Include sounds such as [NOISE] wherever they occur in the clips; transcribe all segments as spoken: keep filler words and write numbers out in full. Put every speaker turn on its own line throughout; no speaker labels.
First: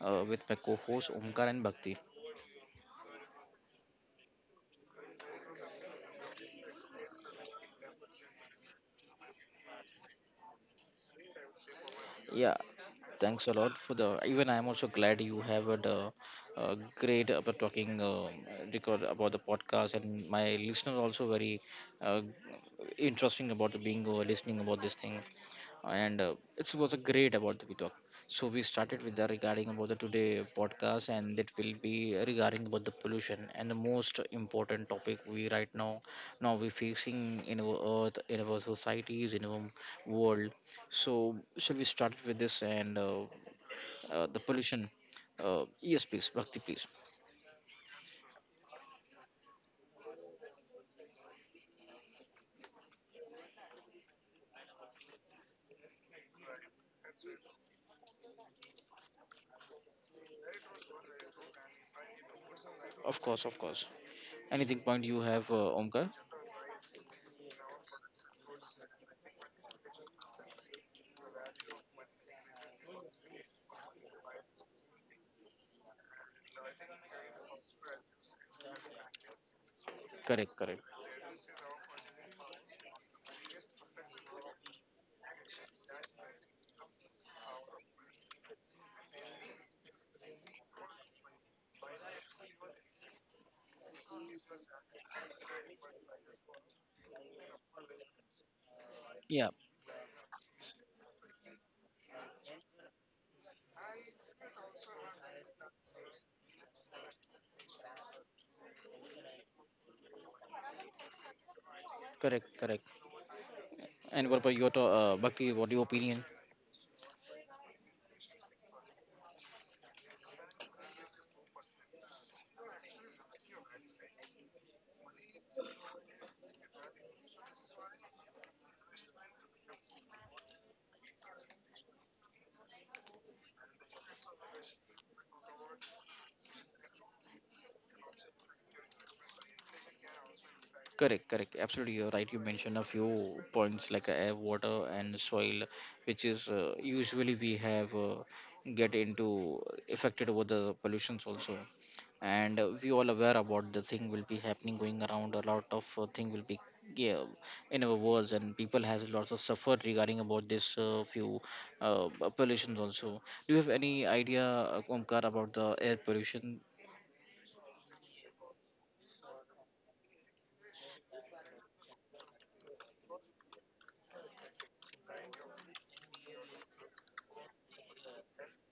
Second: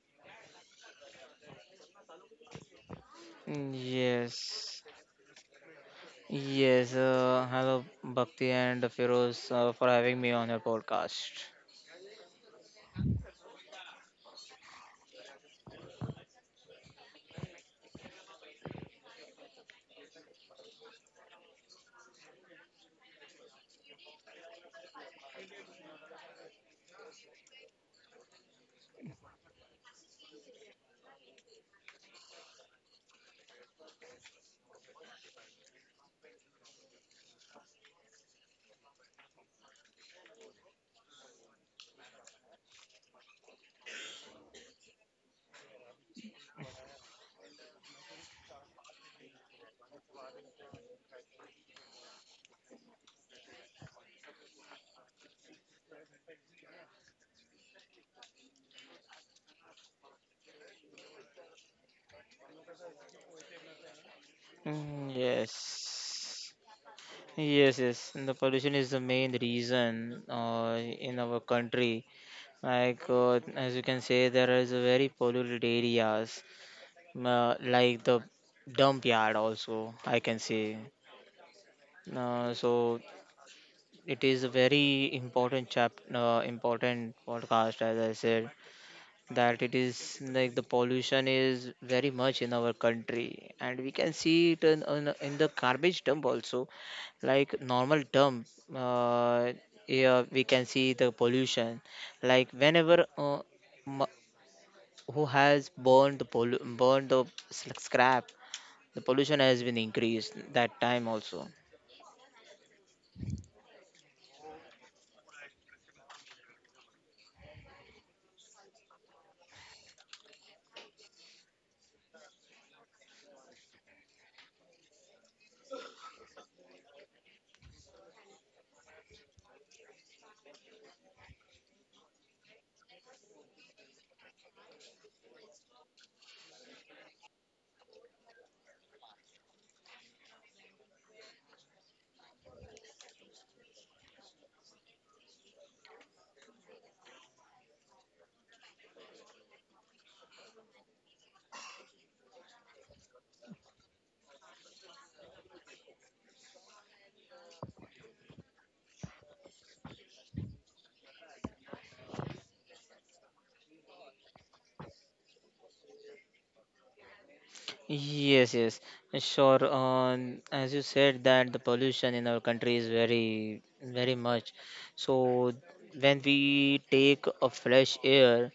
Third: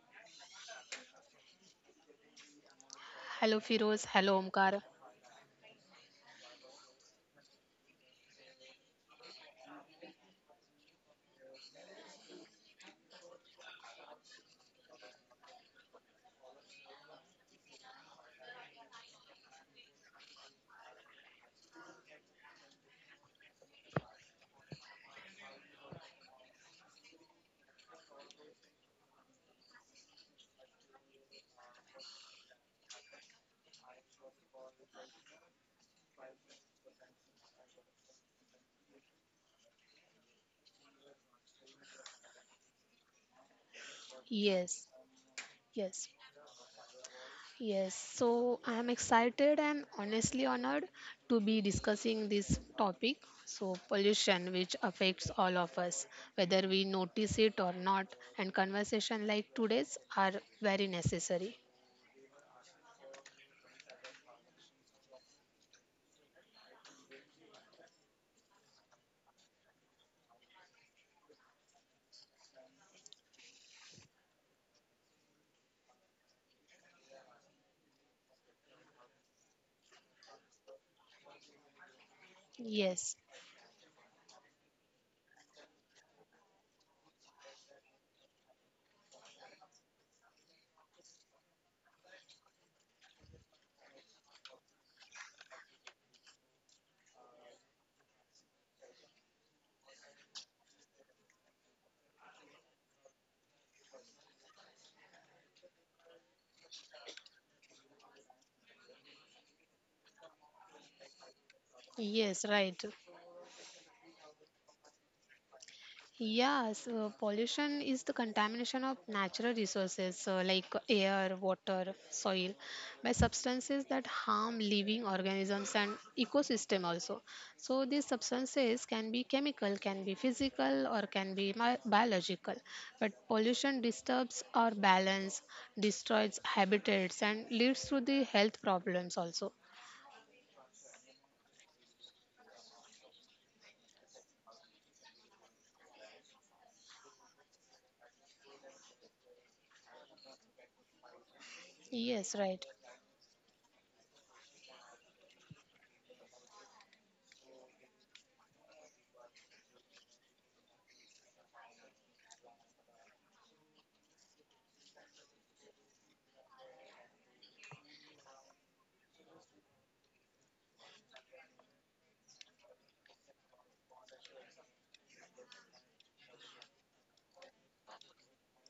uh, with my co-host Omkar and Bhakti.
Hello Firoz, hello Omkar.
Yes, yes. Uh, hello, Bhakti and Feroz, uh, for having me on your podcast.
Yeah, thanks a lot for the. Even I am also glad you have a, uh uh, great about talking uh, record about the podcast, and my listeners also very uh, interesting about the being uh, listening about this thing. And uh, it was a great about the talk. So we started with the regarding about the today podcast, and that will be regarding about the pollution and the most important topic we right now now we facing in our earth, in our societies, in our world. So shall we start with this and uh, uh, the
Yes,
pollution? Uh, yes,
yes,
please, Bhakti, please.
yes. So I am excited and honestly honored to be discussing this topic. So, pollution, which affects all of us, whether we notice it or not, and conversation like today's are very necessary.
Of course, of course. Anything point
Mm,
you have, uh, Omkar?
Yes, yes, yes. And the pollution is the main reason uh, in our country. Like uh, as you can say, there is a very polluted areas, uh, like the dump yard. Also, I can
Correct, correct.
say. Uh, so
Yes,
it is a very important chap, uh, important podcast, as I said that it is like the pollution is very much in our country and we can see it in, in, in the garbage dump also like normal dump
Yeah,
uh, yeah, we can see the pollution like whenever uh, m- who has burned the pollu- burned the s- scrap, the pollution has been increased that time also.
yes,
correct,
right.
correct. And what about your to- uh, Bhakti? What your opinion?
Yes, uh, pollution is the contamination of natural resources uh, like air, water, soil by substances that harm living organisms and ecosystem also. So these substances can be chemical, can be physical or can be mi- biological. But pollution disturbs our balance, destroys habitats and leads to the health problems also.
Correct, correct. Absolutely, you're right. You mentioned a few points like uh, air, water, and soil, which is uh, usually we have uh, get into affected over the pollutions also,
Yes,
and
right.
uh, we all aware about the thing will be happening going around. A lot of uh, thing will be, yeah, in our worlds, and people has lots of suffered regarding about this uh, few uh, pollutions also. Do you have any idea, uh, Omkar, about the air pollution?
Yes, yes, sure. Um, as you said that the pollution in our country is very, very much. So when we take a fresh air,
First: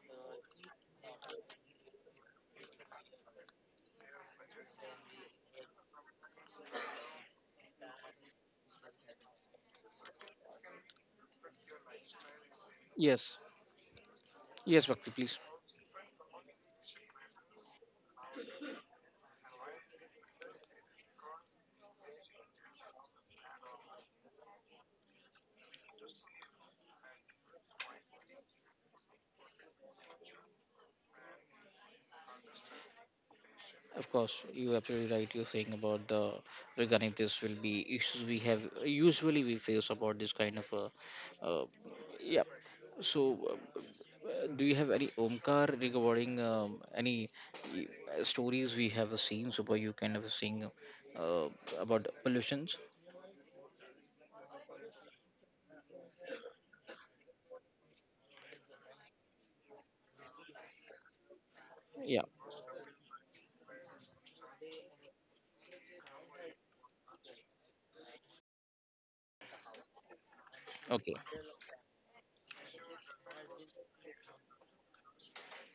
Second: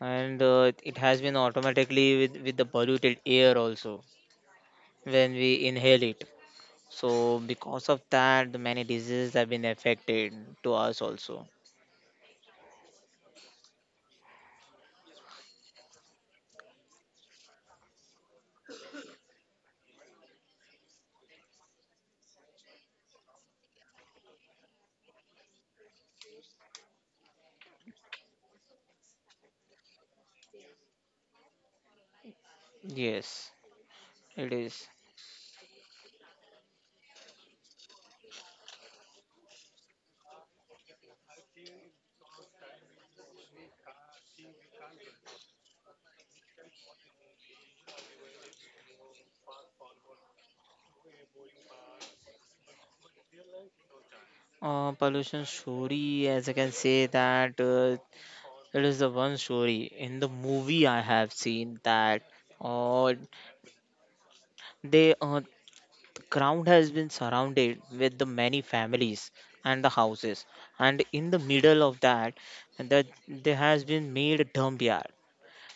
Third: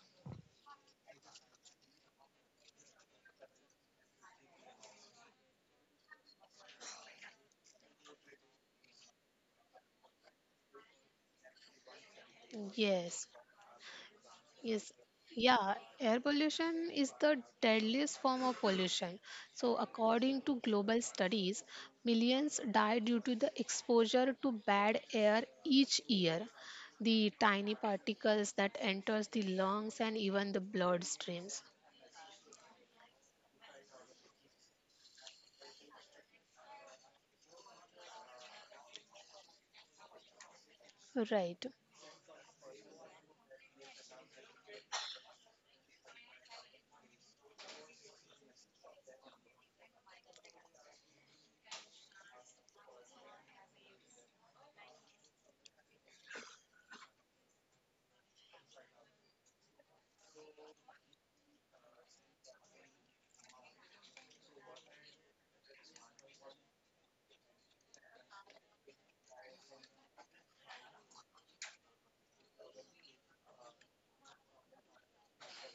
and uh, it has been automatically with with the polluted air also when we inhale it. So because of that, the many diseases have been affected to us also.
Yes.
Yes, yes,
Yes,
Bhakti, please.
yeah, air pollution is the deadliest form of pollution. So, according to global studies, millions die due to the exposure to bad air each year. The tiny particles that enters the lungs and even the bloodstreams.
Yes,
Of course,
it
you're
is.
absolutely right. You're saying about the regarding this will be issues we have usually we face about this kind of a,
Right.
uh, Yeah. So, uh, uh, do you have any Omkar regarding um, any y- uh, stories we have seen? So, you kind of seeing uh, about pollutions?
Uh, pollution story, as I can say that. Uh, It is the one story in the movie I have seen
Yeah.
that uh, they uh, the ground has been surrounded with the many families and the houses, and
Okay.
in the middle of that, that there has been made a dump yard,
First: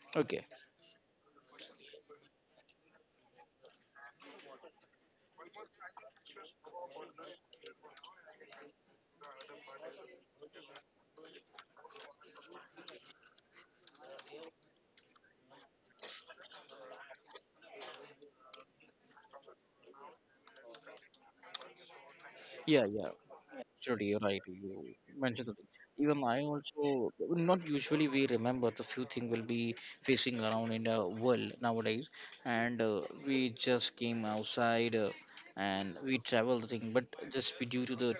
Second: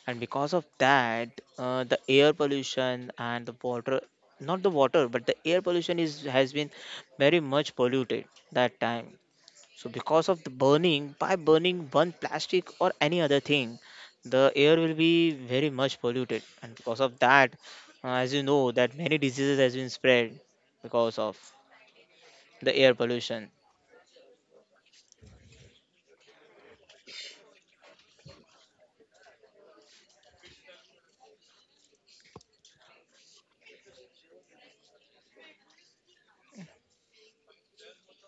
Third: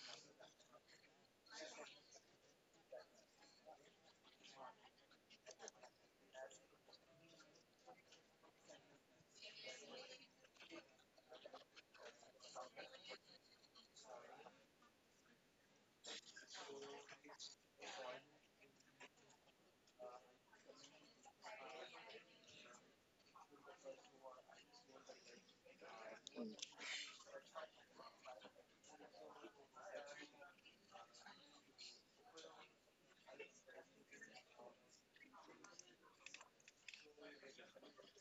and
Okay.
because of that, uh, the air pollution and the water, not the water, but the air pollution is has been very much polluted that time. So because of the burning, by burning one plastic or any other thing, the air will be very much polluted. And because of that, uh, as you know, that many diseases has been spread because of the air
Yeah. Yeah.
pollution.
Absolutely, you're right. You mentioned that. Even I also not usually we remember the few things will be facing around in the world nowadays, and uh, we just came outside uh, and we travel the thing, but just be due to the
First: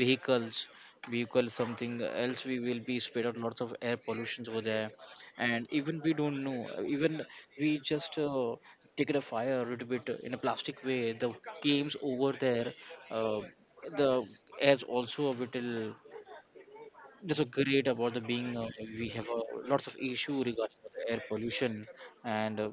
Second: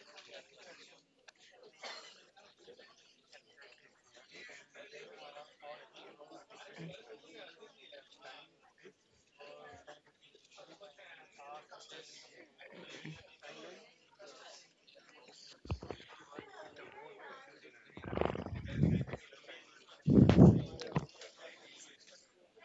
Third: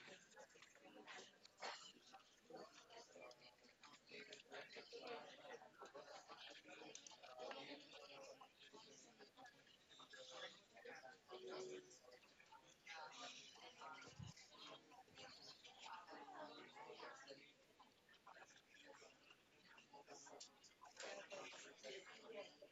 vehicles, vehicle something else, we will be spread out lots of air pollutions over there, and even we don't know. Even we just uh, take it a fire a little bit in a plastic way. The games over there. uh, the as also a little, that's a great about the being, uh, we have uh, lots of issue regarding the air pollution and uh,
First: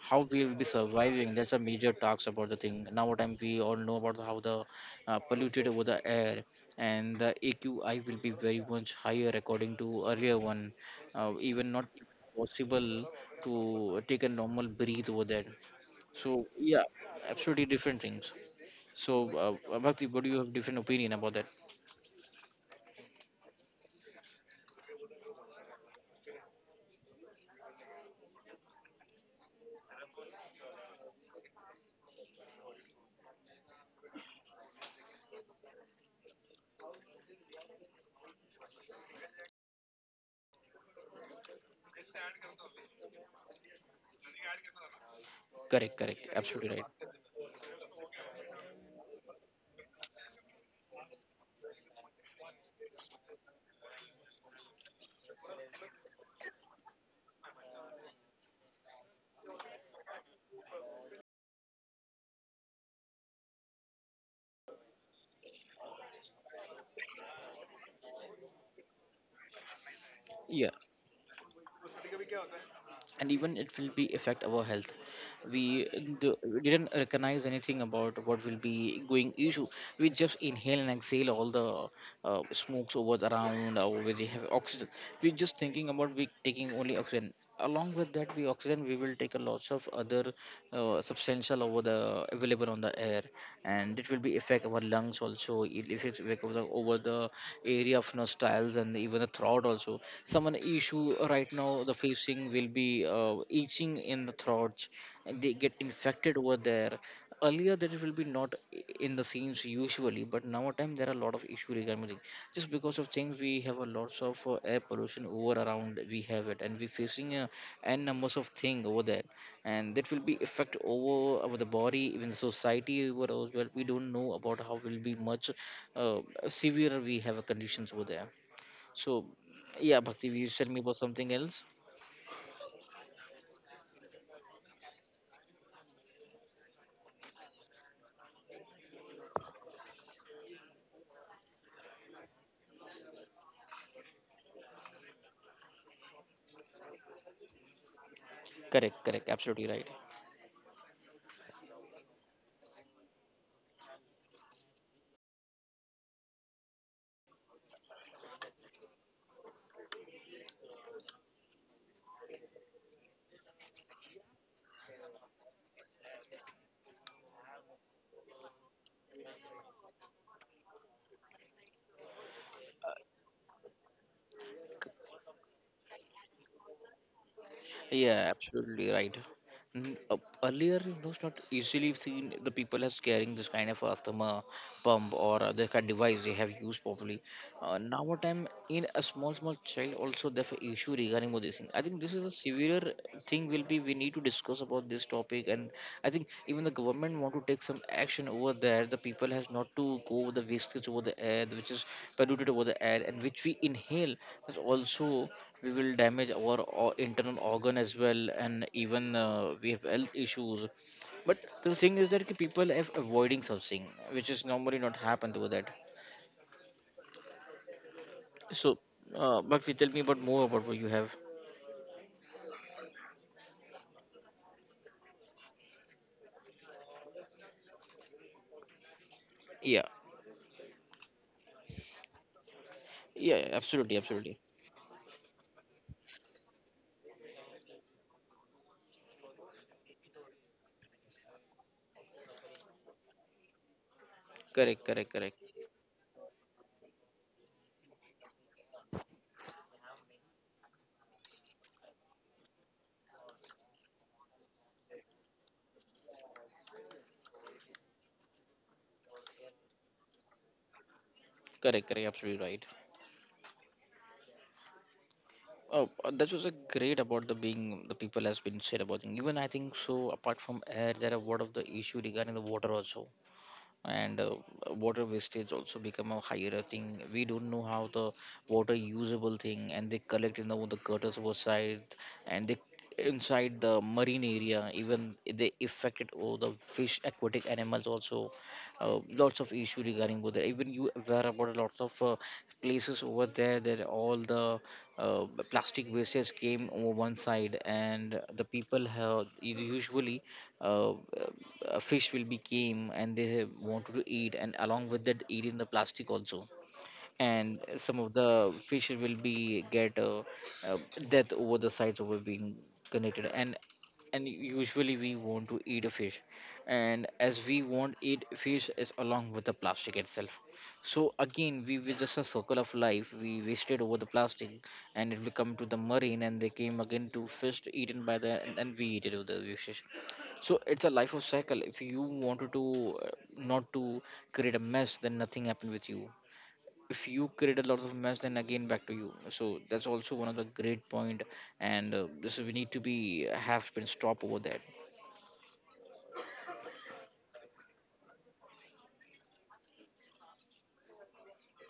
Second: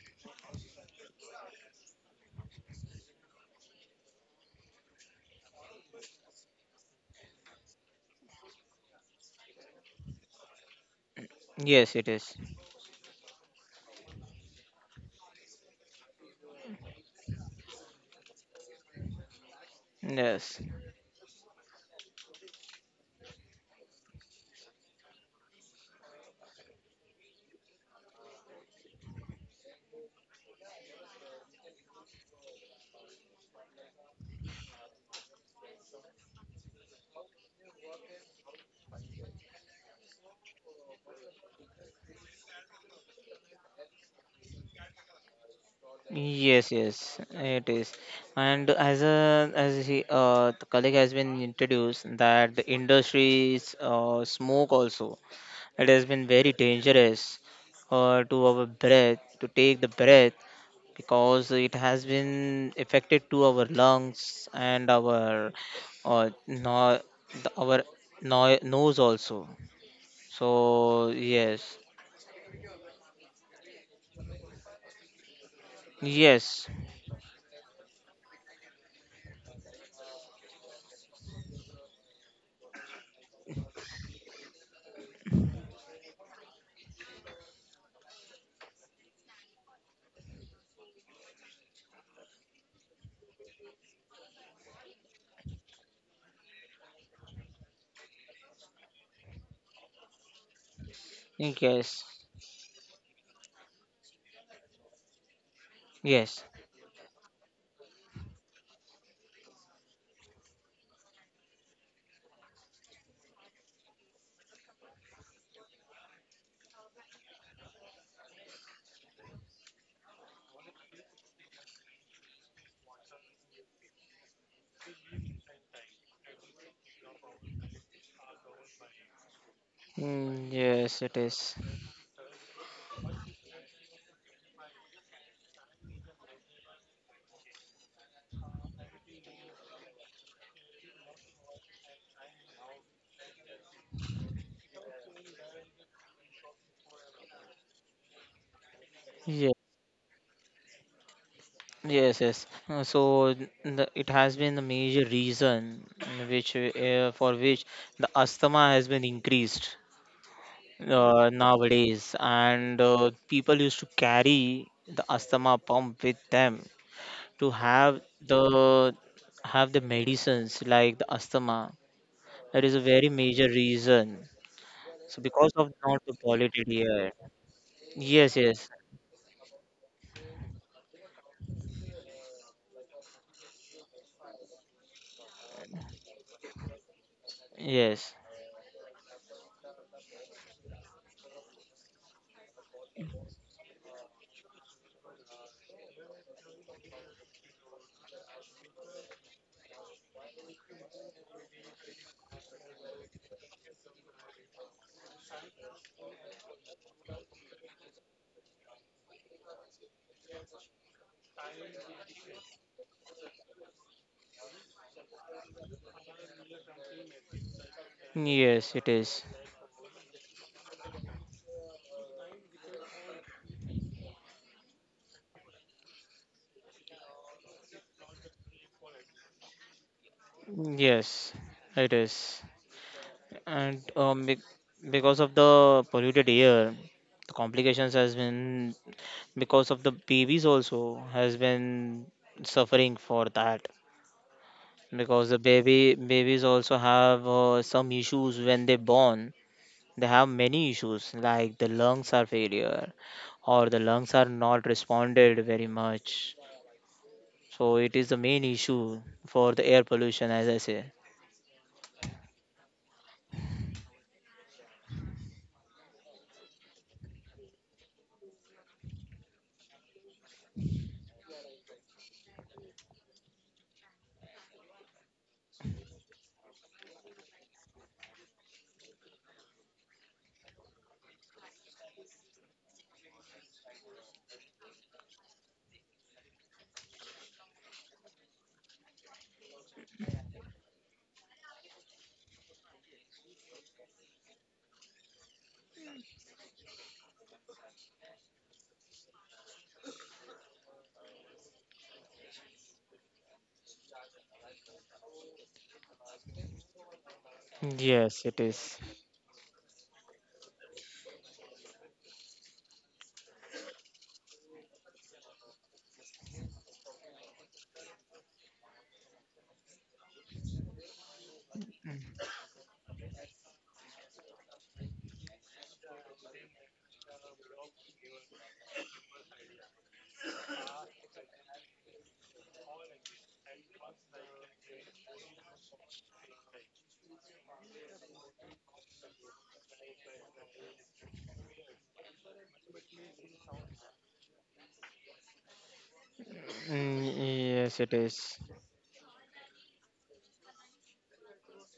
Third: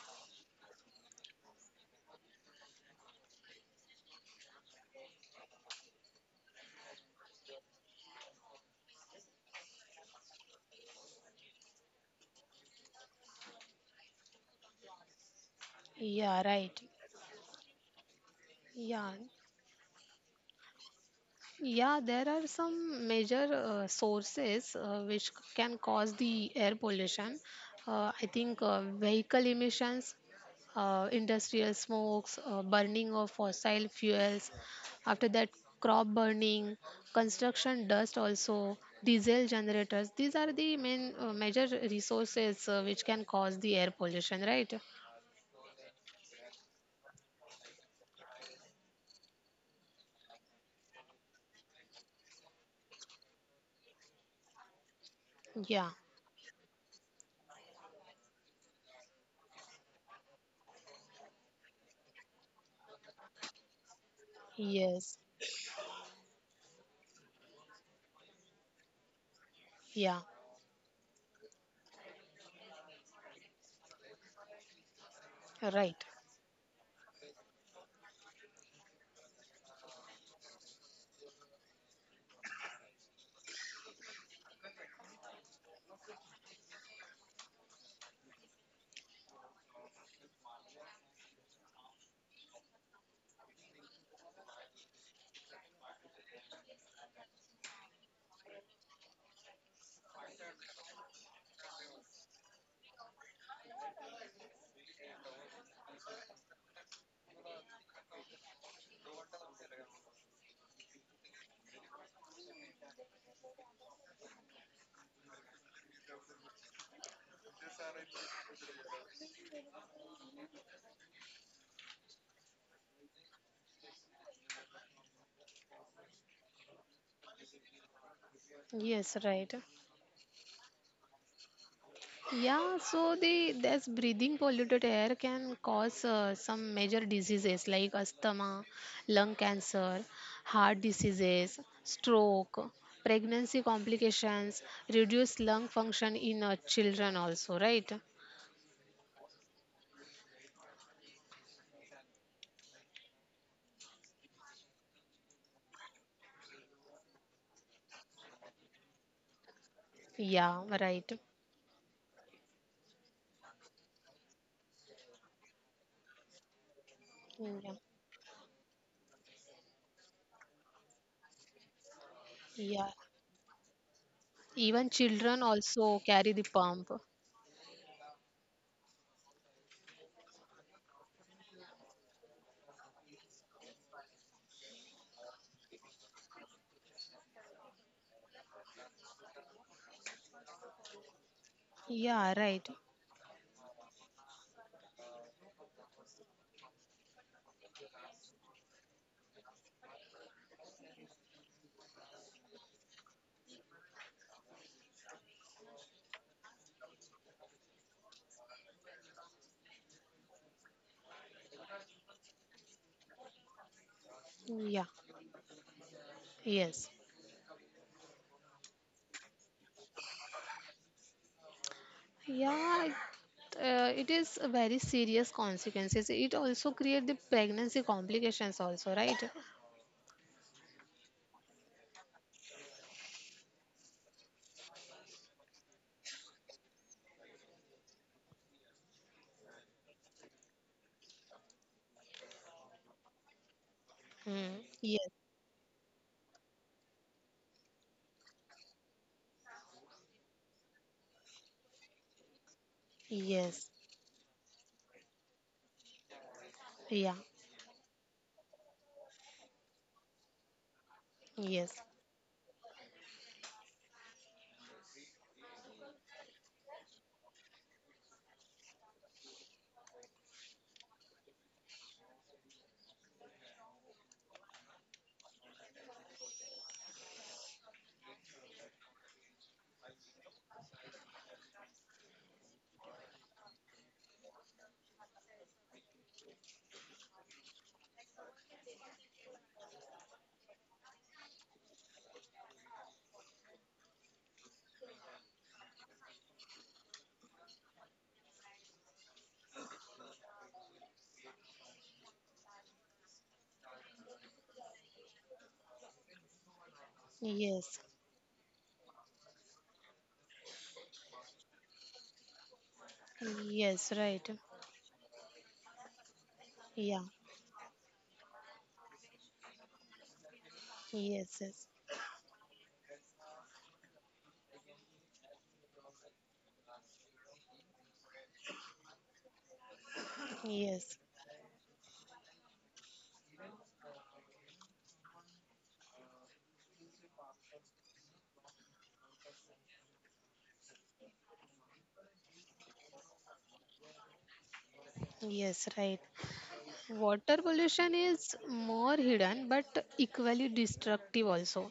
how we will be surviving, that's a major talks about the thing. Now what time we all know about how the uh, polluted over the air and the aqi will be very much higher according to earlier one, uh, even not
Yes, it is.
possible to take a normal breathe over there,
Yeah,
so
right.
yeah, absolutely different things.
Yeah.
So uh, Bhakti, what do you have
Yes,
different opinion about that?
Yeah, there are some major uh, sources uh, which c- can cause the air pollution. Uh, I think uh, vehicle emissions, uh, industrial smokes, uh, burning of fossil fuels, after that, crop burning, construction dust, also diesel generators. These are the main uh, major resources uh, which can cause the air pollution, right?
Correct, correct. Absolutely
yes,
right.
yes, it is. And as a as he, uh, the colleague has been introduced that the industries uh, smoke also. It
Yeah,
has been very dangerous uh, to our breath, to take the breath, because it has been affected to our lungs and our
yes,
uh, no, the- our no, nose also.
yeah,
Yeah.
So yes,
And even it will be affect our health. we
right.
d-
yes,
didn't recognize anything about what will be going issue. We just inhale and exhale all the uh, smokes over the around uh, where they have oxygen. We just thinking about we taking only oxygen. Along with that we oxygen, we will take a lots of other uh, substantial over the available on the air, and it will be affect our lungs also. It- if it's affect over the, over the area of nostrils and even the throat also, someone issue right now the
yes,
facing will be uh, itching in the throat and they get
yes.
infected over there. Earlier there will be not i- in the scenes usually, but now time there are a lot of issue regarding it. Just because of things we have a lots of uh, air pollution over around, we have it and we facing uh, n numbers of thing over there, and that will be effect over over the body, even the society over as well. We don't know about how will be much uh, severe we have uh, conditions over there. So
Yes, right.
yeah, Bhakti,
Mm,
you said me
yes
about
it
something
is
else.
Yeah, so the this breathing polluted air can cause uh, some major diseases like asthma, lung cancer, heart diseases, stroke, pregnancy complications, reduced lung function in uh, children also, right?
Correct, correct,
yes
absolutely right.
yes yes Uh, so the, it has been the major reason in which uh, for which the asthma has been increased
Yeah, right.
uh, nowadays and uh, people used to carry the asthma pump with them to
Yeah.
have the have the medicines like the asthma. That is a
Yeah.
very major reason.
Even
So
children
because of not
also
the
carry the
polluted
pump.
air. Yes,
Yeah,
yes,
absolutely right. N- uh, Earlier, it was not easily seen the people as carrying this kind of asthma pump or uh, the kind of device they have used properly. Uh, now,
yes,
what I'm in a small, small child also they have an issue regarding with this thing. I think this is a
Yeah, right.
severe thing. Will be we need to discuss about this topic, and I think even the government want to take some action over there. The people has not to go with the wastage over the air, which is polluted over the air, and which we inhale. That's also we will damage our o- internal organ as well, and even uh, we have health issues. But the thing is that ki people have avoiding something which is normally
Yeah.
not happen to that.
Yes.
yes,
So
it is.
uh, but you tell me about more about what you have.
Yeah, it, uh, it is a very serious consequences. It also create the pregnancy complications also, right?
Yeah,
Yes, it is.
yeah, yeah,
And
absolutely,
um,
absolutely.
be- because of the polluted air the complications has been because of the babies also has been suffering for that,
Hmm.
Correct,
Yes,
correct,
because the
correct,
baby babies also have uh, some issues when they born. They have many issues like the lungs are failure or
yes,
the lungs are not responded very much.
yeah,
So it is the main issue for the air pollution, as I say.
yes,
correct, correct, absolutely right. Oh, uh, that was a great about the being, the people has been said about thing. Even I think so, apart from air there are what of the issue regarding the water also. And uh, water wastage also become a higher thing. We don't know how the water usable thing and they collect in the, the gutters outside, and they inside the marine area even they affected all the fish aquatic animals also. Uh, lots of issue regarding water. Even you aware about a lot of uh, places over there that all the uh, plastic wastes came over one side, and the people have usually uh, uh, fish will be came and they have wanted to eat, and along with that eat in the plastic also. And
yes,
some of
Yes, it
the
is.
fish will be get uh, uh, death over the sides over being connected. and
yes, right.
and usually we want to eat a fish,
Yeah,
and as we won't eat fish is along with the plastic itself. So
yes,
again we were just a circle of life, we wasted over the plastic, and it will come to the marine and they came again to fish eaten by the, and, and we eat it with the fish.
yes,
So it's a
yes,
life of cycle. If you wanted to uh, not to create a mess, then nothing happened with you. If you create a lot of mess, then again back to you. So that's also one of the great point, and uh, this is, we need to be have been stop over that.
yes, right. Water
Mm, Yes, it
pollution
is.
is more hidden but equally destructive also.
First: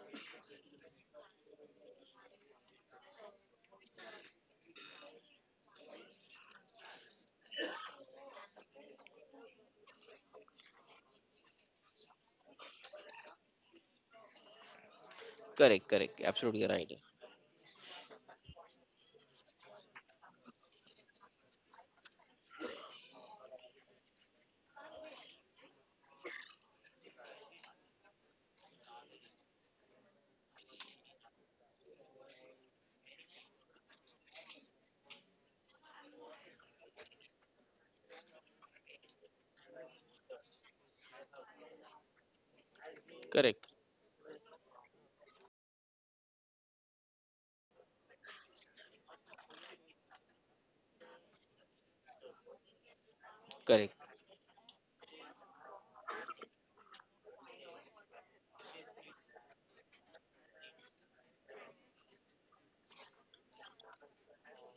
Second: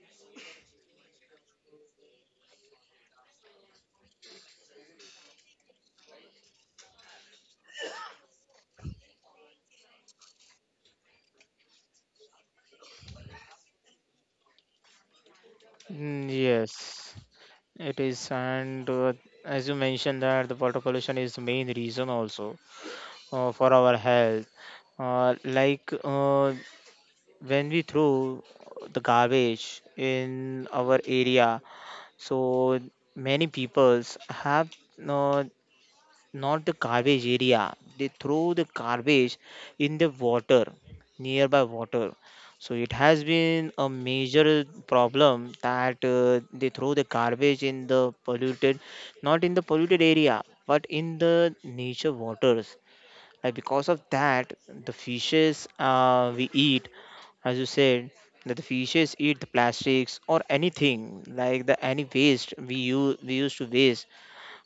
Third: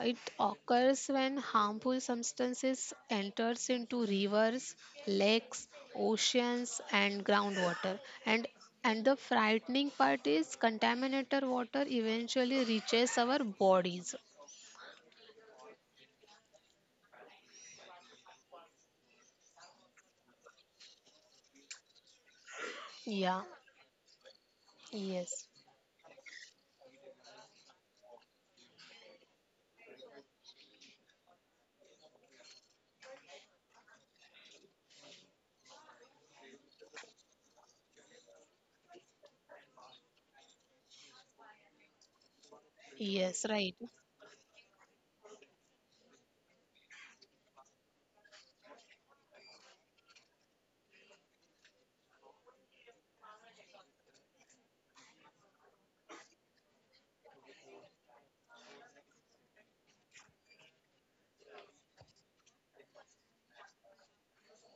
It occurs when harmful substances enters into rivers, lakes, oceans and groundwater. And and the frightening part is contaminated water eventually reaches our bodies.
Correct, correct,
Mm,
absolutely right.
Yes, it is. And uh, as you mentioned that the water pollution is the main reason also,
Yeah.
uh, for our health. Uh,
Yes.
like uh, when we throw the garbage in our area, so many peoples have uh, not the garbage area. They throw the garbage in the water, nearby water. So it has
Yes,
Correct.
right.
been a major problem that uh, they throw the garbage in the polluted, not in the polluted area, but in the nature waters. Like
Correct,
because of that, the fishes uh, we eat, as you said, that the fishes eat the plastics or anything like the any waste we use we used to waste.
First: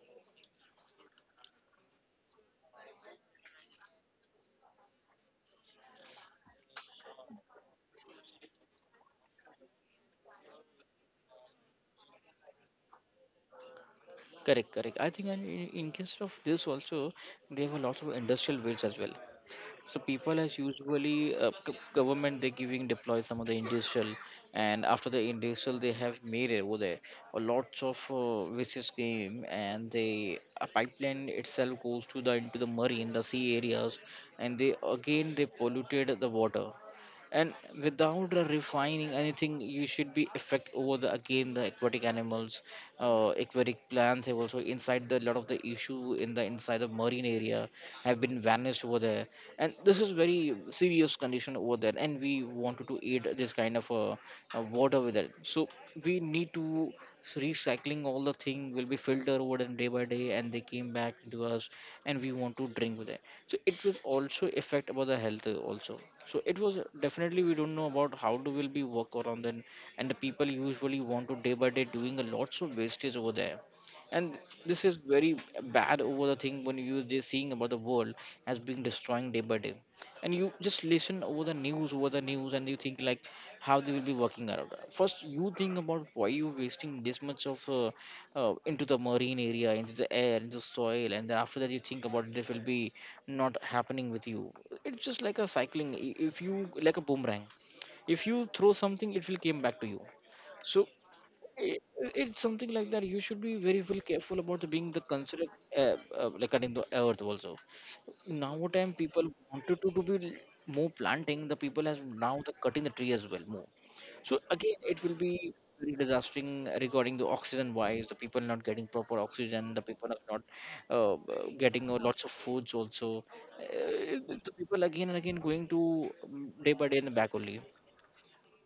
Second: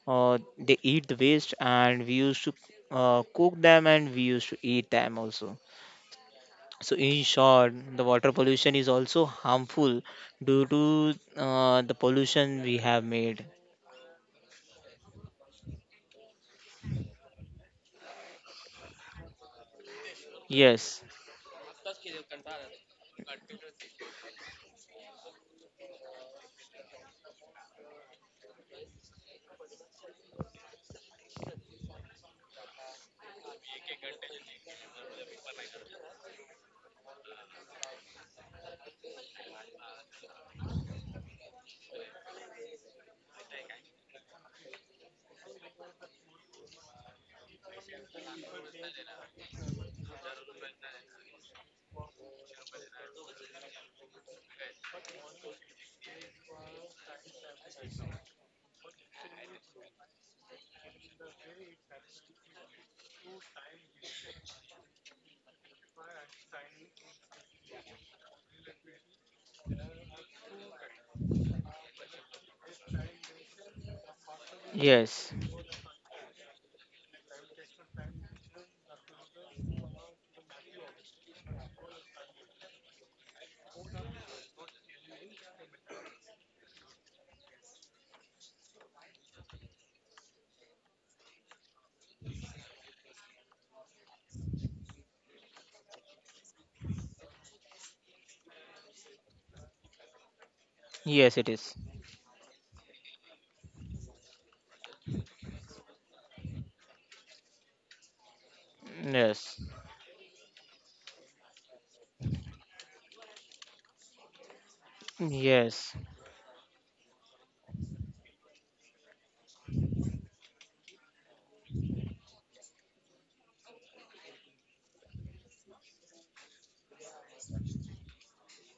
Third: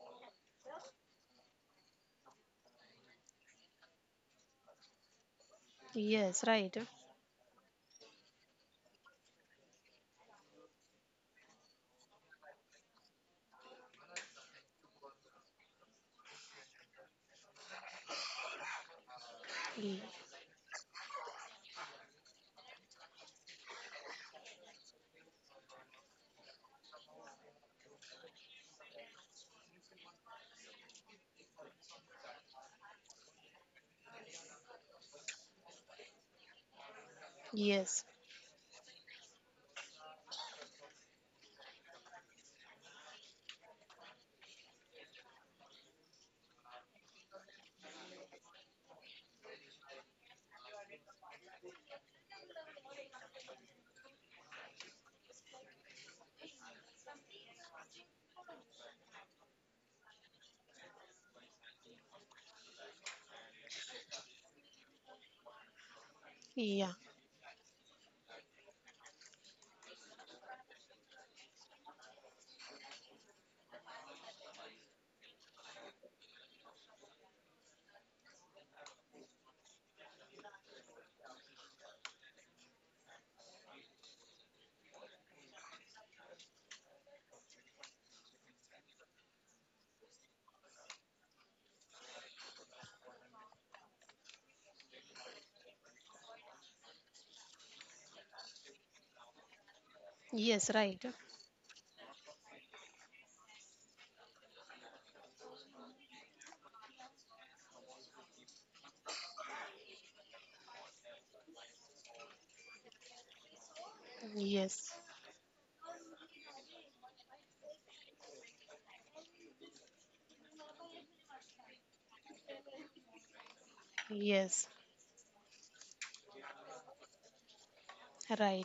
Uh, they eat the waste and we used to uh, cook them and we used to eat them also.
Yes, right.
So in short, the water pollution is also harmful due to uh, the pollution we have made.
correct, correct. I think in, in case of this also they have a lot of industrial waste as well. So
Ye-
people as
Yes,
usually uh, g- government they giving deploy some of the industrial, and after the industrial they have made it over there a lots of uh, visits game, and they a pipeline itself goes to the into the marine the sea areas, and they again they polluted the water, and
Yes.
without uh, refining anything you should be affect over the again the aquatic animals. Uh, aquatic plants have also inside the lot of the issue in the inside the marine area have been vanished over there, and this is very serious condition over there, and we wanted to aid this kind of uh, uh, water with it. So we need to recycling all the thing will be filtered over and day by day and they came back to us, and we want to drink with it. So it will also affect about the health uh, also. So it was uh,
Yeah.
definitely we don't know about how to will be work around then, and the people usually want to day by day doing a lots of wastage over there. And this is
yes,
very bad over the thing when you just seeing about the world as being destroying day by day, and you just listen over the news over the news and you think like how they will be working around. First you think about why you wasting this much of uh, uh, into the marine area, into the air, into the soil, and then after that you think about this will be not happening with you. It's just like a cycling. I- if you like a boomerang, if you throw something it will come back to you.
Yes,
So
right.
yes, it is.
I, it's something like that you should be very well careful about being the consider, uh, uh, like cutting the earth also. Now time people
Yes,
wanted to, to be more planting. The people has now the cutting the tree as well more. So again
Yes.
it will be
yes,
very disastering regarding the oxygen wise. The people not getting proper oxygen, the people are not uh, uh, getting uh, lots of foods also. uh, the
Yes.
people again and again going to um, day by day in the back only.
Right.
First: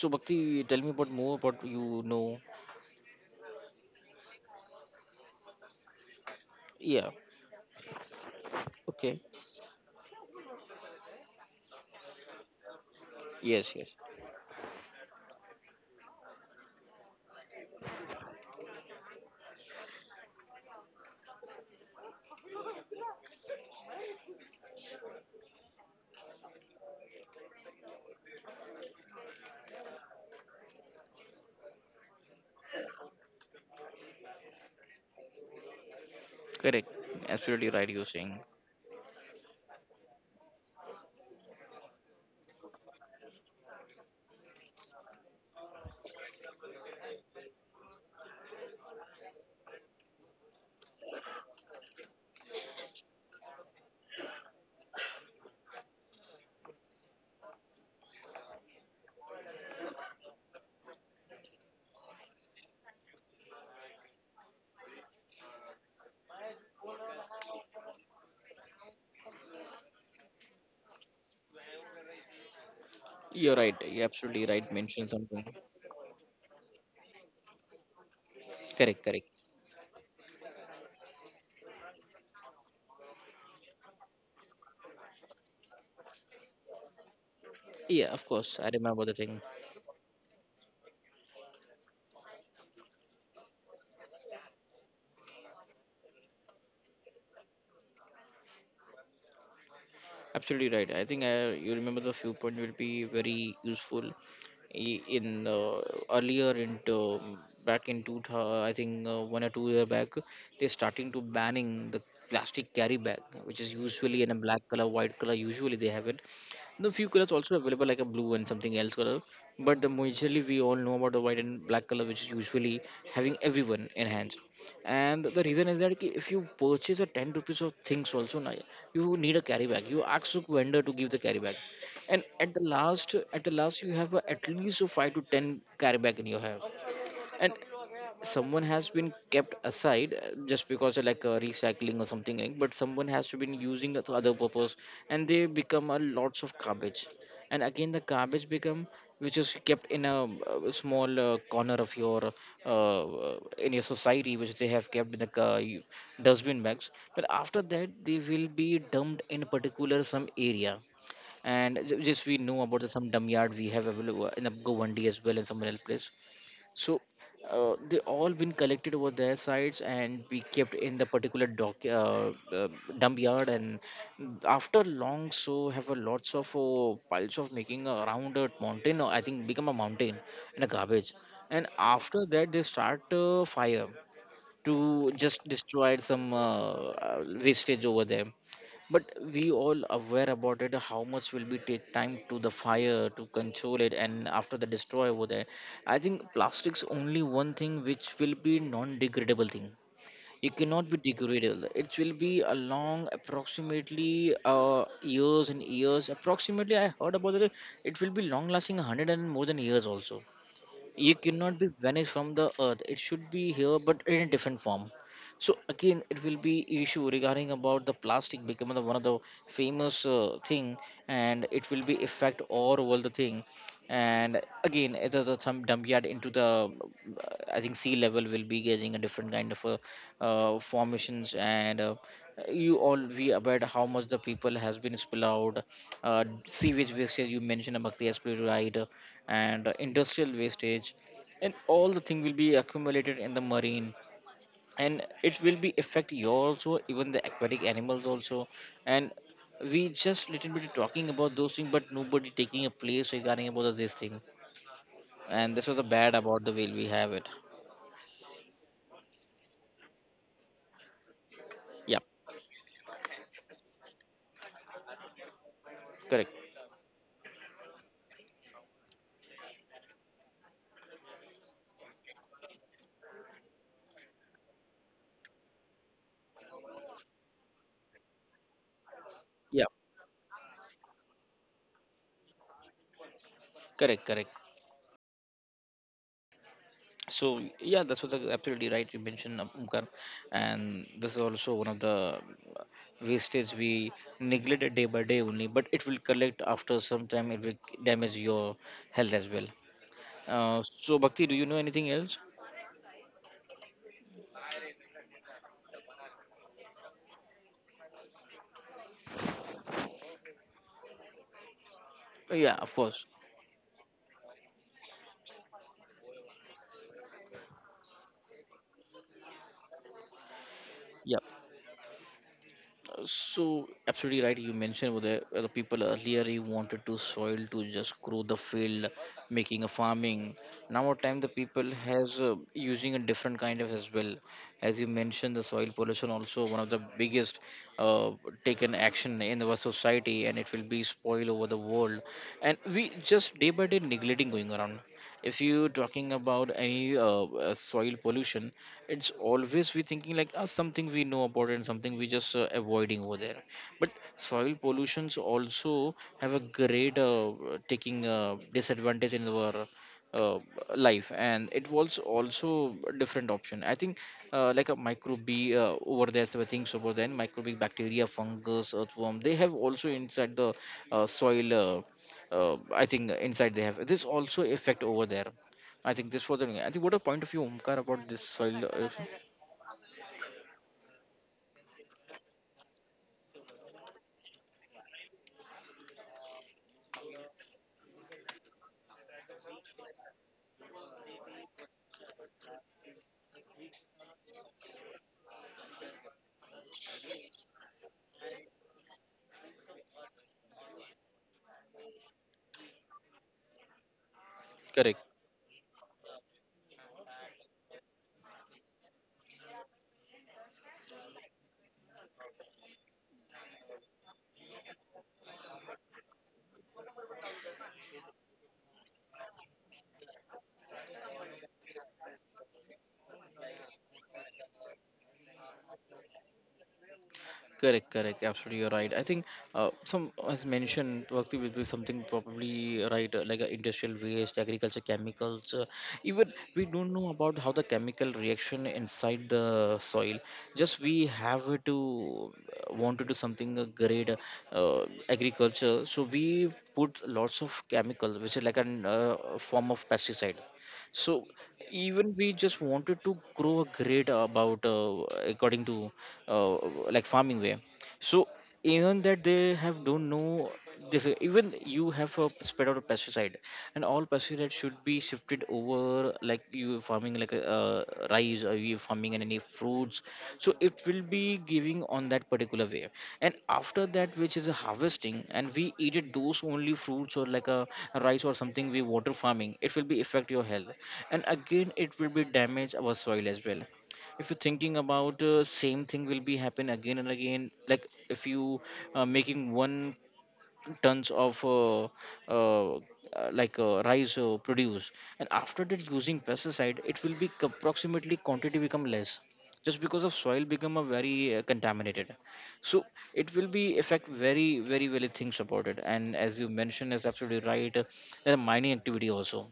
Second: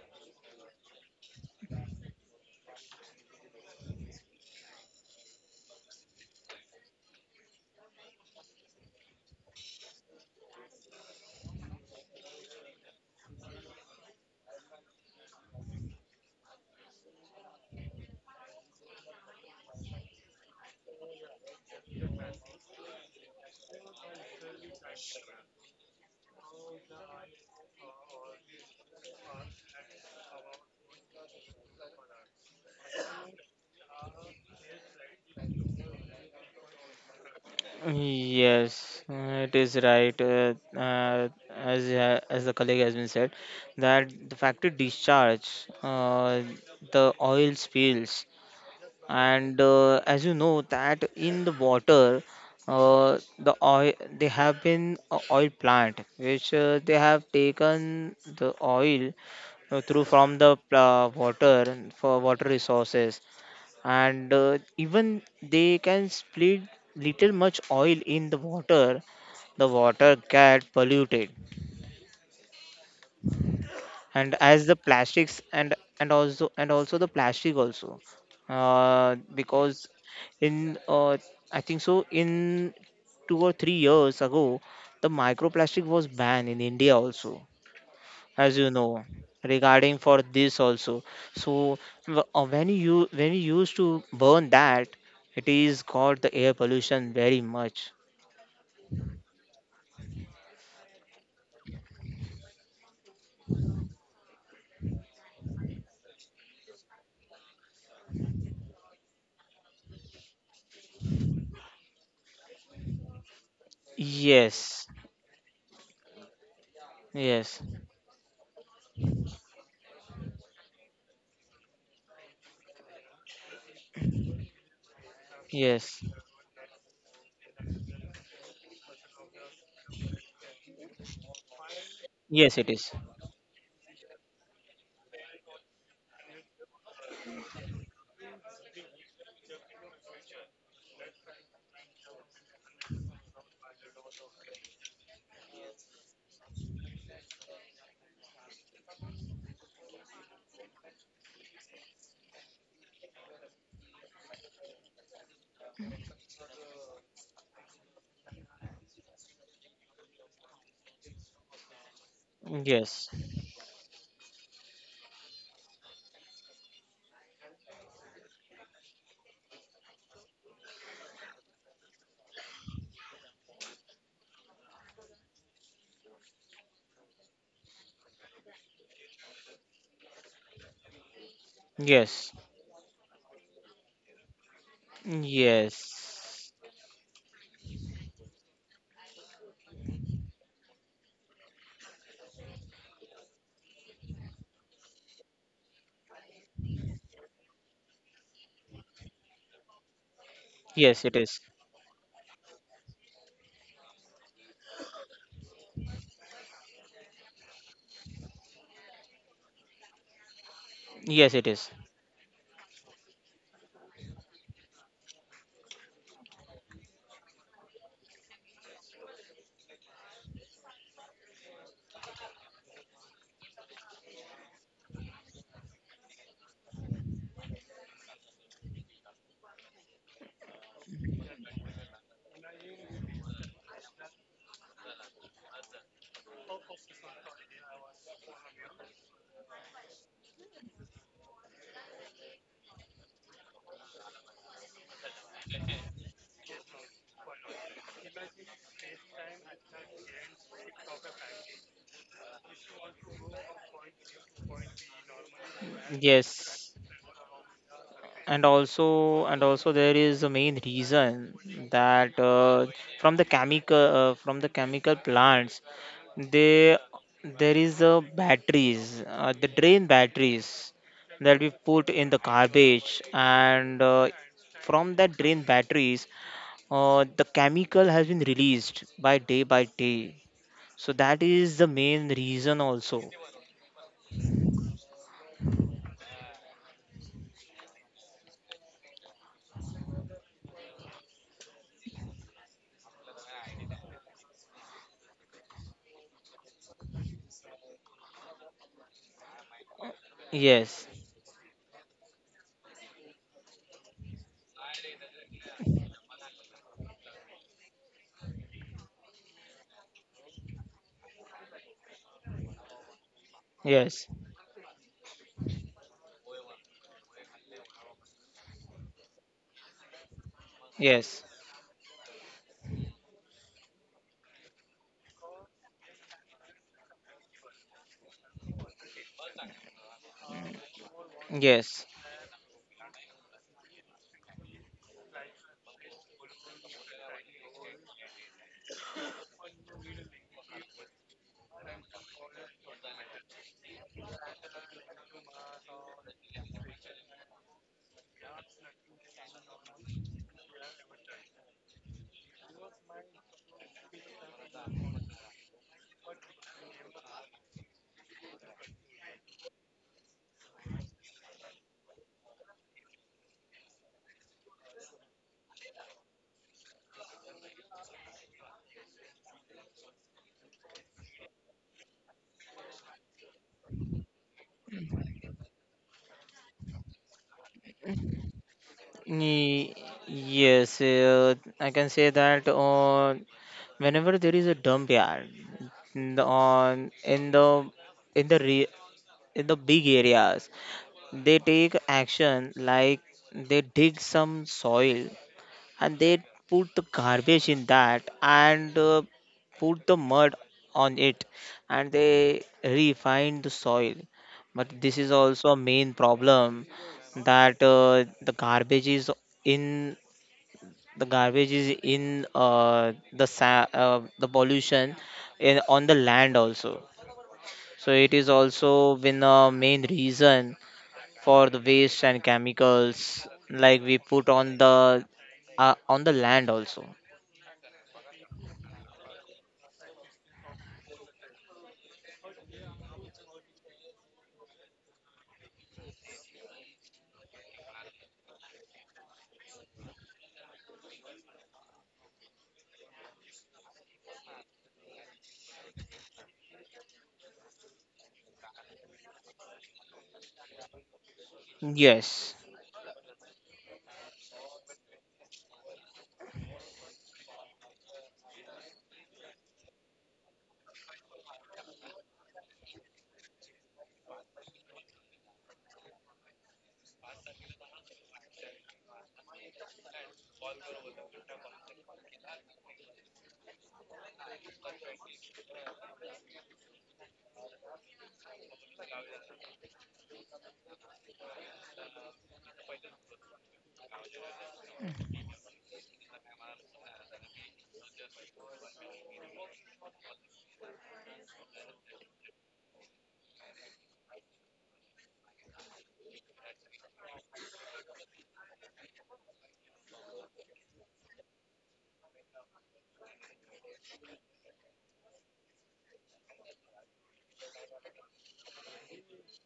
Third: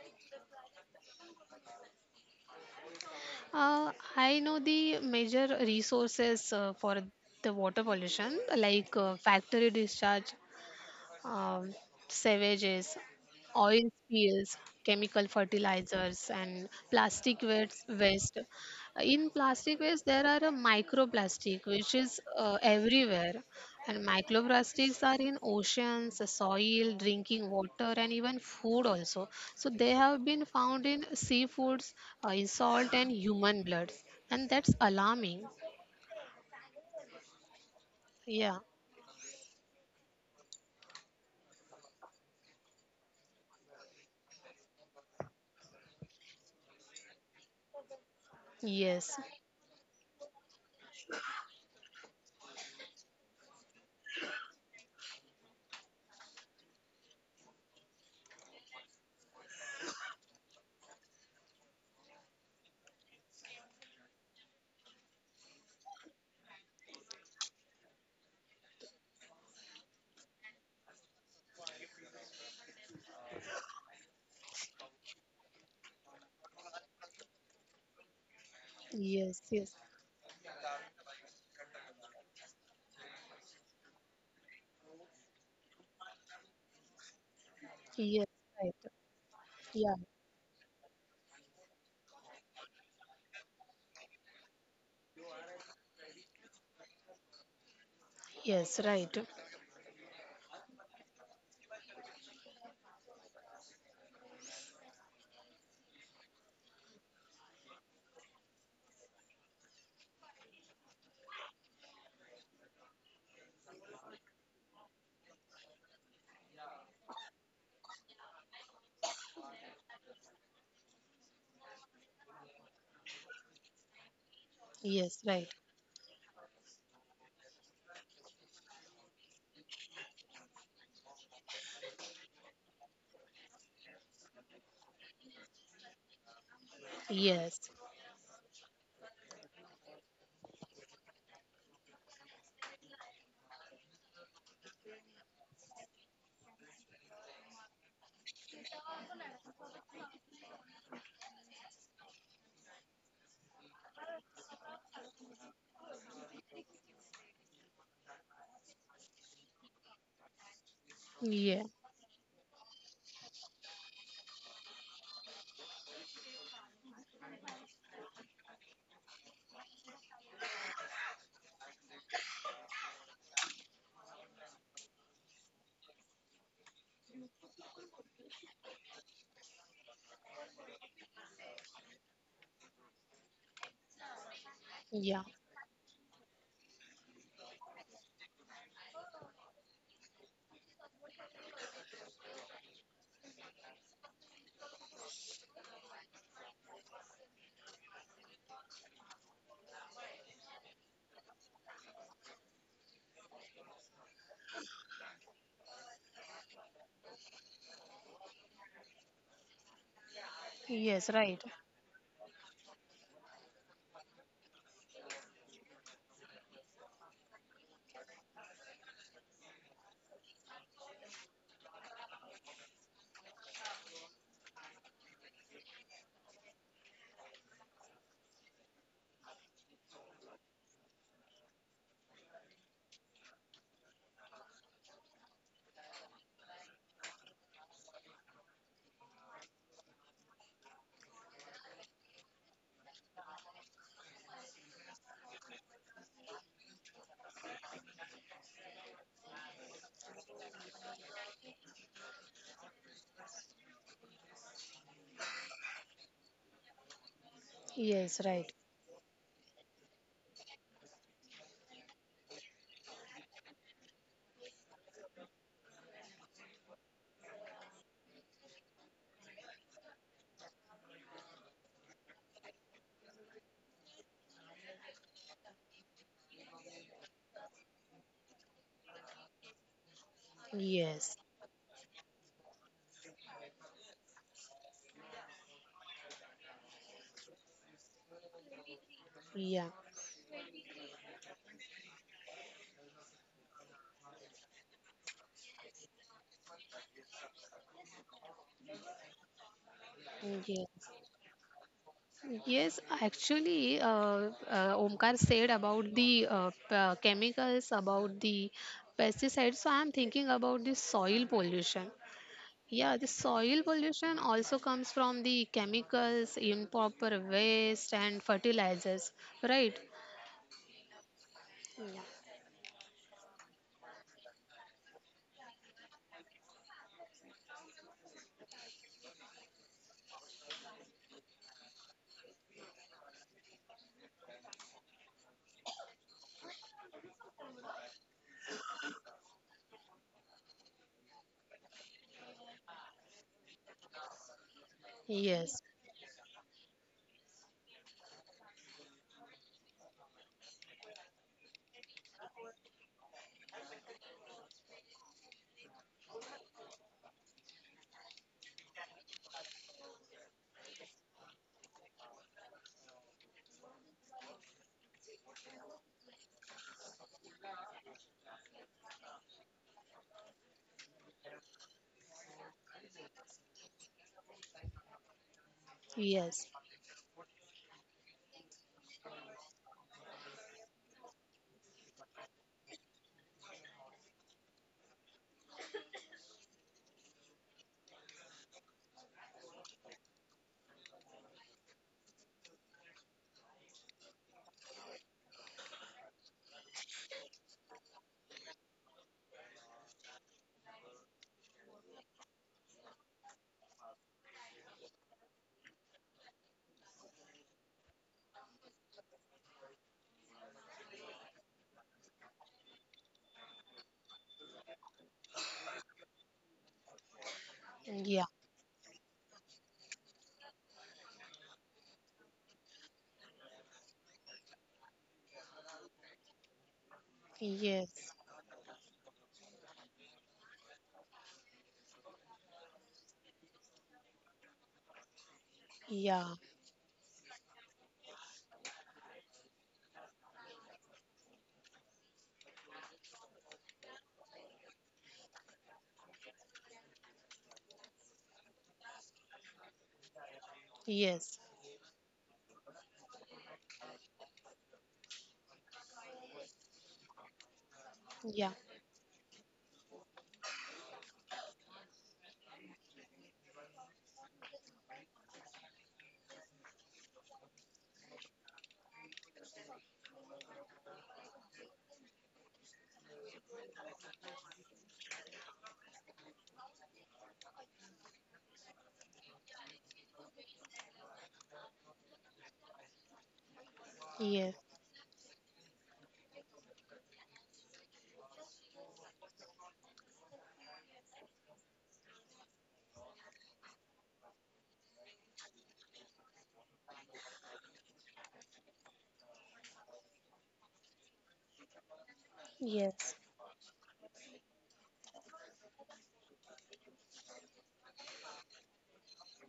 So Bhakti, tell me about more about you know.
Uh, I know the major resources uh, for
Yeah.
the water pollution, like uh,
Okay.
factory discharge, um, savages,
Yes,
oil
yes.
spills, chemical fertilizers, and plastic waste. waste. In plastic waste, there are a microplastic which is uh, everywhere, and microplastics are in oceans, soil, drinking water, and even food also. So they have been found in seafoods, uh, in salt, and human bloods, and that's alarming.
Correct, absolutely right, you're saying.
Yeah.
yes, uh, it is right. Uh, uh, as uh, as the colleague has been said, that the factory discharge, uh, the oil spills,
Yes.
and uh, as you know that in the water, uh, the oil, they have been a oil plant which uh, they have taken the oil uh, through from the pl- uh, water for water resources, and uh, even they can split little much oil in the water, the water get polluted.
You're right, you're
And
absolutely
as the
right, mention
plastics
something.
and and also and also the plastic also,
Correct,
uh,
correct.
Yes. Yes.
because in uh, I think so in two or three years ago the microplastic was banned in India also,
Yeah, of
Yes.
course.
as
I
Right.
you know,
remember the thing.
Yeah.
regarding for this also. So w- uh, when you when you used to burn that, it is got the air pollution very much.
Yes, right.
Absolutely right. I think uh, you remember the viewpoint will be very useful i- in uh, earlier into back in two thousand, I think uh, one or two year back they're starting to banning the plastic carry bag, which is usually in a black
Yes,
color white color usually they have it. The few colors
yes,
also available like a blue and something else color, but the majorly we all know about the white and black color which is usually having everyone in hands.
Yes,
And the
right.
reason is that
yes,
ki if you purchase a ten rupees of things also na, you need a carry bag, you ask the vendor to give the carry bag, and
yes,
at
it
the
is.
last at the last you have a, at least a five to ten carry bag in your hand. And
Yes.
someone has been kept aside uh, just because of like uh, recycling or something like, but someone has been using it to other purpose and they become a lots of garbage. And again the garbage become, which is kept in a, uh small uh, corner of your uh, uh, in your society, which they have kept in the uh, you- dustbin bags, but after that they will be dumped in a particular some area.
Yeah.
And ju- just we know about the
Yes,
some dump yard we have available in a go as well in some other place. So uh, they all been collected over their sites and be kept in the particular dock uh, uh, dump yard. And after long, so have a lots of uh, piles of making around a mountain. Or I think become a mountain in a garbage. And
yes,
after that, they start uh, fire to
Yeah.
just destroy some
yes,
uh, uh, wastage over there. But we all aware about it how much will be take time to the fire to control it, and after the destroy over there, I think plastics only one thing which will be non-degradable thing. It cannot
yes,
be
it is.
degradable, it will be a long approximately uh, years and years, approximately I heard about it. It will be long lasting a hundred and more than years also.
Yes,
It
Yes, it
right.
cannot
is.
be vanished from the earth, it should be here but in a different form. So again it will be issue regarding about the plastic becoming the one of the famous uh, thing, and it will be affect all over the thing. And again it is a some dump yard into the uh, I think sea level will be getting a different kind of uh, uh, formations and uh, you all we about how much the people has been spill out uh, sewage wastage you mentioned about the right, and uh, industrial wastage. And all the thing will be accumulated in the marine, and it will be affect you also even the aquatic animals also. And we just little bit talking about those things, but nobody taking a place regarding about this thing, and this was the bad about the way
Yes.
we have it.
Yes,
And
right.
also, and also there is a main reason
Yeah,
that uh, from the chemical uh, from the chemical plants
correct.
they there is a batteries, uh, the drain batteries that we put in the garbage and uh, from that drain batteries uh, the chemical has been released by day by
Yeah,
day. So
Yes.
that is the main reason also.
correct, correct. So yeah, that's what the, absolutely right you mentioned uh,
Yeah.
Omkar. And this is also one of the uh, wastage we neglect it day by day only, but it will collect after some time, it will damage your health as well. uh,
Yes.
Yes,
so bhakti, do you know anything else?
Yes, actually, uh, uh, Omkar said about the uh, p- uh, chemicals, about the pesticides. So I'm thinking about the soil pollution.
Yeah, of
Yeah, the
course.
soil
yes,
pollution also comes from the chemicals, improper waste, and fertilizers, right?
Yeah.
yes,
Uh, So absolutely right. You mentioned with the, uh, the people earlier he wanted to soil to just grow the field, making a farming. Now our time the people
yes.
has uh, using a different kind of as well. As you mentioned, the soil pollution also one of the biggest uh, taken action in our society, and it will be spoil over the world. And we just day by day neglecting going around. If
Yes,
you talking about any uh, uh, soil pollution, it's always we thinking like ah, something we know about and something we just uh, avoiding over there, but soil pollutions also have a great uh, taking uh, disadvantage in our uh, life, and it was also a different option I think uh, like a microbe uh, over there, so things over then microbial bacteria fungus earthworm they have also inside the uh, soil uh, uh, I think inside they have this also effect over there. I think this was the
yes,
thing. I think what a point of view, Omkar, about this soil. Uh,
Ye- Yes, uh, I can say that on whenever there is a dump yard n- on in the in the re, in the big areas, they take action like they dig some soil and they put the garbage in that and uh, put the mud on it and they refine the soil. But this
correct,
is also a main problem that uh, the garbage is in the garbage is in uh, the sa- uh, the pollution in on the land also. So it is
yeah.
also been a main reason for the waste and chemicals like we put on the uh, on the land also.
correct,
Yes.
correct. Absolutely, you're right. I think uh, some, as mentioned, Bhakti will be something probably right, uh, like uh, industrial waste, agriculture chemicals. Uh, even
Yeah.
we don't know about how the chemical reaction inside the soil. Just we have to uh, want to do something uh, great, uh, uh, agriculture. So we put lots of chemical, which is like a uh, form of pesticide. So
Yes.
even we
Yes.
just wanted to grow a grade about uh, according to uh, like farming way. So
Yeah.
even that they have don't know, this even you have a spread out a pesticide, and all pesticide should be shifted over like you farming like uh, rice or you farming and any fruits, so it will be giving on that particular way. And after that, which is a harvesting, and we eat it those only fruits or like a rice or something we water farming, it will be affect your health. And again it will be damage our soil as well. If you're
Yes.
thinking about uh, same thing will be happen again and again, like if you uh, making one tons of uh, uh, uh, like uh, rice uh, produce, and after that using pesticide, it will be c- approximately quantity become less, just because of soil become a very uh, contaminated. So
Yes.
it will be affect very very very things about it. And as you mentioned is absolutely right, uh, the mining activity also.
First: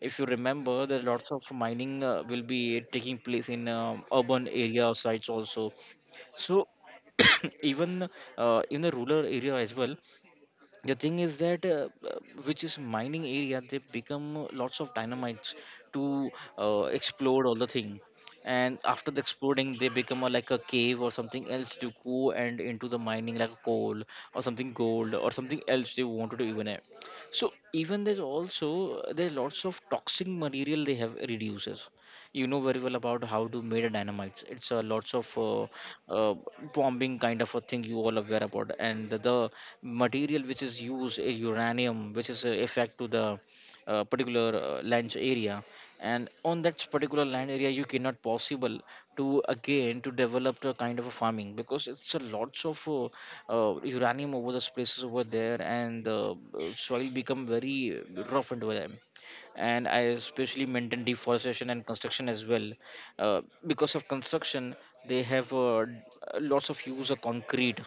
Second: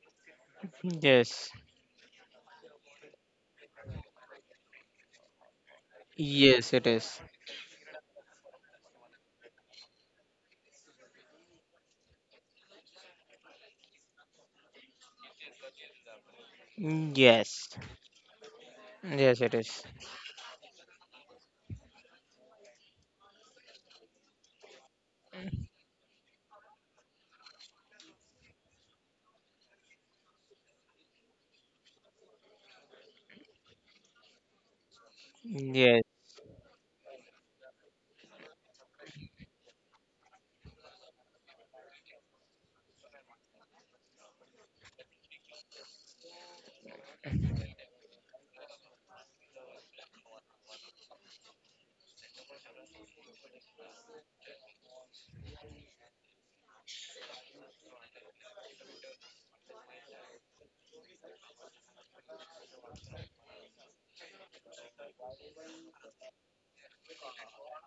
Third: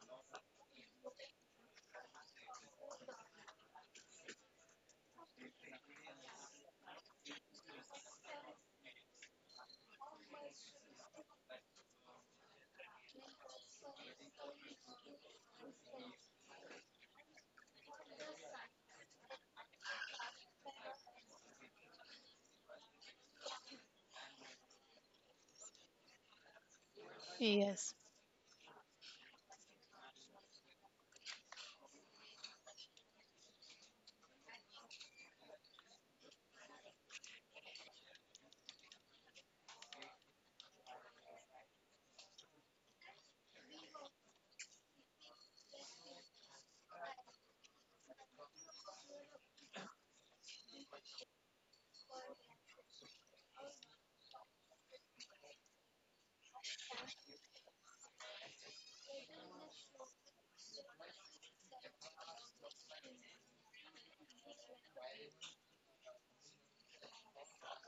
If you remember there are lots of
Yes.
mining uh, will be taking place in um urban area sites also. So
Yes, it is.
[COUGHS] even uh, in the rural area as well, the thing is that uh, uh, which is mining area, they become lots of dynamites to uh, explode all
Yes.
the thing. And after the
Yes, it
exploding
is.
they become a, like a cave or something else to go and into the mining like coal or something gold or something else they wanted to do even have. So
Yes.
even there's also there are lots of toxic material they have reduces. You know very well about how to make a dynamite, it's a lots of uh,
Yes.
uh, bombing kind of a thing you all aware about. And the, the material which is used is uranium, which is uh, effect to the uh, particular uh, land area. And on that particular land area you cannot possible to again to develop the kind of a farming, because it's a lots of uh, uh, uranium over those places over there. And the uh, soil become very rough and over. And I especially maintain deforestation and construction as well. Uh, because of construction, they have uh, d- lots of use of concrete,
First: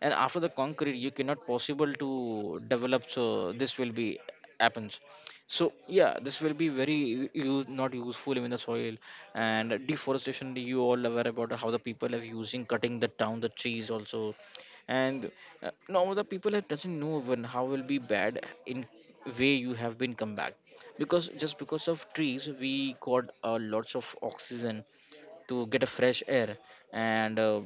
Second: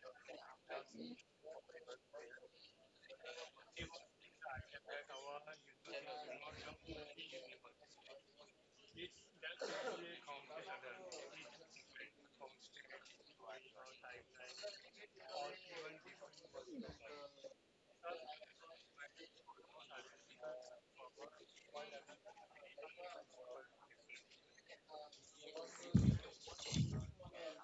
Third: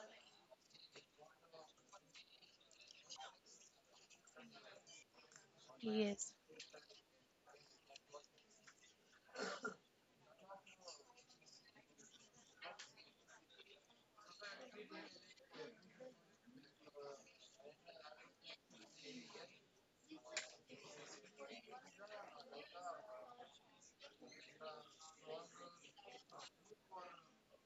and after the concrete, you cannot possible to develop. So this will be happens. So yeah,
Yes.
this will be very use, not useful in the soil and deforestation. You all aware about how the people are using cutting the down the trees also, and uh, now the people that doesn't know even how will be bad in way you have been come back, because just because of trees we got uh, lots of oxygen to get a fresh air. And uh,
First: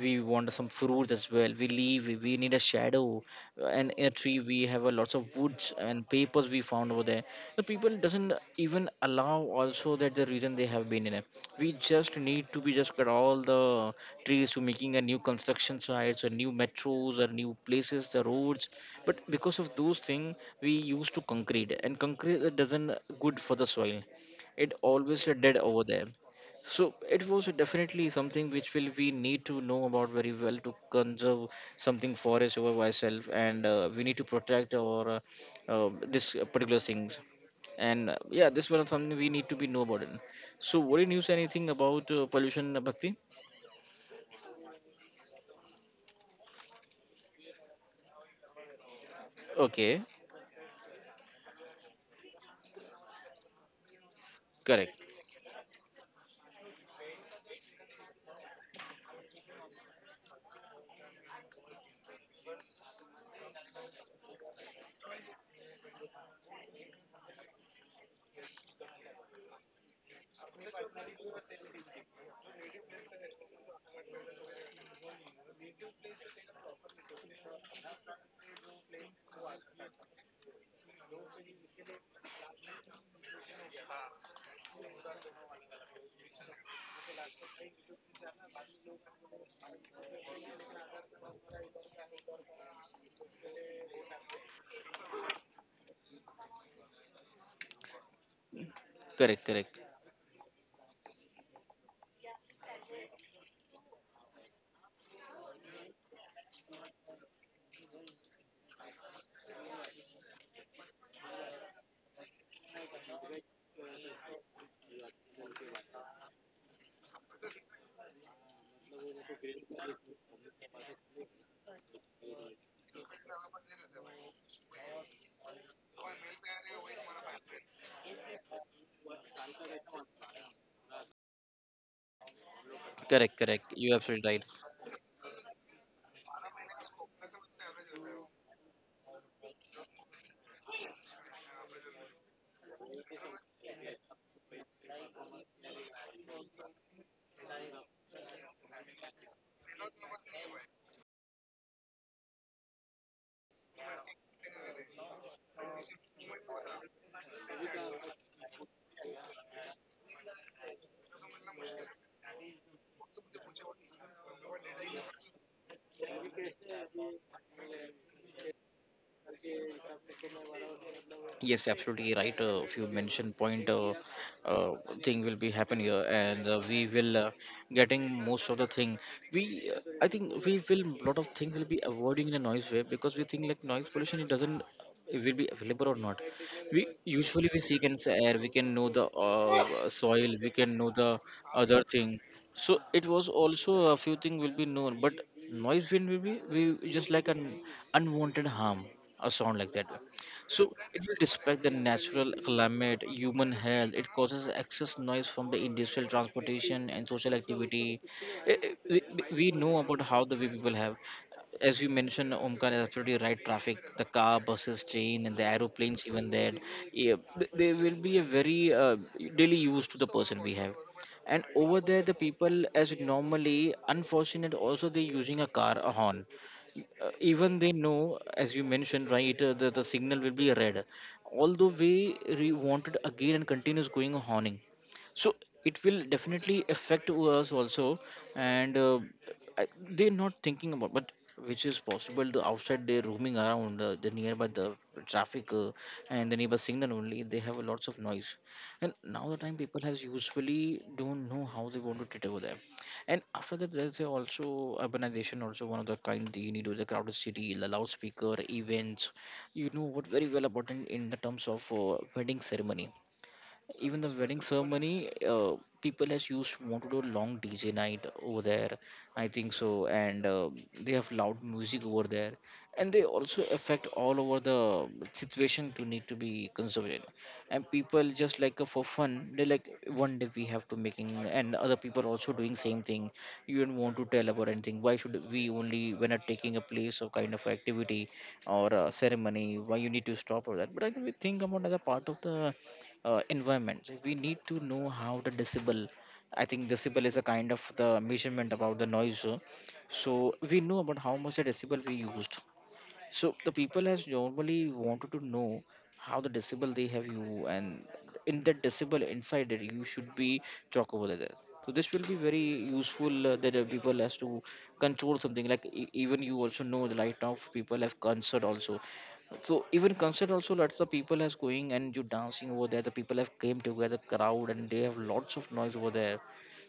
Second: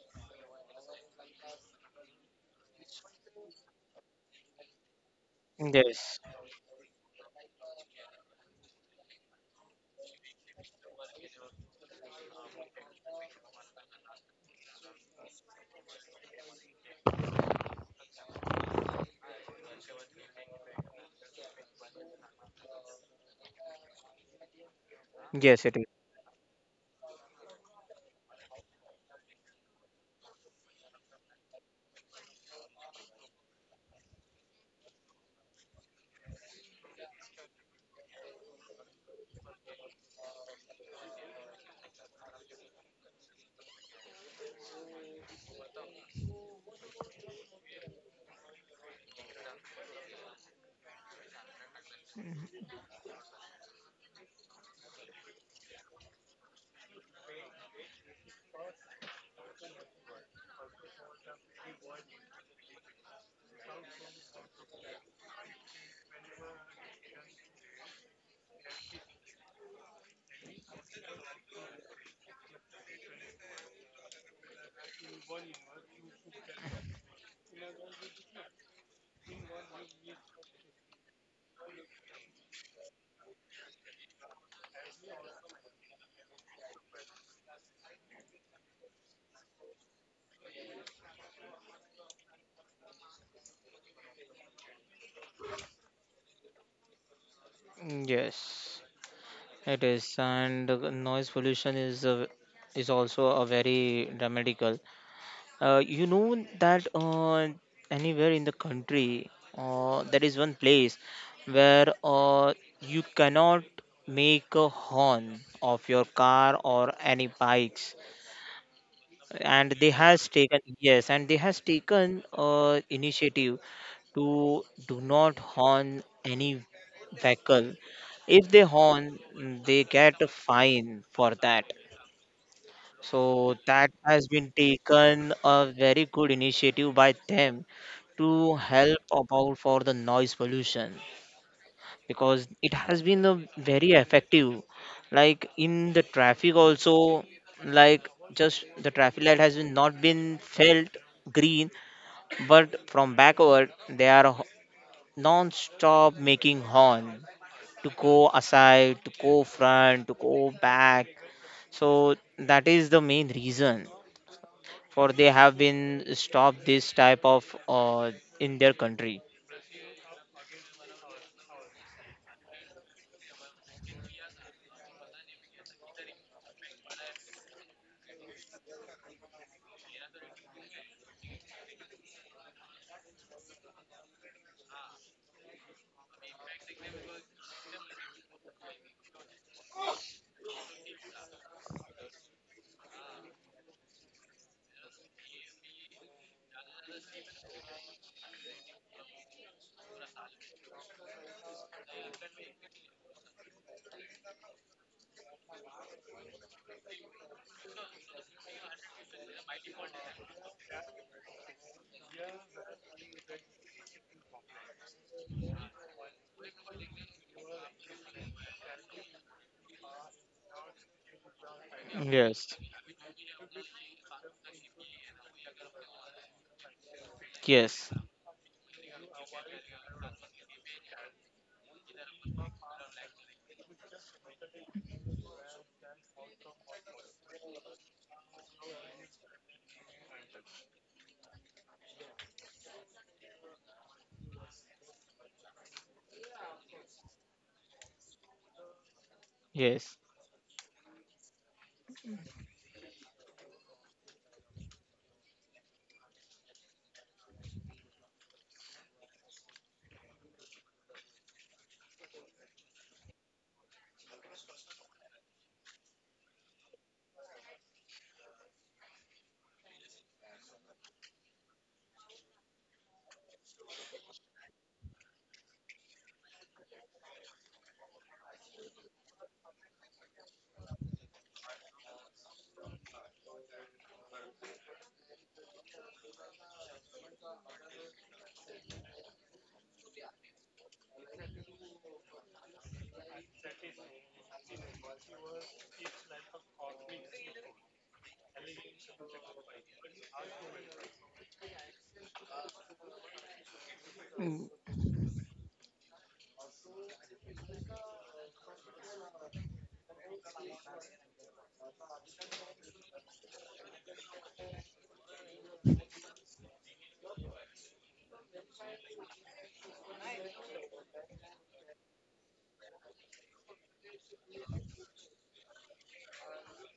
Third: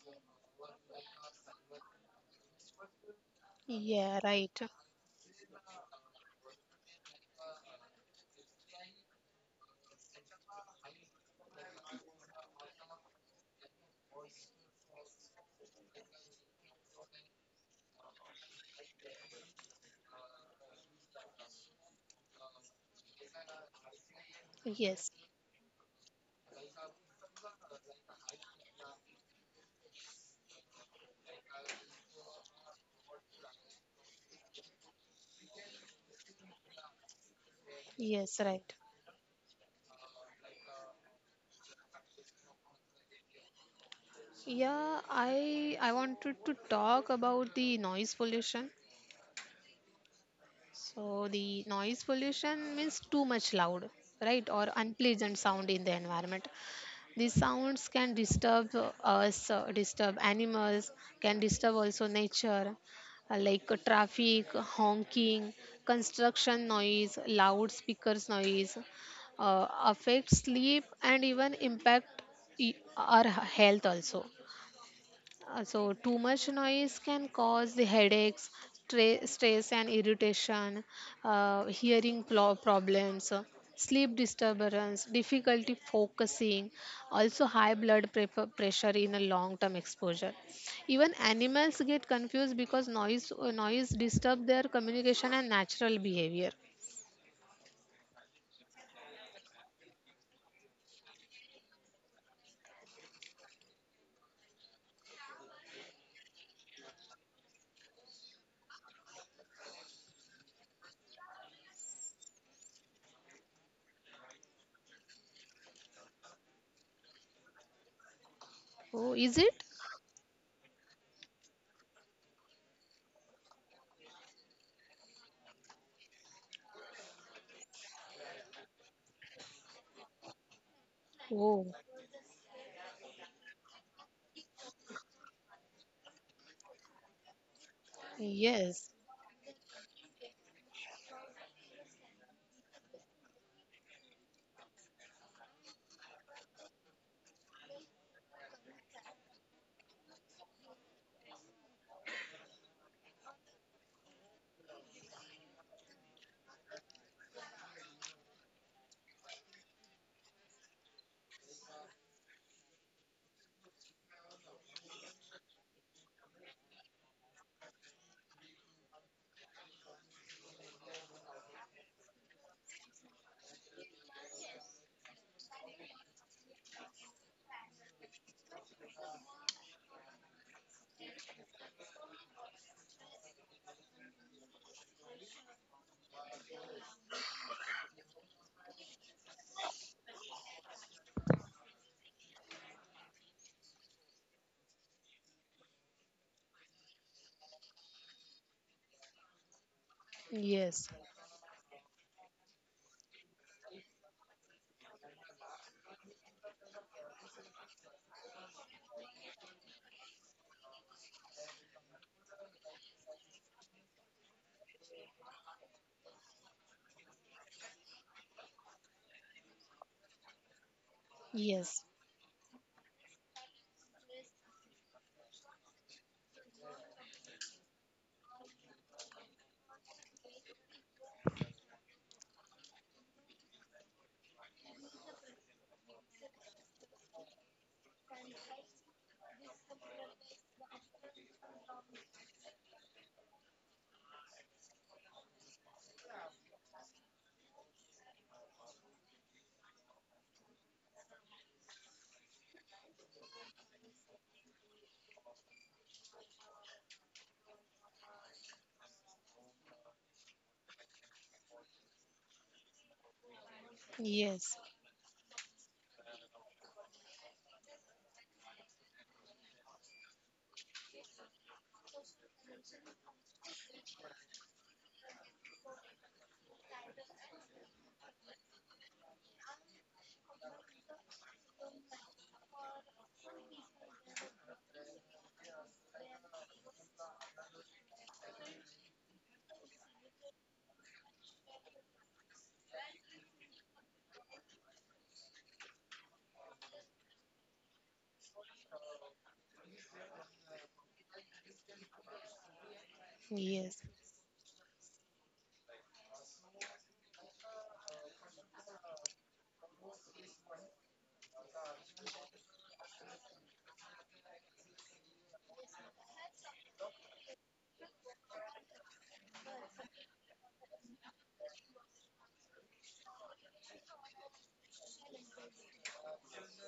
we want some fruits as well, we leave we we need a shadow, and in a
Yeah,
tree
right.
we have a lots of woods and
Yes.
papers we found over there. The people doesn't even allow also that the reason they have been in it, we just need to be just cut all the trees to making a new construction sites or new metros or new places the roads. But because of those things we used to concrete, and concrete uh, doesn't good for the soil, it
Yes.
always uh, dead
Yes, it
over
is.
there. So it was definitely something which will we need to know about very well, to conserve something for us over ourselves, and uh, we need to protect our uh, uh, this particular things. And uh,
Yes,
yeah, this
right.
one is something we need to be know about it. So, what did you say anything about uh, pollution, Bhakti?
Yeah, I I wanted to talk about the noise pollution.
Okay,
So the noise pollution means too much loud, right? Or
correct,
unpleasant sound in the environment. These sounds can disturb uh, us, uh, disturb animals, can disturb also nature, uh, like uh, traffic, honking, construction noise, loudspeakers noise, uh, affect sleep and even impact i- our health also. Uh, so too much noise can cause the headaches, stre- stress and irritation, uh, hearing plo- problems, uh, sleep disturbance, difficulty focusing, also high blood prep- pressure in a long term exposure. Even animals get confused because noise uh, noise disturb their communication and natural behavior.
Yes,
correct, correct,
it is. And the noise pollution is a, is also a very dramatical. Uh, you know that uh, anywhere in the country, uh, there is one place where uh, you cannot make a horn of your car or any bikes,
Oh, is
and
it?
they has taken, yes, and they has taken uh, initiative to do not horn any vehicle. If they horn, mm, they get a fine for that.
Oh,
correct,
So
correct.
that
You
has
absolutely
been
right.
taken a very good initiative by them to help
yes,
about for the noise pollution, because it has been a very effective, like in the traffic also. Like just the traffic light has been not been felt green, but from backward they are ho- non-stop making horn to go aside, to go front, to go back. So that is the main reason for they have been stopped this type of uh, in their country.
Yes, absolutely right. Uh, if you mentioned point uh, uh, thing will be happen here, and uh, we will uh, getting most of the thing. We, uh, I think, we will lot of thing will be avoiding in a noise way, because we think like noise pollution it doesn't, it will be available or not. We usually we seek in the air, we can know the uh, soil, we can know the other thing. So it was also a few thing will be known, but noise will be we just like an unwanted harm, a sound like that, so
yes,
it will respect the natural climate, human health. It causes excess noise from the industrial transportation and social activity. Eh, eh, We we know about how the we people have. As you mentioned, Omkar is absolutely right. Traffic, the car, buses, train, and the aeroplanes, even there, yeah, th- they will be a very uh, daily use to the person we have. And over
yes,
there, the
Yes,
people, as normally, unfortunate, also they're using a car, a horn, uh, even they
yes,
know, as you mentioned right, uh, the, the signal will be red, although we re- wanted again and continues going honing. So it will definitely affect to us also. And uh, I- they're not thinking about, but which is possible the outside they're roaming around, uh, the nearby the traffic, uh, and the neighbor signal only they have a lots of noise. And now the time people
yes.
has usually don't know how they want to treat over them. And after that, there's a also urbanization, also one of the kind you need with the crowded city, the loudspeaker, events. You know what very well about in, in the terms of, uh, wedding ceremony. Even the wedding
yes,
ceremony, uh, people has used want to do a long D J night over there, I think so. And uh, they have loud music over there, and they also affect all over the situation to need to be conservative. And people just like, uh, for fun they like one day we have to making, and other people also doing same thing. You don't want to tell about anything. Why should we only when are taking a place or kind of activity, or uh ceremony, why you need to stop all that? But I think we think about as a part of the uh, environment. We need to know how the decibel. I think decibel is a kind of the measurement about the noise, uh, so we know about how much the decibel we used. So the
yes.
people has normally wanted to know how the decibel they have you, and in that decibel inside that you should be talk over there. So this will be very useful, uh, that, uh, people has to control something like, e- even you also know the light. Now people have concert also. So even concert also lots of people has going and you dancing over there. The people have came together crowd and they have lots of noise over there.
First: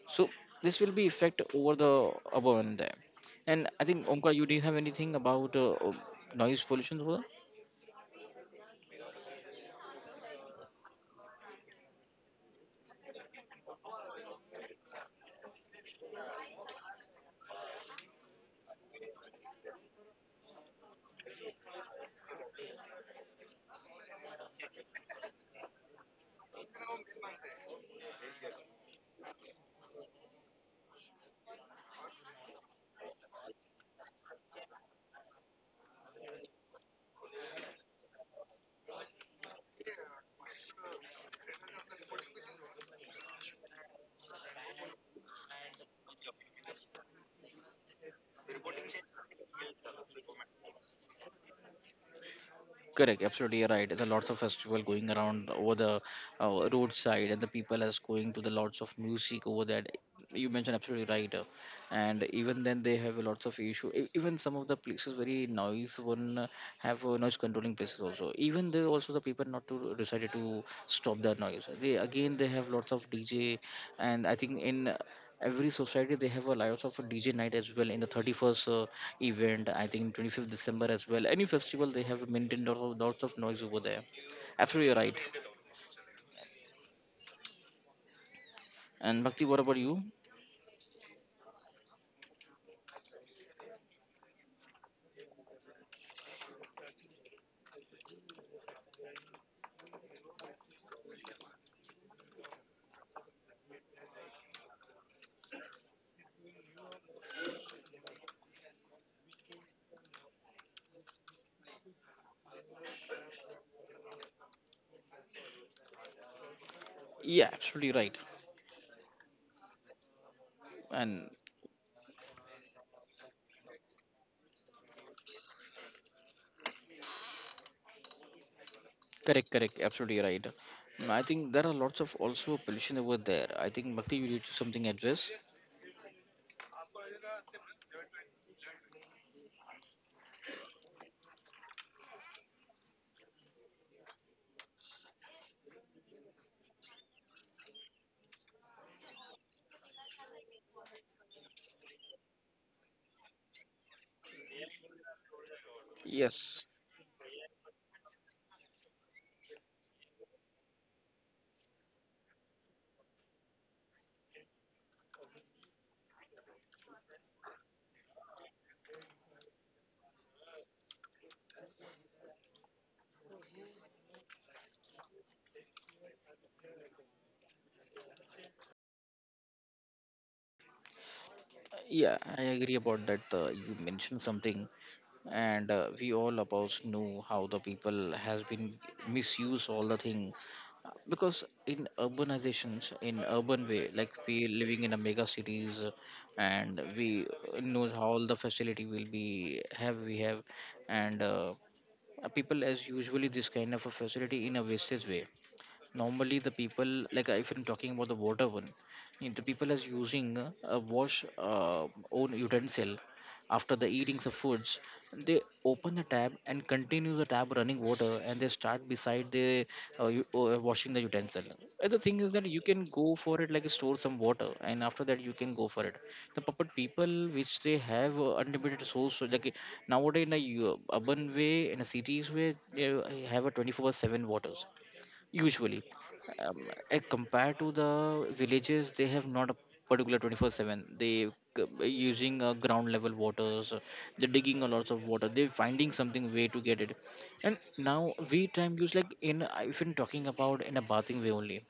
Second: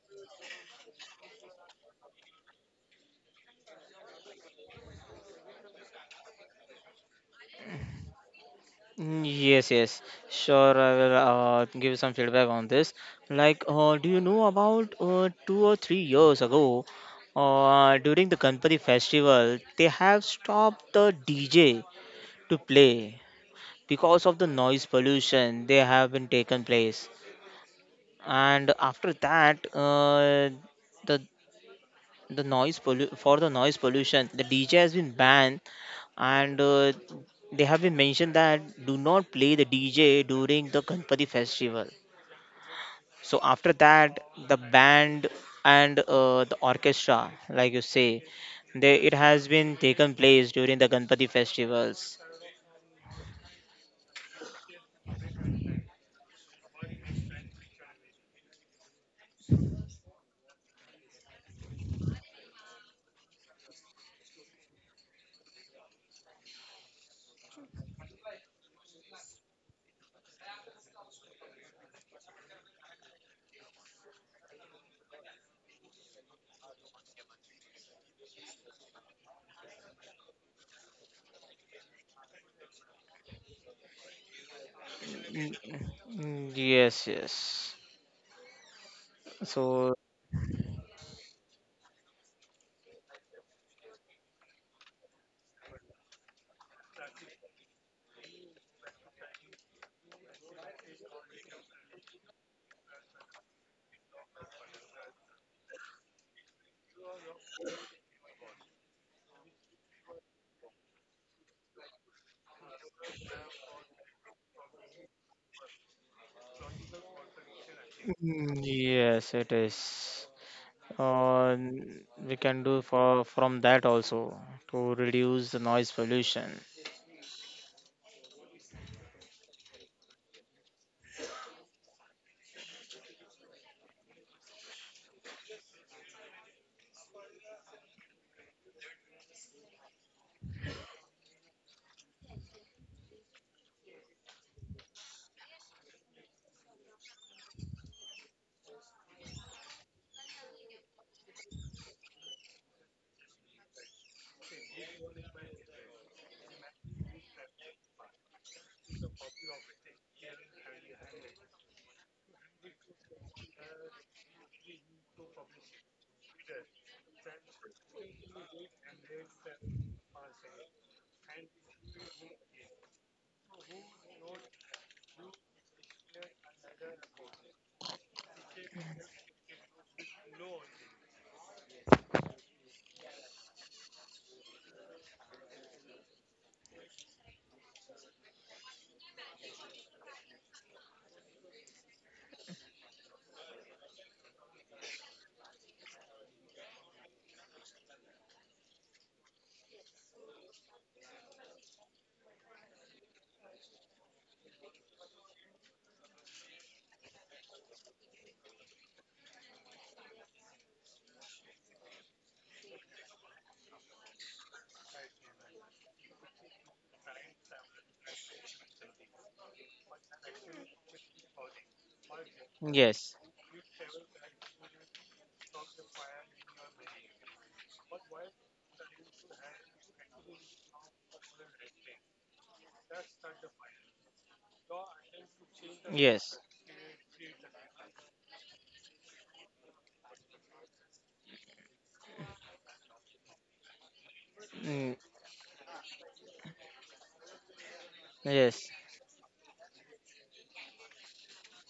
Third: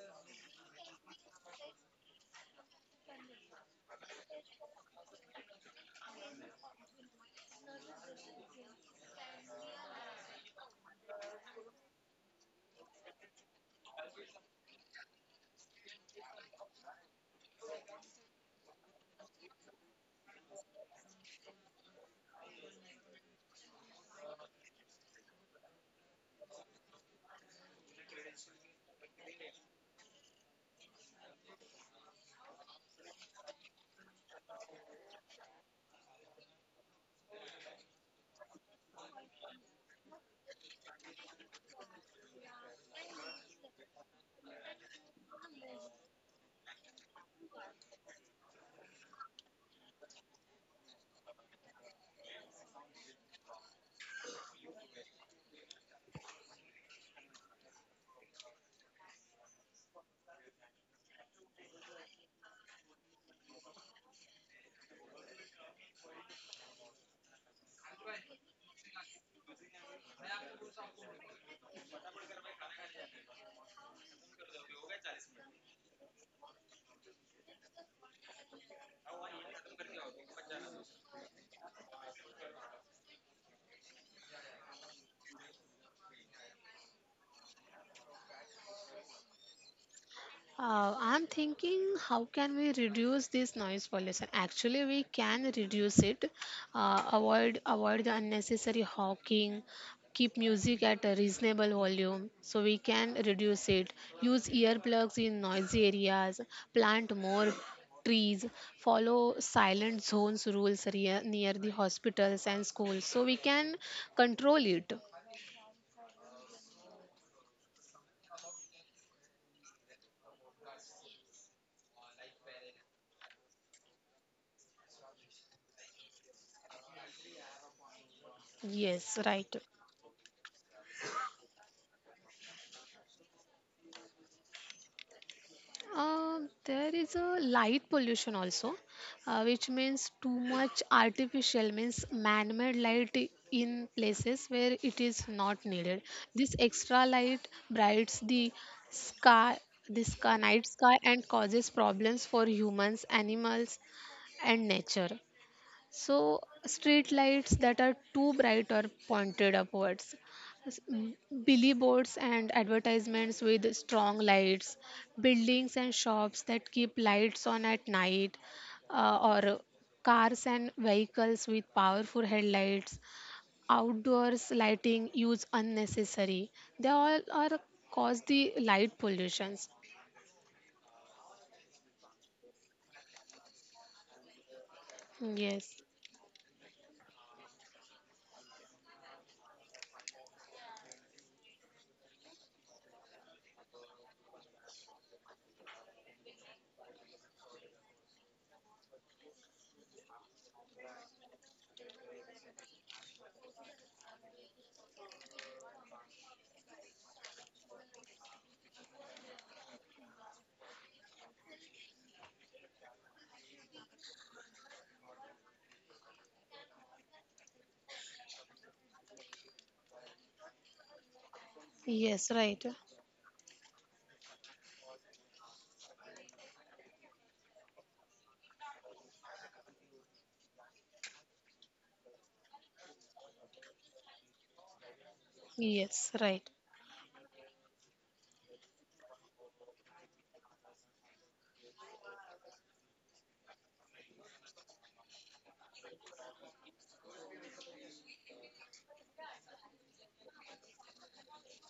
So this will be effect over the above and there. And I think Omkar, you do you have anything about uh, uh, noise pollution? Over?
Mm, Yes, yes, sure. I will uh, give some feedback on this. Like, uh, do you know about uh, two or three years ago, uh, during the Ganpati festival, they have stopped the D J to play because of the noise pollution they have been taken place. And after that, uh, the the noise pollu- for the noise pollution the DJ has been banned, and uh, they have been mentioned that do not play the DJ during the Ganpati festival. So after that the band, and uh, the orchestra like you say, they it has been taken place during the Ganpati festivals.
Correct, absolutely right. There are lots of festival going around over the, uh, roadside, and the people is going to the lots of music over that. You mentioned absolutely right, uh, and even then they have lots of issue. E- Even some of the places very noise one, uh, have uh, noise controlling places also. Even there also the people not to decided to stop the noise. They again they have lots of D J, and I think in uh, every society they have a lot of D J night as well in the thirty-first. Uh, event, I think twenty-fifth December as well. Any festival, they have maintained lot of, lots of noise over there. Absolutely right.
Mm, mm, yes, yes.
And Bhakti, what about
So
you?
Uh, I'm thinking, how can we reduce this noise pollution? Actually, we can reduce it. Uh, avoid avoid the unnecessary honking. Keep music at a reasonable volume so we can reduce it. Use earplugs in noisy areas. Plant more trees. Follow silent zones rules rea- near the hospitals and schools so we can control it.
Yeah, absolutely right.
mm, yes, it is.
And
Uh, we can do for from that also to reduce the noise pollution.
Yes,
correct,
right.
correct, absolutely right. Mm, I think there are lots of also pollution over there. I think Bhakti, you need to something address.
Um, there is a light pollution also, uh, which means too much artificial, means man-made light i- in places where it is not needed. This extra light brights the sky, the sky, night sky, and causes problems for humans, animals, and nature. So,
Yes.
street lights that are too bright or pointed upwards, s- m- billboards and advertisements with strong lights, buildings and shops that keep lights on at night, uh, or cars and vehicles with powerful headlights, outdoors lighting used unnecessary. They all are cause the light pollutions.
Yeah, I agree about that. Uh, you mentioned something, and
Yes,
uh, we all of us know how the people has been misuse all the thing. Uh, because in urbanizations in urban way, like we living in a mega cities, uh, and we uh, know how all the facility will be have we have. And uh, uh, people as usually this kind of a facility in a wastage way. Normally the people like, uh, if I'm talking about the water one. If the people is using, uh, a wash, uh, own utensil, after the eating the foods, they open the tap and continue the tap running water, and they start beside the, uh, u- uh, washing the utensil. And the thing is
yes,
that you
right.
can go
Yes,
for it, like store some water and after that you can go for it. The puppet people which they have, uh, unlimited source. So like nowadays, in a u- urban way, in a cities way, they have a twenty-four seven waters usually.
Yes,
yes,
right,
Um, eh, compared to the villages they have not a particular twenty-four seven. They c- using, uh, ground level waters, uh, they're digging a lot
mm,
of water, they're finding something way to get it. And now we
yes,
time use like in, uh, if I'm talking about in a bathing way only.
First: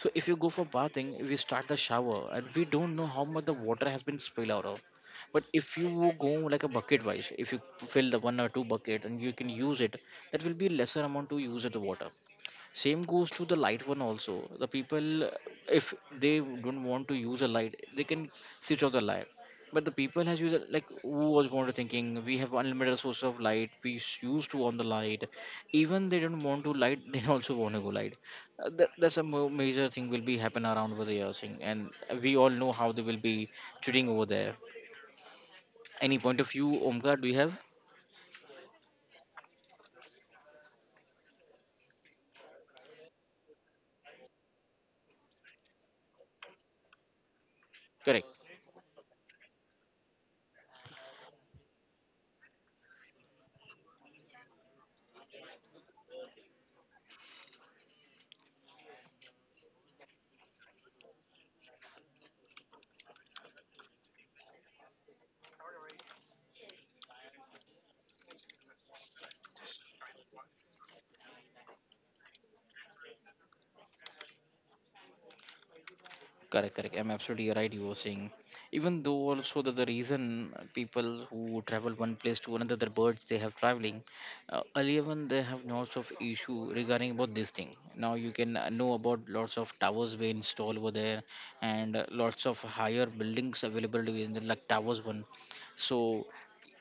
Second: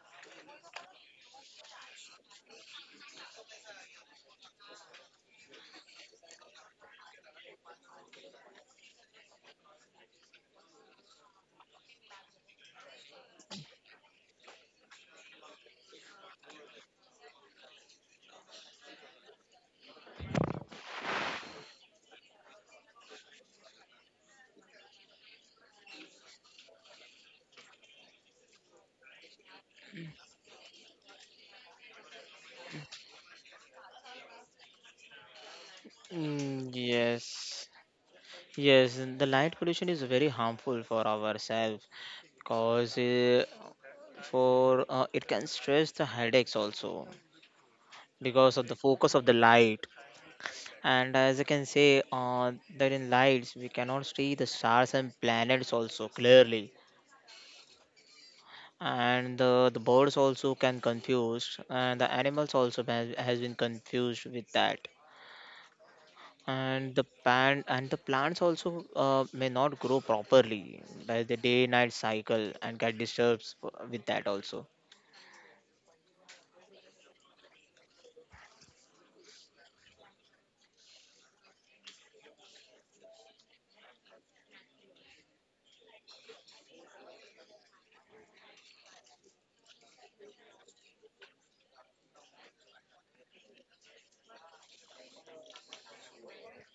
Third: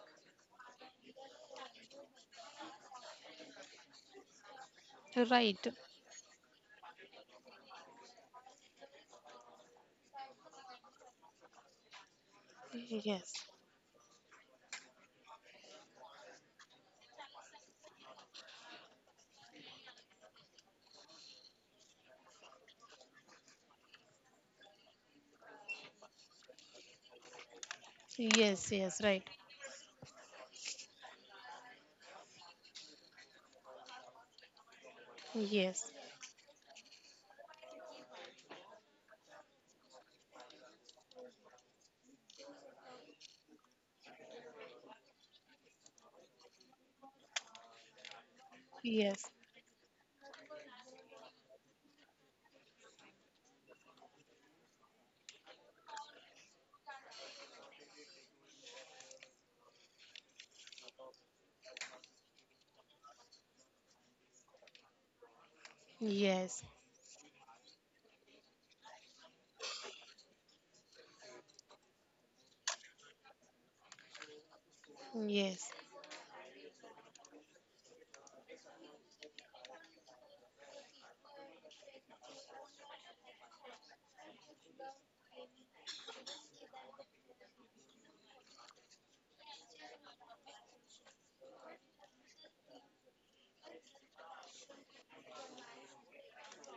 So if you go for bathing we start the shower, and we don't know how much the water has been spilled out of. But
right.
if you go like a bucket wise, if you fill the one or two bucket and you can use it, that will be lesser amount to use of the water. Same goes
Yes.
to the light one also. The people, uh, if they don't want to use a light, they can switch off the light. But the people has used it, like who was going to thinking we have unlimited source of light, we s- used to on the light. Even they don't want to light they [LAUGHS] also want to go light. uh,
Yes,
that,
yes,
that's a
right.
mo- major thing will be happen around over there thing, and we all know how they will be treating over there.
Yes,
Any point of
mm,
view, Omkar, do you have?
yes, yes. The light pollution is very harmful for ourselves because uh, for uh, it can stress the headaches also
Correct.
because of the
yes,
focus of the light. And as I can say, uh, that in lights we cannot see the stars and planets also clearly, and the, the birds also can confused, and the animals also has, has been confused with that,
yes,
and the plant and the plants also uh, may not grow properly by the day night cycle and get disturbed with that also.
yes,
Correct, correct. I'm absolutely right. You were saying, even though also that the reason people who travel one place to another, the birds they have traveling, uh, earlier when they have lots of issue regarding about this thing. Now you can, uh, know about lots of towers were installed over there, and uh, lots of higher buildings available within the like towers one. So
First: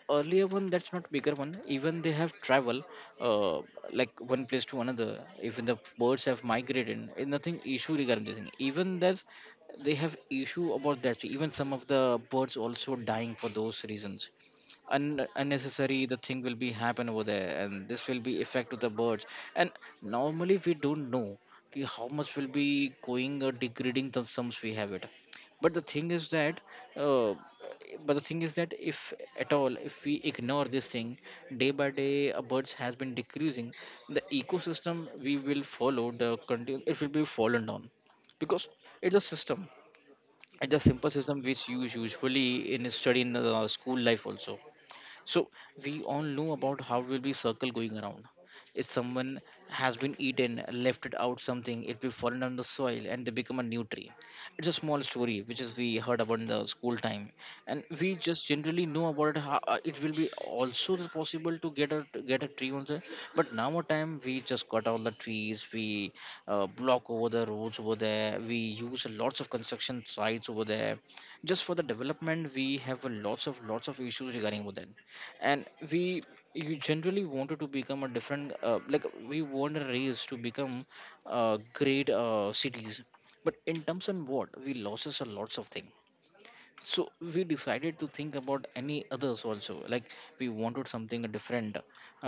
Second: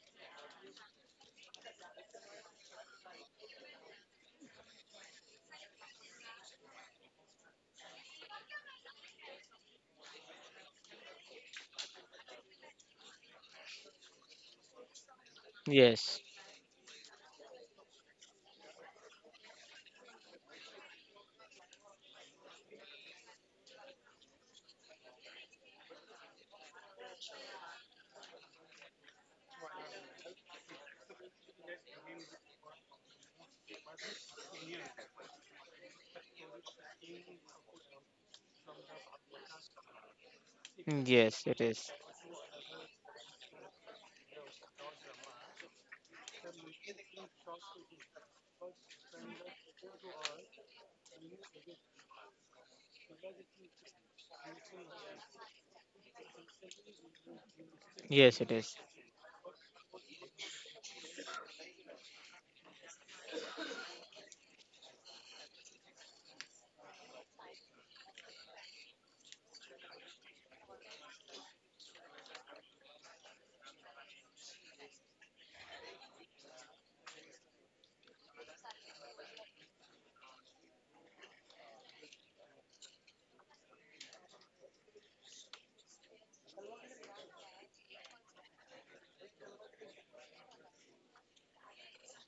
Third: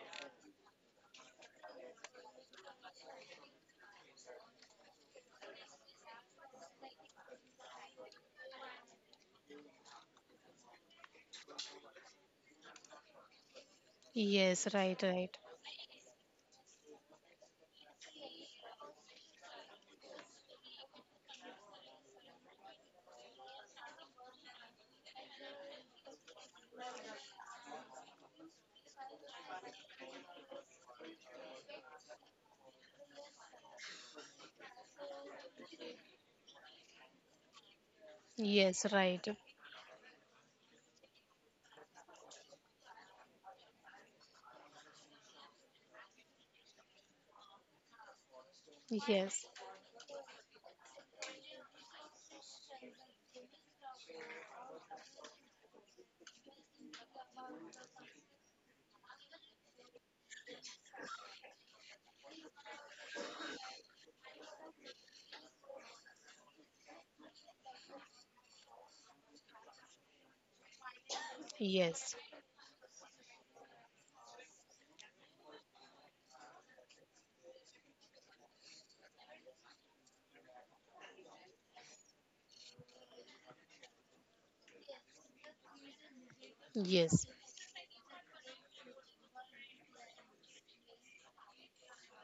earlier one that's not bigger one, even they have travel, uh, like one place to another. Even the birds have migrated and nothing issue regarding this thing, even that they have issue about that. Even some of the birds also dying for those reasons.
yes, right,
un-
right.
unnecessary the
Yes,
thing will be happen over there, and this will be effect to the birds. And normally we don't know ki how much will be going or degrading the sums we have it. But the thing is that, uh, but the thing is that if at all, if we ignore this thing, day by day, uh, birds has been decreasing. The ecosystem we will follow the continue it will be fallen down. Because
Yes,
it's a
right.
system. It's a simple system
yes, it
which you
is.
usually in study in the school life also. So we all know about how will be circle going around. If someone
Yes,
has been eaten, left it out something, it will fallen on the soil and they become a new tree. It's a small story which is we heard about in the school time, and we
Yes,
just
it is.
generally know about it. How, uh, it will be also the possible to get a to get a tree on the. But now a time we just cut all the trees, we uh, block over the roads over there, we use lots of construction sites over there, just for the
yes,
development we have a lots of lots of issues regarding with that. And we you generally wanted to become a different, uh, like we want a race to become uh, great uh, cities, but in terms of what we losses a lots of things. So
yes,
we
yes,
decided to think about any others also, like we wanted something different,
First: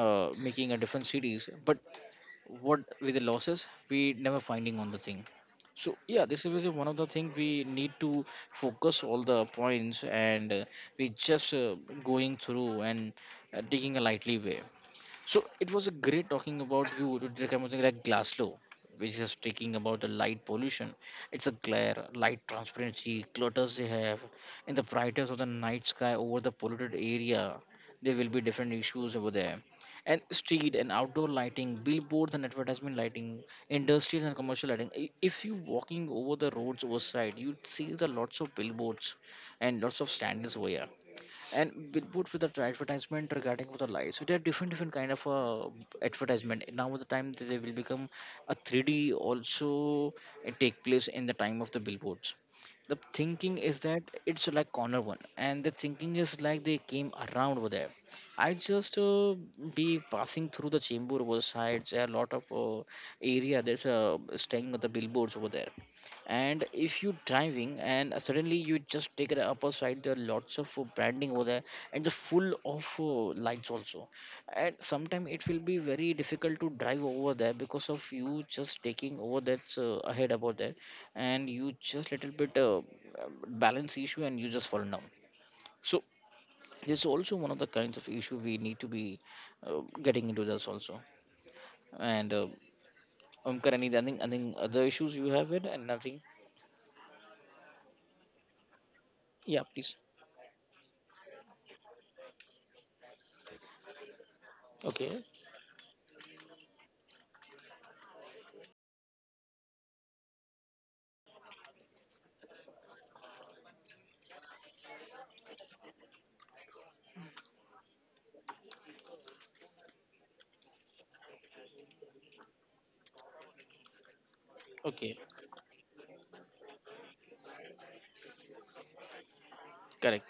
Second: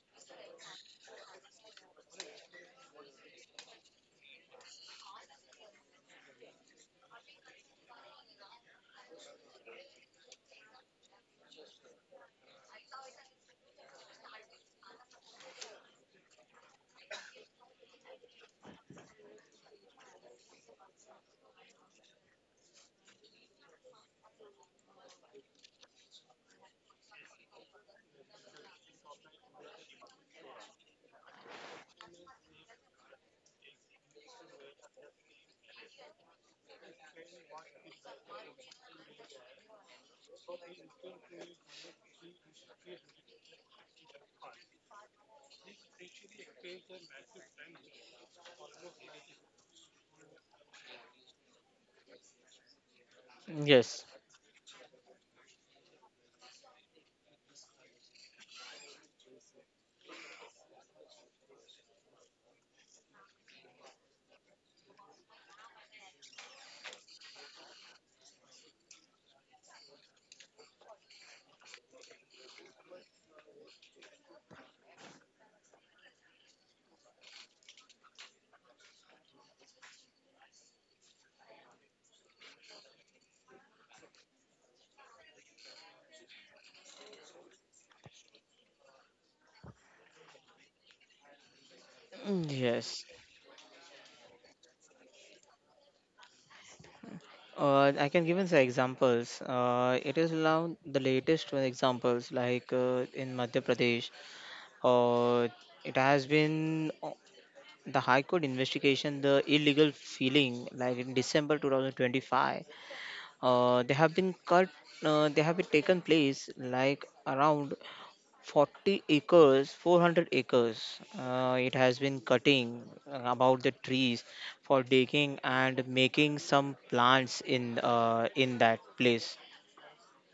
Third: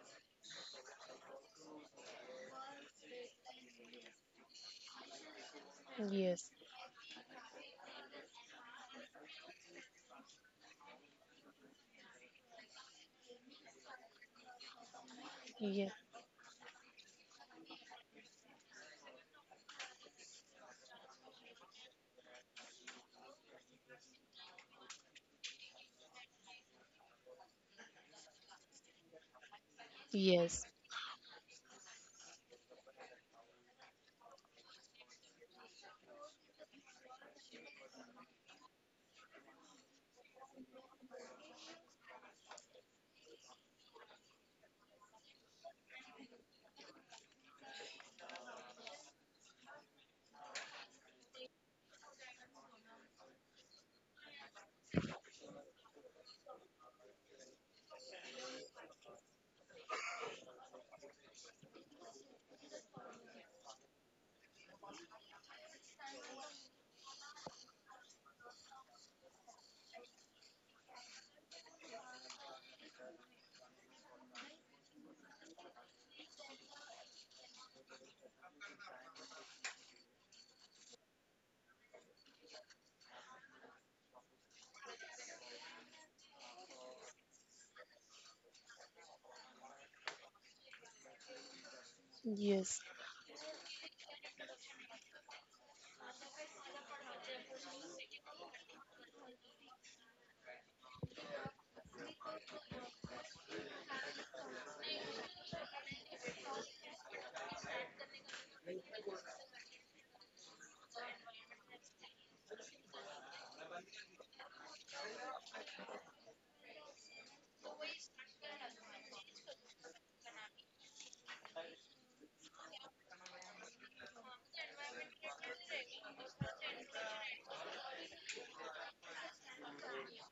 uh, making a different cities, but what with the losses we never finding on the thing. So yeah, this
yes,
is really one of the thing we need to focus all the points, and uh, we just uh, going through, and uh, taking a lightly way. So it was a great talking about you to take something like Glasslow, which is talking about the light pollution. It's a glare, light transparency, clutters they have, and the brightness of the night sky over the polluted area. There will be different issues over there. And
yes,
street and outdoor lighting, billboards and advertisement lighting, industrial and commercial lighting. I- If you walking over the roads overside, you see the lots of billboards and lots of standards over here, and billboards with the advertisement regarding with the light. So there are different different kind of uh, advertisement. Now with the time, they they will become a three d also, uh, take place in the time of the billboards. The thinking is that
Yes.
it's like corner one, and the thinking is like they came around over there. I just uh, be passing through the chamber over the sides. There are a lot of uh, area that's uh, staying with the billboards over there. And if you're driving and suddenly you just take the upper side, there are lots of uh, branding over there and the full of uh, lights also. And sometimes it will be very difficult to drive over there because of you just taking over that's uh, ahead about there, and you just little bit uh, balance issue and you just fall down. So this is also one of the kinds of issue we need to be uh, getting into this also. And uh,
yes,
Yes.
um, currently, I think, other issues you have it and nothing.
Uh, I can give you some examples.
Yeah, please.
Uh, it is now the latest one examples, like uh, in Madhya Pradesh.
Okay.
Uh, it has been. O- the High Court investigation, the illegal feeling, like in December twenty twenty-five, uh, they have been cut. Uh, they have been taken place like around forty acres, four hundred acres. Uh, it has been cutting uh, about the trees for
Okay.
digging and making some plants in uh, in that place.
Correct.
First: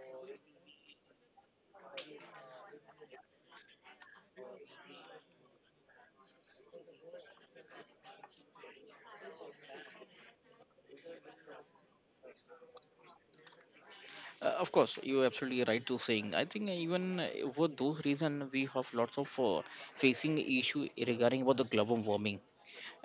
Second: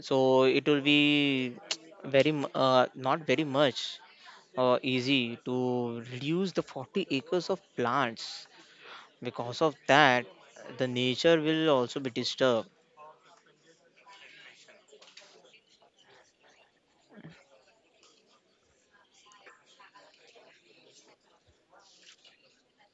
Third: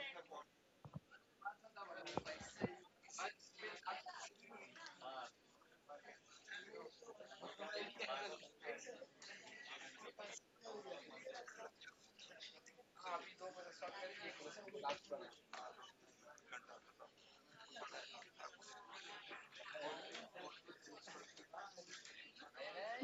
So it will be [TSK] very mu- uh, not very much uh, easy to reduce the forty acres of plants. Because of that, the nature will also be disturbed.
Uh, of course, you're absolutely right to saying. I think uh, even uh, for those reason, we have lots of uh, facing issue regarding about the global warming,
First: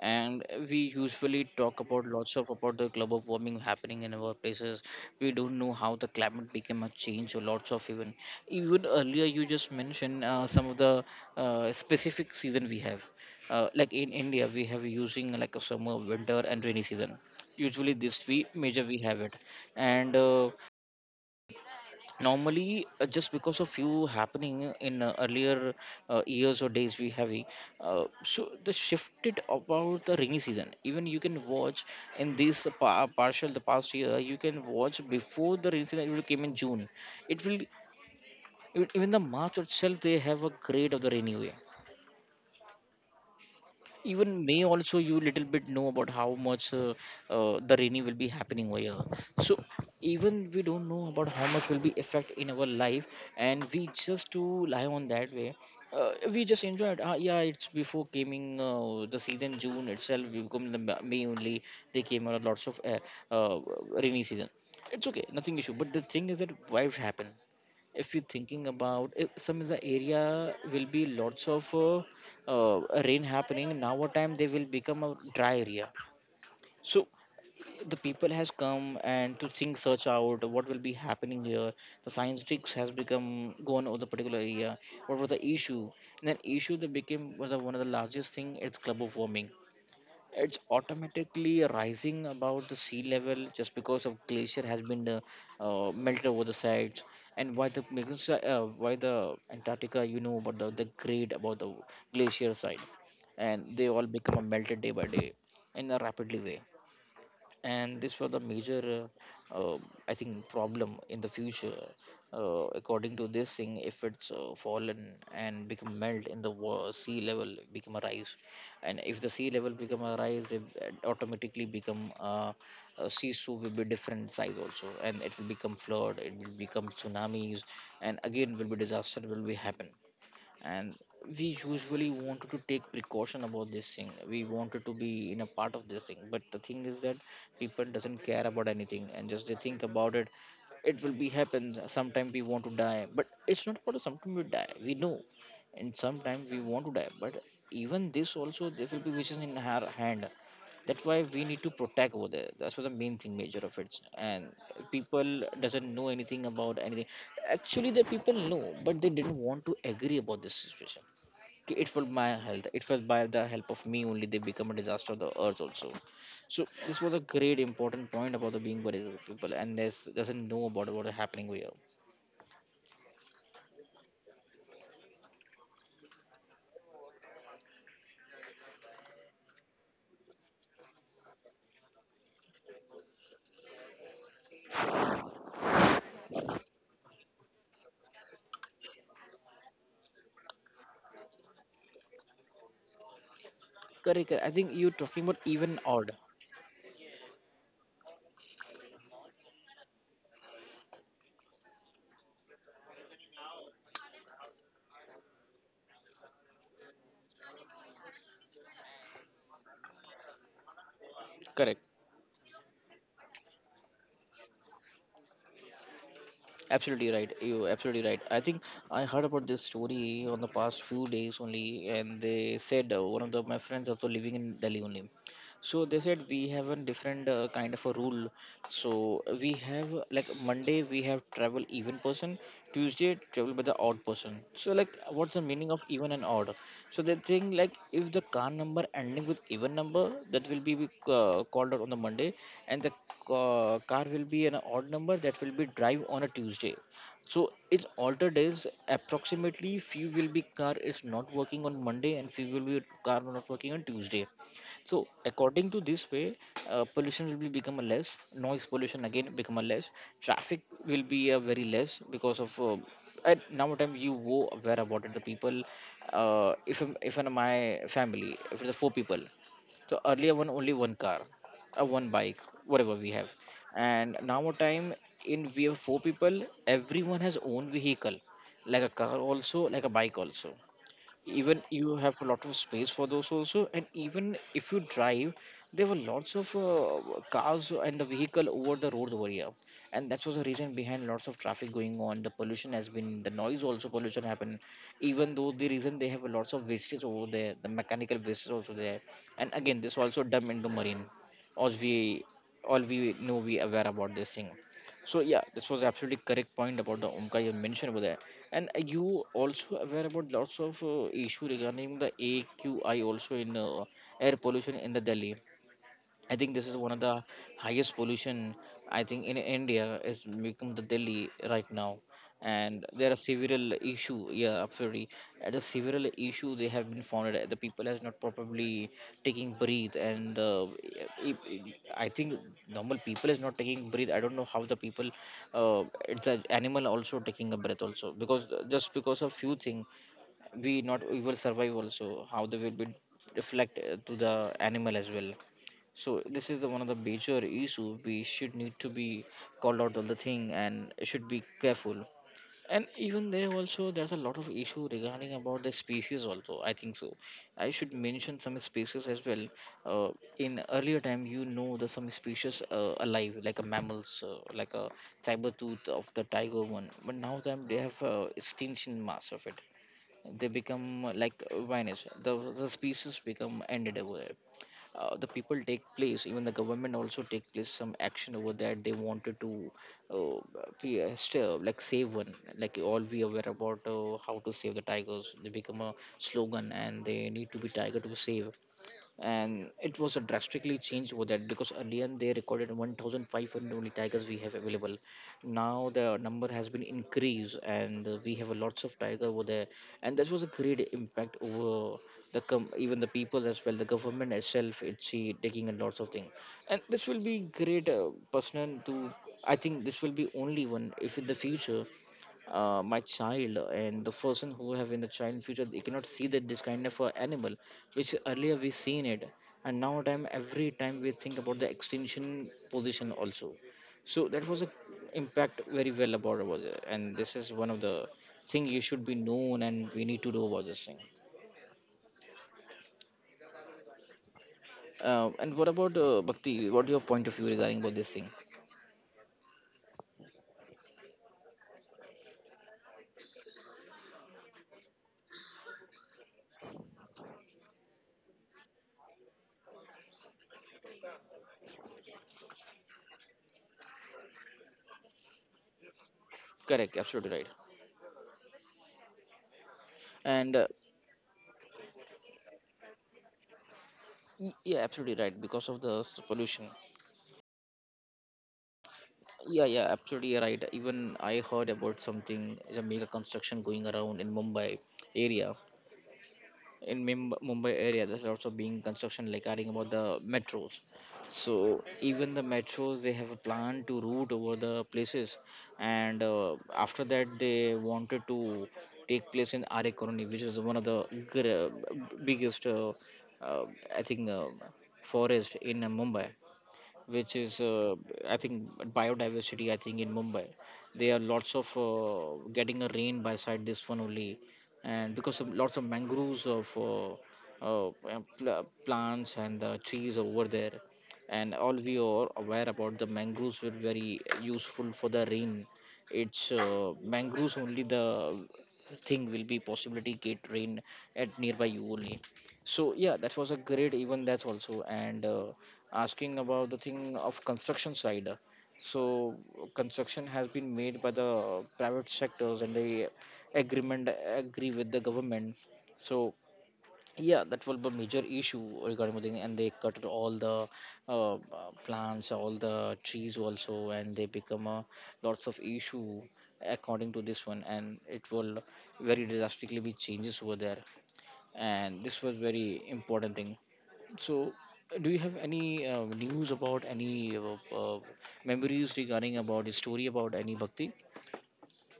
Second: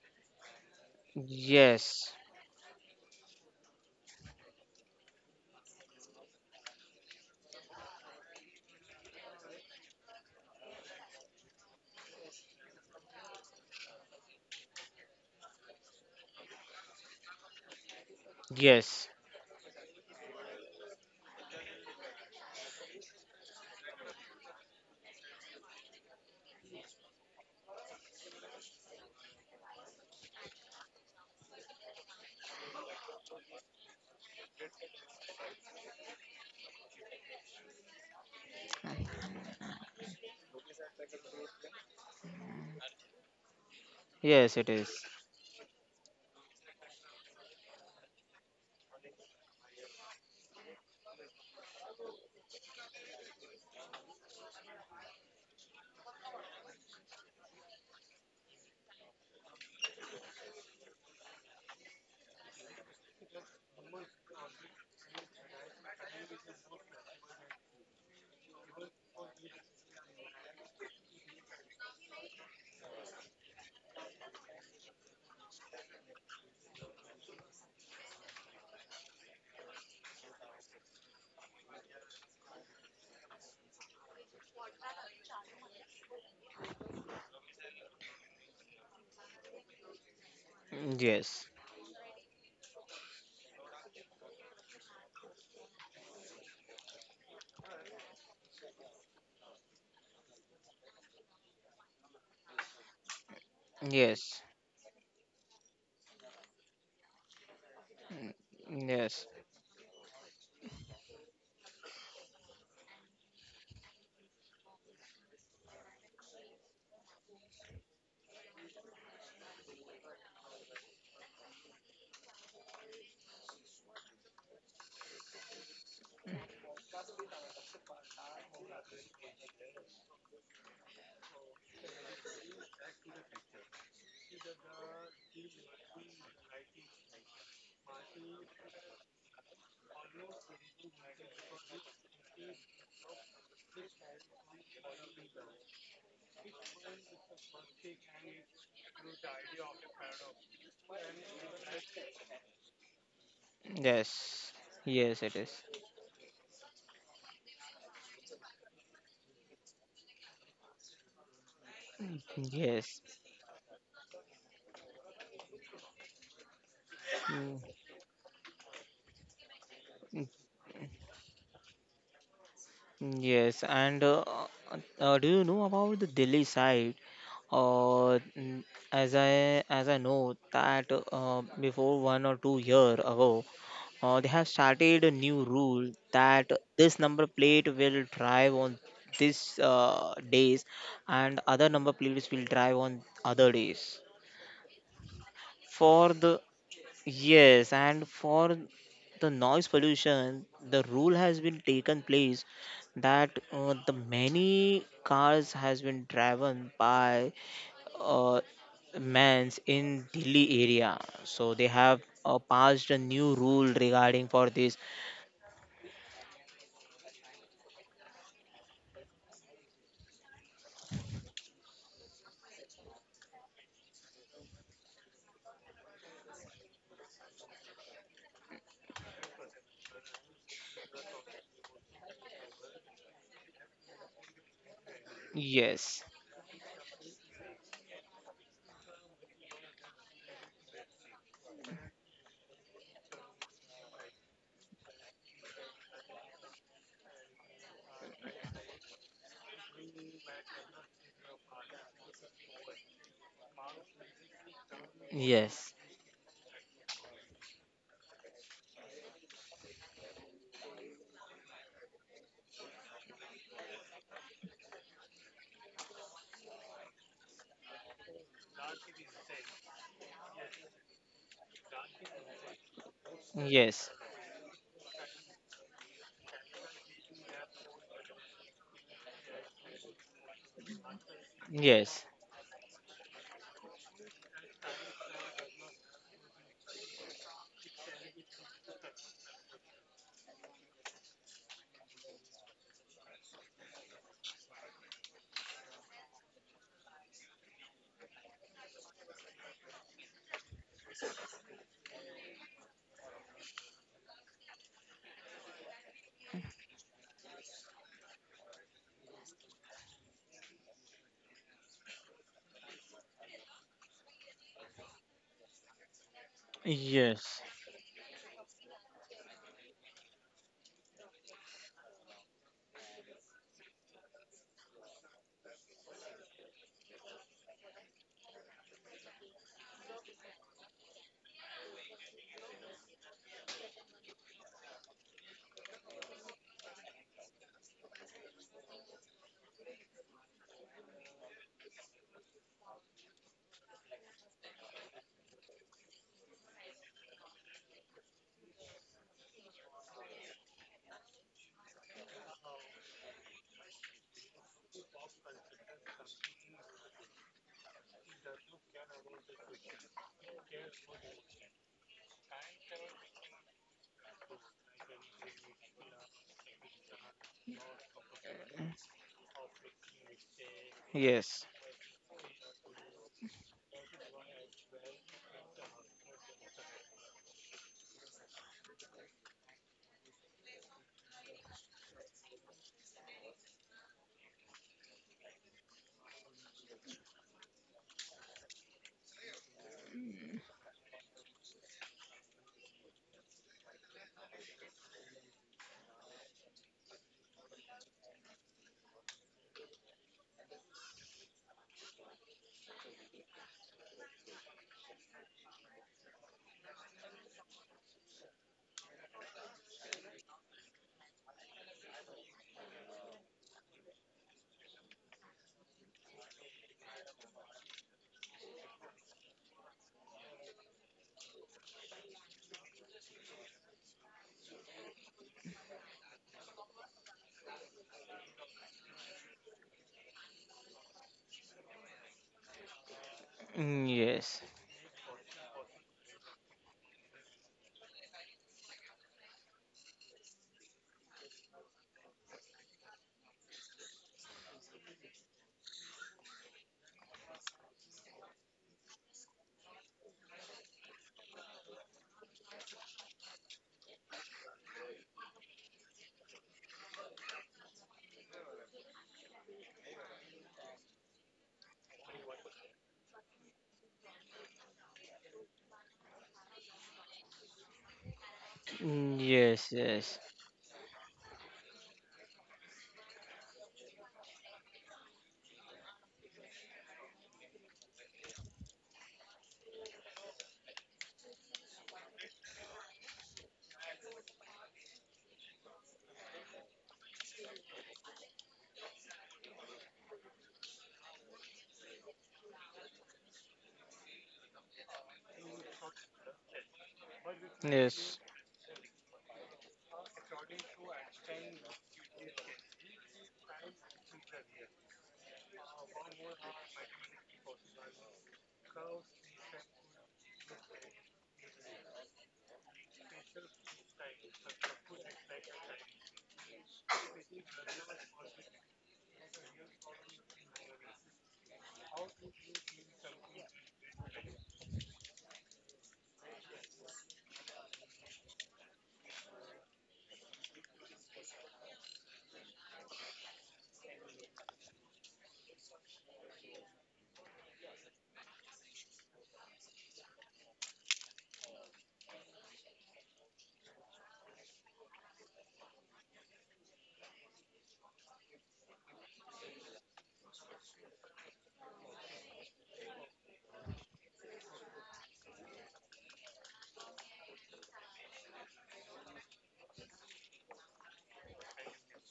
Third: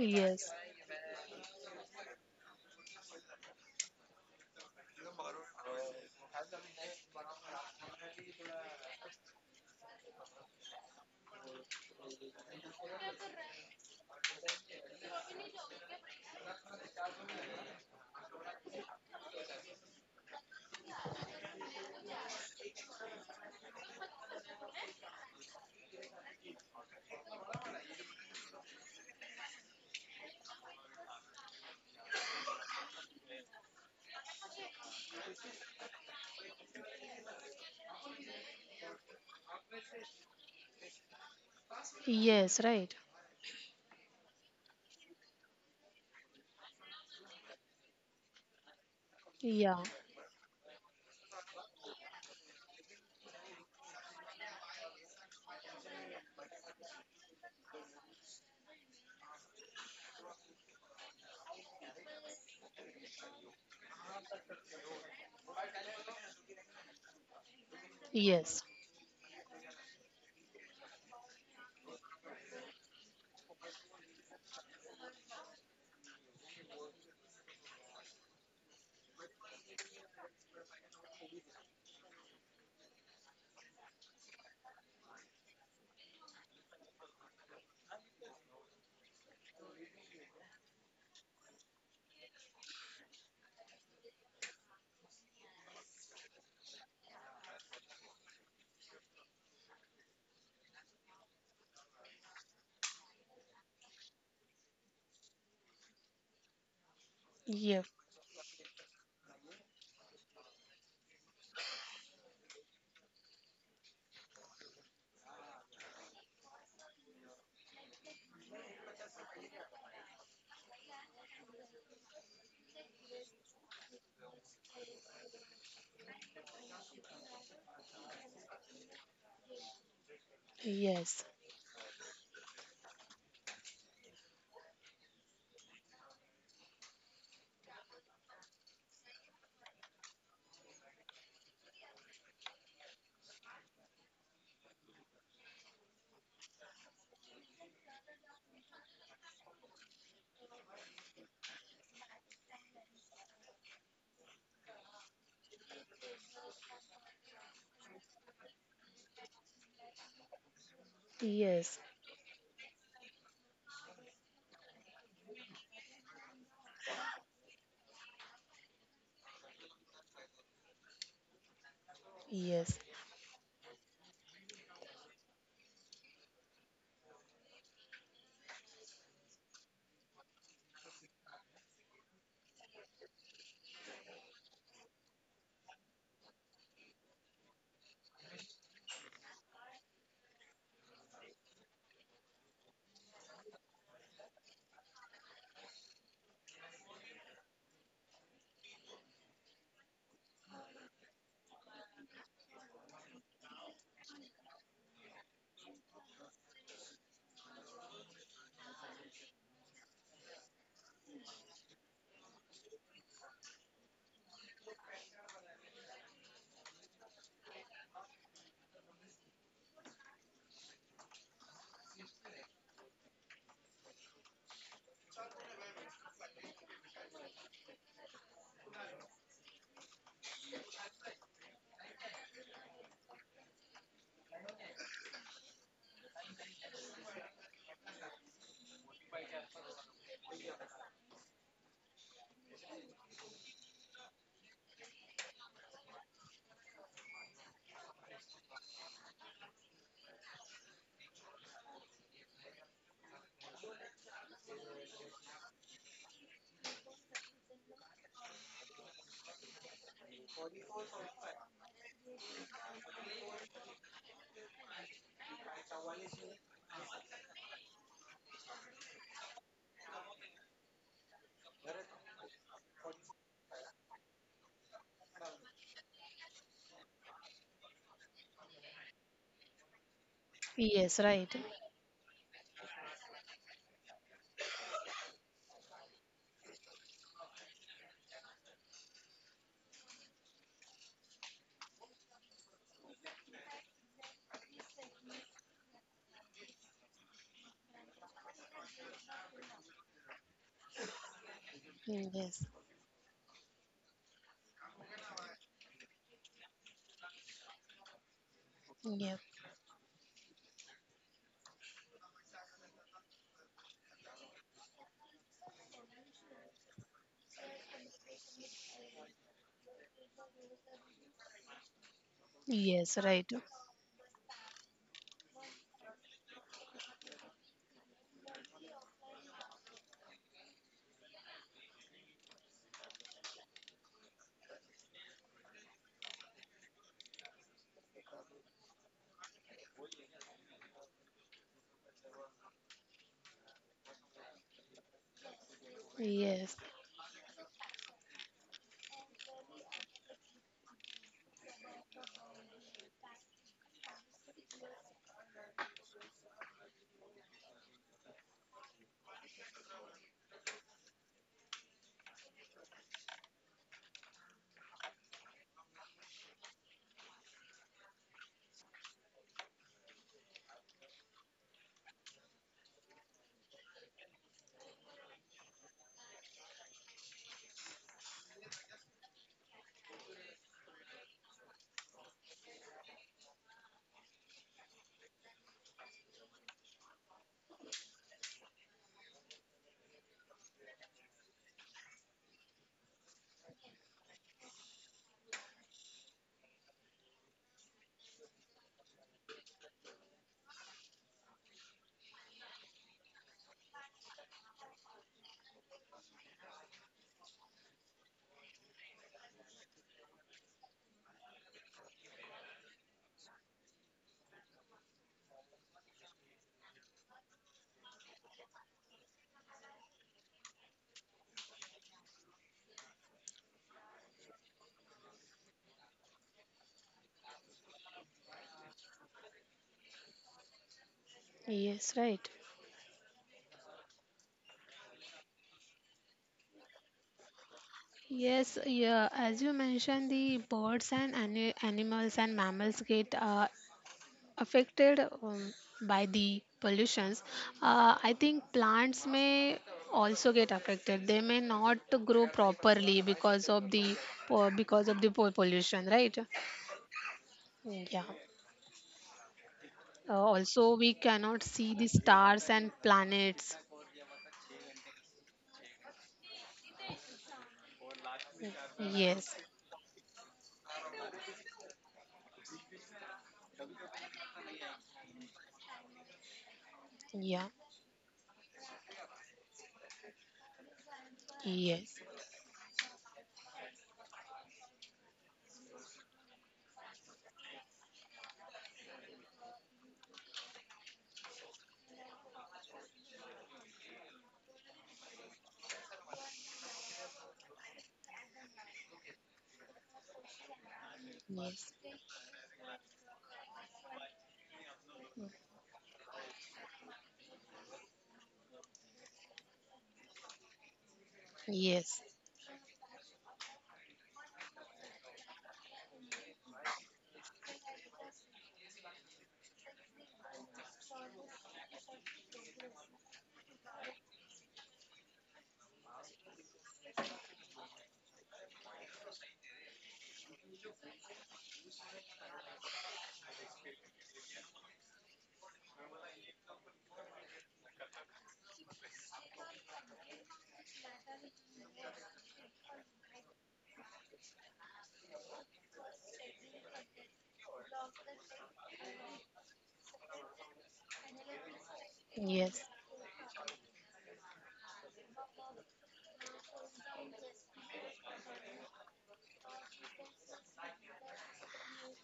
and we usually talk about
Yes,
lots of about the global warming happening in our places. We don't know how the climate became a change, or lots of even even earlier you just mentioned uh, some of the uh, specific season we have. Uh, like in India, we have using like a summer, winter, and rainy season. Usually, this three major we
yes,
have it, and uh, normally uh, just because of you happening in uh, earlier uh, years or days we have, uh, so the shifted about the rainy season, even you can watch in this pa- partial the past year. You can watch before the rainy season, it will came in June. It will, even even the march itself they have a grade of the rainy way.
yes, right.
Even
yes,
may
it is.
also you little bit know about how much uh, uh, the rainy will be happening over here. So
Yeah,
even we don't know about how much will be effect in our life, and we just to lie on that way. Uh, we just enjoy it. Uh, yeah, it's before coming uh, the season June itself. We become the Ma- May only. They came out lots of uh, uh, rainy season. It's okay, nothing issue. But the thing is that why it happened? If you're
yes,
thinking about if some of the area will be lots of uh, uh, rain happening, now what time they will become a dry area. So the people has come and to think search out what will be happening here. The scientists has become gone over the particular area, what was the issue, and then issue that became was the one of the largest thing is global warming. It's
Yes,
automatically rising about the sea level just because of glacier has been uh, uh, melted over the sides. And why the because, uh, uh, why the Antarctica, you know about the, the grade about the glacier side, and they all
yes,
become a melted day by day in a rapidly way.
yeah,
And this was the major
yes,
uh, uh, I think problem in the future. Uh, according to this thing, if it's uh, fallen and become melt in the wa- sea level become a rise. And if the sea level become a rise, they uh, automatically become uh, uh, sea su will be different size also, and it will become flood, it will become tsunamis, and again will be disaster will be happen. And
yes,
we usually wanted to take precaution about this thing, we wanted to be in a part of this thing, but the thing is that people doesn't care about anything and just they think about it. It will be happen sometime we want to die, but it's not about sometime we die, we know. And sometimes we want to die, but even this also there will be wishes in her hand. That's why we need to protect over there, that's what the main thing major of it.
yes,
And
yes, it is.
people doesn't know anything about anything. Actually the people know, but they didn't want to agree about this situation. Ki
yes,
it was my health,
Yes.
it was by the help of me only, they become a disaster of the earth also. So this was a
Mm,
great important point about the being worried with people, and there's doesn't know about what is happening here.
yes,
Yes, and uh, uh, do you know about the Delhi side? Uh, n- as I as I know that uh, before one or two year ago, uh, they have started a new rule that this number plate will drive on this uh, days, and other number plates will drive on other days
Correct correct. I think you're talking about even
for
odd.
the Yes, and for the noise pollution, the rule has been taken place that uh, the many cars has been driven by uh, mans in Delhi area. So they
Correct.
have uh, passed a new rule regarding for this.
Absolutely right. You absolutely right. I think I heard about this story on the past few days only, and they said uh, one of the, my friends also living in Delhi only. So they said we have a different uh, kind of a rule. So we have uh, like Monday we have travel even person, Tuesday travel by the odd person. So like what's the meaning of
Yes,
even and odd? So they think like if the car number ending with even number, that will be uh, called out on the Monday, and the uh, car will be an odd number that will be drive on a Tuesday. So it's altered days, approximately few will be car is not working on Monday and few will be car not working on Tuesday. So
yes,
according to this way, uh, pollution will be become a less, noise pollution again become a less, traffic will be a very less because of uh, at now time you wo- aware about it. The people, uh, if I'm- if in my family, if it's four people, so earlier one, only one car or one bike, whatever we have.
yes,
And now a time in we have four people, everyone has own vehicle, like a car also, like a bike also.
yes, right.
Even
yes,
you have a lot of space for those also, and even if you drive, there were lots of uh, cars and the vehicle over the road over here. And that was the reason behind lots of traffic going on, the pollution has been, the noise also pollution happened. Even though the reason they have lots of wastage over there, the mechanical wastage also there, and again this also dump into marine, as we
Yes,
all we know, we aware about this thing. So yeah, this was absolutely correct point about the Omka you mentioned over there. And are
yeah,
you also aware about lots of uh, issue regarding the A Q I also in uh, air pollution in the Delhi. I think this is one of the
yes,
highest pollution, I think in India is become the Delhi right now, and
yes,
there are
right.
several issue. Yeah, absolutely. Uh, The several issue they have been found. Uh, the people has not properly taking breathe, and uh, i i- I think normal people is not taking breathe. I don't know how the people, uh, it's an animal also taking a breath also, because just because of few thing, we not we will survive also, how they will be reflect uh, to the animal as well. So this
Yes,
is the one of the major issue we should need to be called out on the thing and should be careful. And even there also there's a lot of issue regarding about the species also, I think so I should mention some species as well. Uh, in earlier time, you know the some species uh, alive like a mammals uh, like a saber tooth of the tiger one, but now them they have uh, extinction mass of it, they become like
yes,
vanish. The, the species become ended over there. Uh, the people take place, even the government also take place some action over that. They wanted to uh, be, uh, still, like save one, like all we aware about uh, how to save the tigers. They become a slogan and they need to be tiger to save. And it was a drastically changed over that because earlier they recorded one thousand five hundred only tigers we have available, now the number has been increased, and uh, we have lots of tiger over there. And that was a great impact over the com- even the people as well, the government itself, it's see, taking a lots of things. And this will be great uh, personal to, I think this will be only one. If in the future, uh, my child and the person who have in the child in future, they cannot see that this kind of uh, animal which earlier we seen it. And now time every time we think about the extension position also. So that was a impact very well about about it, and this is one of the thing you should be known, and we need to do about this thing.
yes, right.
mm, yes,
Uh, and what about uh, bhakti, what your point of view regarding about this thing?
Yes, yeah, as you mentioned, the birds and ani- animals and mammals get uh, affected um, by the pollutions. Uh, I think plants may also get affected. They may not grow properly because of the po- because of the po- pollution, right?
Correct, absolutely right.
Yeah. Uh,
And uh,
also, we cannot see the stars and planets.
y- yeah absolutely right, because of the s- pollution.
mm,
Yes.
yes,
Yeah yeah
yes,
absolutely right, even I heard about something, a mega construction going around in Mumbai area. In Mim-
Yeah.
Mumbai area, there's also being construction like adding about the metros. So
Yes.
even the metros, they have a plan to route over the places, and uh, after that they wanted to take place in Aare Colony, which is one of the gr- biggest, uh, uh, I think, uh, forest in uh, Mumbai which is uh,
yes.
I think biodiversity. I think in Mumbai, there are lots
Yes.
of uh, getting a rain by side this one only, and because of lots of mangroves of uh, uh, pl- plants and the trees over there, and all we
Yes.
are aware about the mangroves were very useful for the rain. It's uh, mangroves only the thing will be possibility get rain at nearby you only, so yeah, that was a great event, that's also, and uh, asking about the thing of construction side. So construction has been made by the private sectors and they agreement agree with the government. So yeah, that will be a major issue regarding the thing, and they cut all the uh, uh, plants, all the trees also, and they become a lots of issue according to this one, and it will very drastically be changes over there, and this was
Yes.
very important thing. So, do you have any uh, news about any uh, uh, memories regarding about the story about any Bhakti?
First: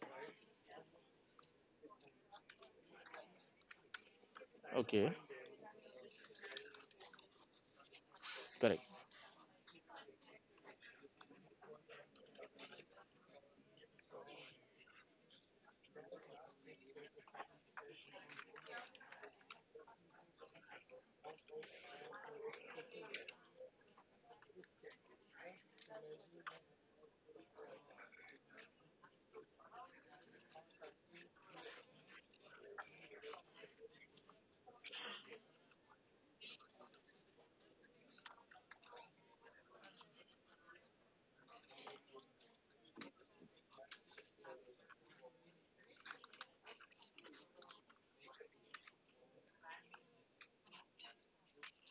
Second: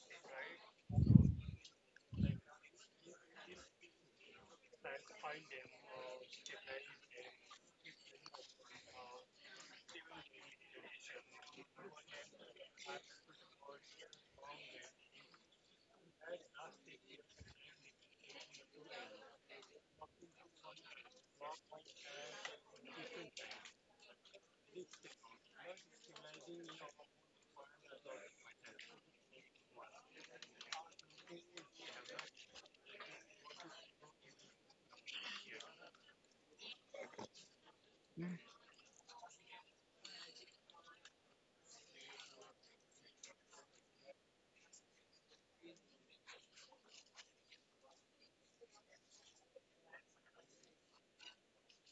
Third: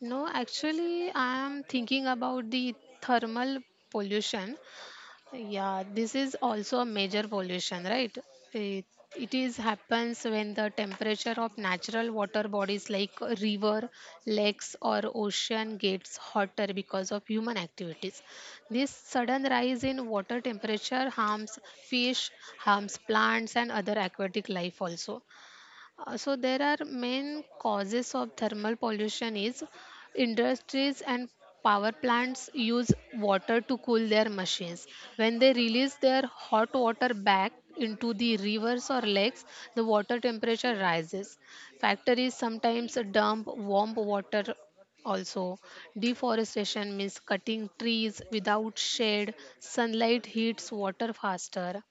No, actually, I am thinking about the thermal pollution.
Okay,
Yeah, this is also a major pollution, right?
correct.
It, it is happens when the temperature of natural water bodies like a river, lakes, or ocean gets hotter because of human activities. This sudden rise in water temperature harms fish, harms plants, and other aquatic life also. Uh, so there are main causes of thermal pollution is industries and power plants use water to cool their machines. When they release their hot water back into the rivers or lakes, the water temperature rises. Factories sometimes dump warm water, also deforestation means cutting trees without shade, sunlight heats water faster,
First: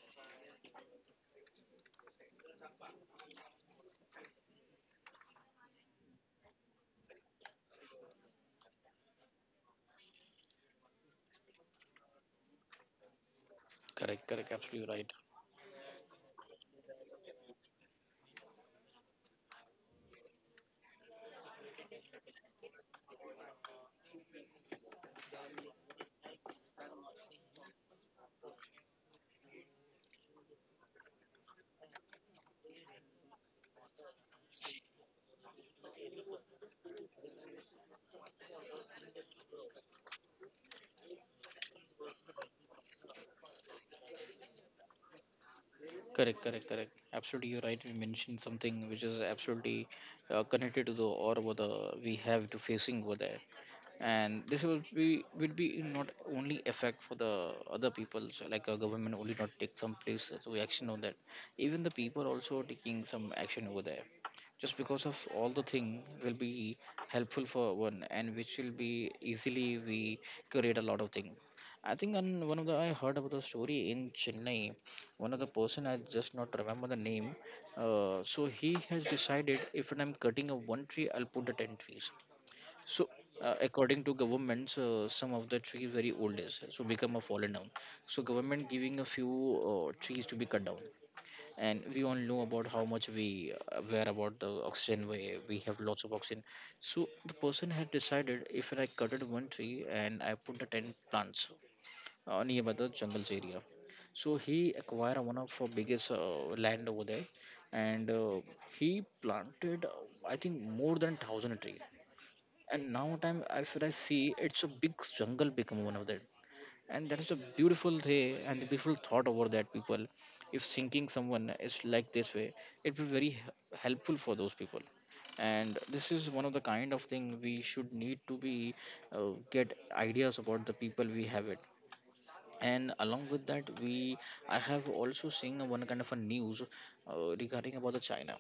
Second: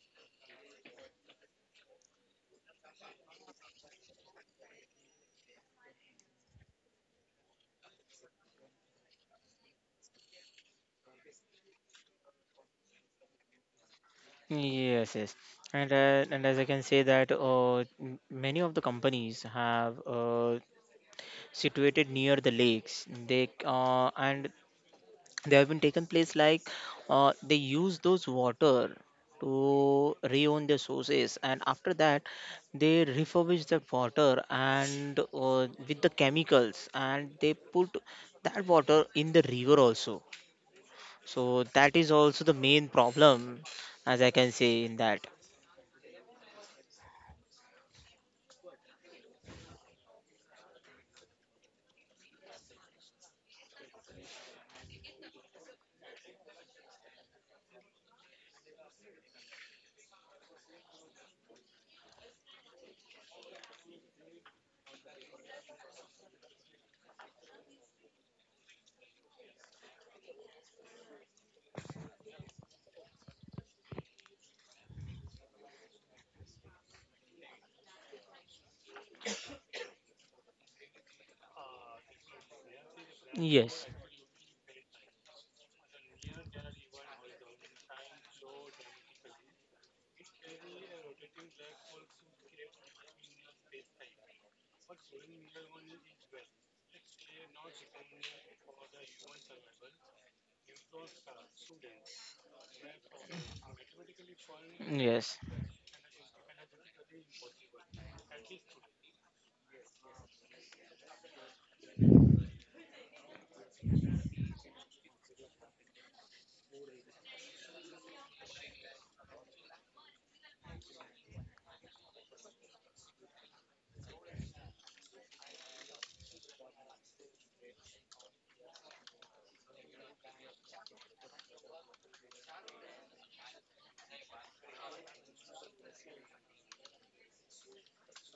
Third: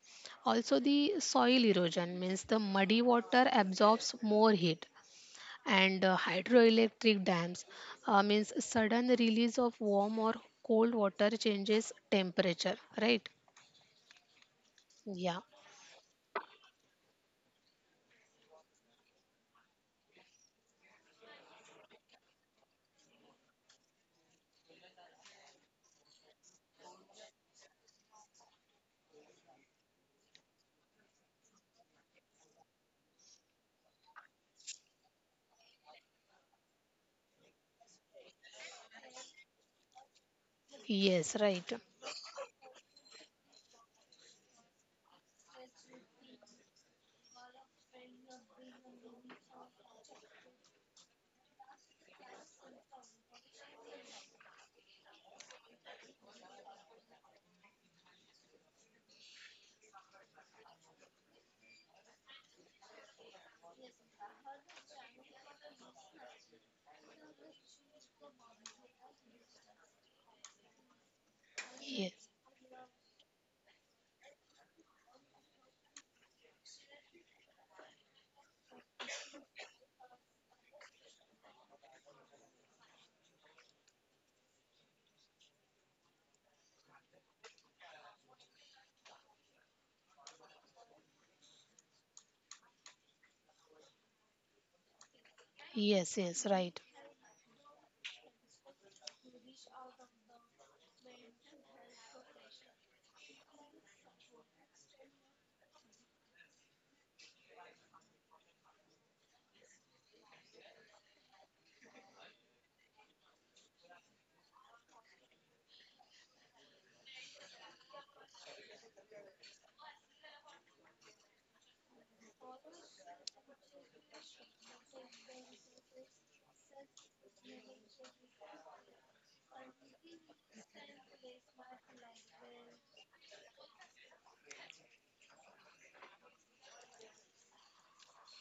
also, the soil erosion means the muddy water absorbs more heat, and uh, hydroelectric dams uh, means sudden release of warm or cold water changes temperature, right?
Correct, correct, absolutely right.
Yes, yes,
Yeah,
and uh, and as I can say that uh, m- many of the companies have uh, situated near the lakes. They uh, and they have been taken place like uh, they use those water to reown their sources, and after that they refurbish that water and uh, with the chemicals, and they put that water in the river also.
yes,
So
right.
that is also the main problem, as I can say in that.
Correct, correct, correct. Absolutely, you're right. We mentioned something which is absolutely uh, connected to the or what the we have to facing over there. And this will be will be not only effect for the other people so like a government only not take some place so action on that, even the people also taking some action over there just because of all the thing will be helpful for one and which will be easily we create a lot of thing. I think on
Yes,
one of the, I heard about the story in Chennai. One of the person, I just not remember the name. Uh, so he has decided, if I'm cutting a one tree, I'll put the ten trees. So, uh,
Yes.
according to governments, uh, some of the trees very old is so become a fallen down. So government giving a few uh, trees to be cut down, and we all know about how much we uh, aware about the oxygen. We we have lots of
yes,
oxygen.
yes, right.
So the person had decided, if I cutted one tree and I put the ten plants uh, nearby the jungles area. So he acquired one
Yes.
of our biggest uh, land over there, and uh, he planted, uh, I think, more than thousand trees, and now time if I see it's a big jungle become one of that. And that is a beautiful day and the beautiful thought over that people, if thinking someone is like this way, it will be very h- helpful for those people. And this is one of the kind of thing we should need to be uh, get ideas about the people we have it. And along with that we, I have also seen one kind of a news uh, regarding about the China.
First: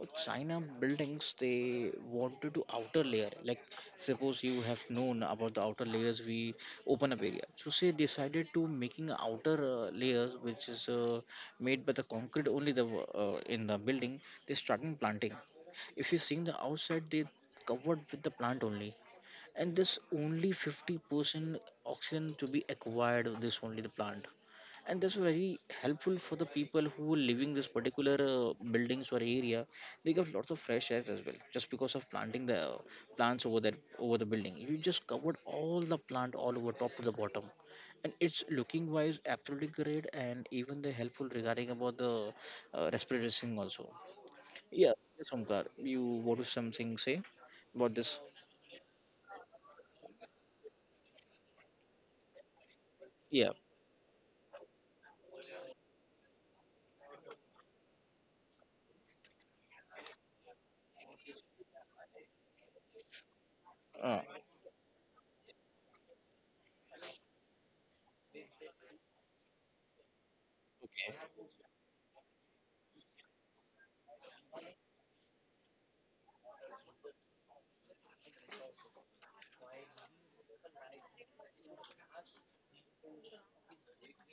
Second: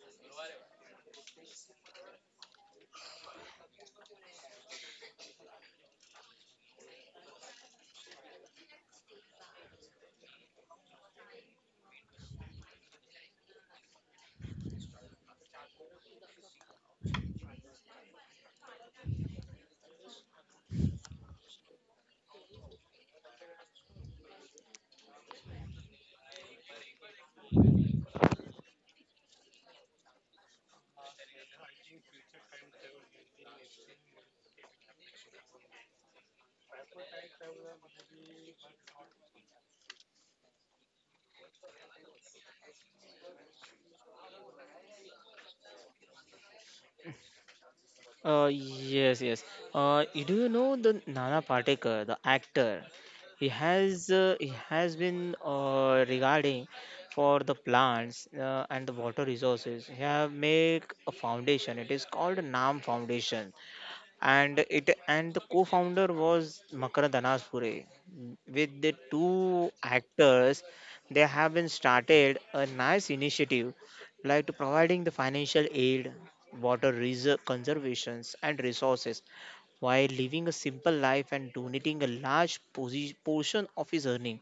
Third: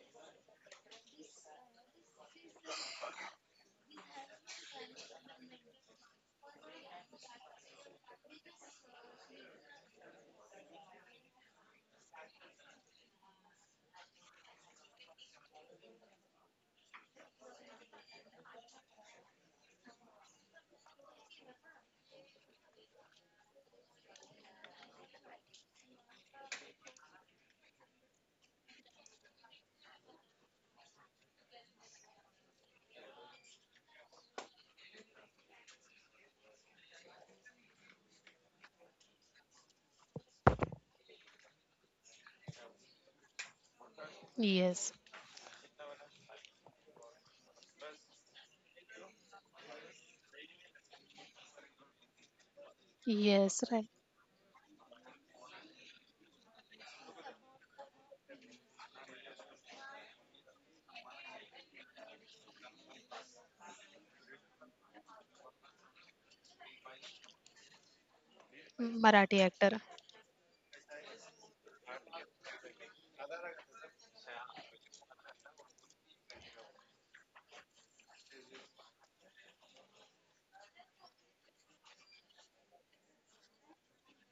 uh, China buildings, they wanted to outer layer. Like, suppose you have known about the outer layers we open up area. So say decided to making outer uh, layers which is uh, made by the concrete only the uh, in the building. They starting planting. If you seeing the outside, they covered with the plant only, and this only fifty percent oxygen to be acquired of this only the plant, and that's very helpful for the people who were living this particular uh, buildings or area. They get lots of fresh air as well just because of planting the uh, plants over there, over the building you just covered all the plant all over top to the bottom. And it's looking wise absolutely great, and even the helpful regarding about the uh, respiratory thing also. Yeah,
Yes,
yes, Omkar, you want to something say about this?
Uh, yes, yes. Uh, you- do you know the Nana Patekar, the actor? He
Yeah.
yes, right.
has uh, he has been uh, regarding for the plants uh, and the water resources. He have make a foundation. It is called Nam Foundation.
Uh,
And it and the co-founder was Makar Danaspure. With the
Marathi
two
actor.
actors, they
okay,
have been started a nice initiative like to providing the financial aid, water reserve conservations and resources while living a simple life and donating a large posi- portion of his earning,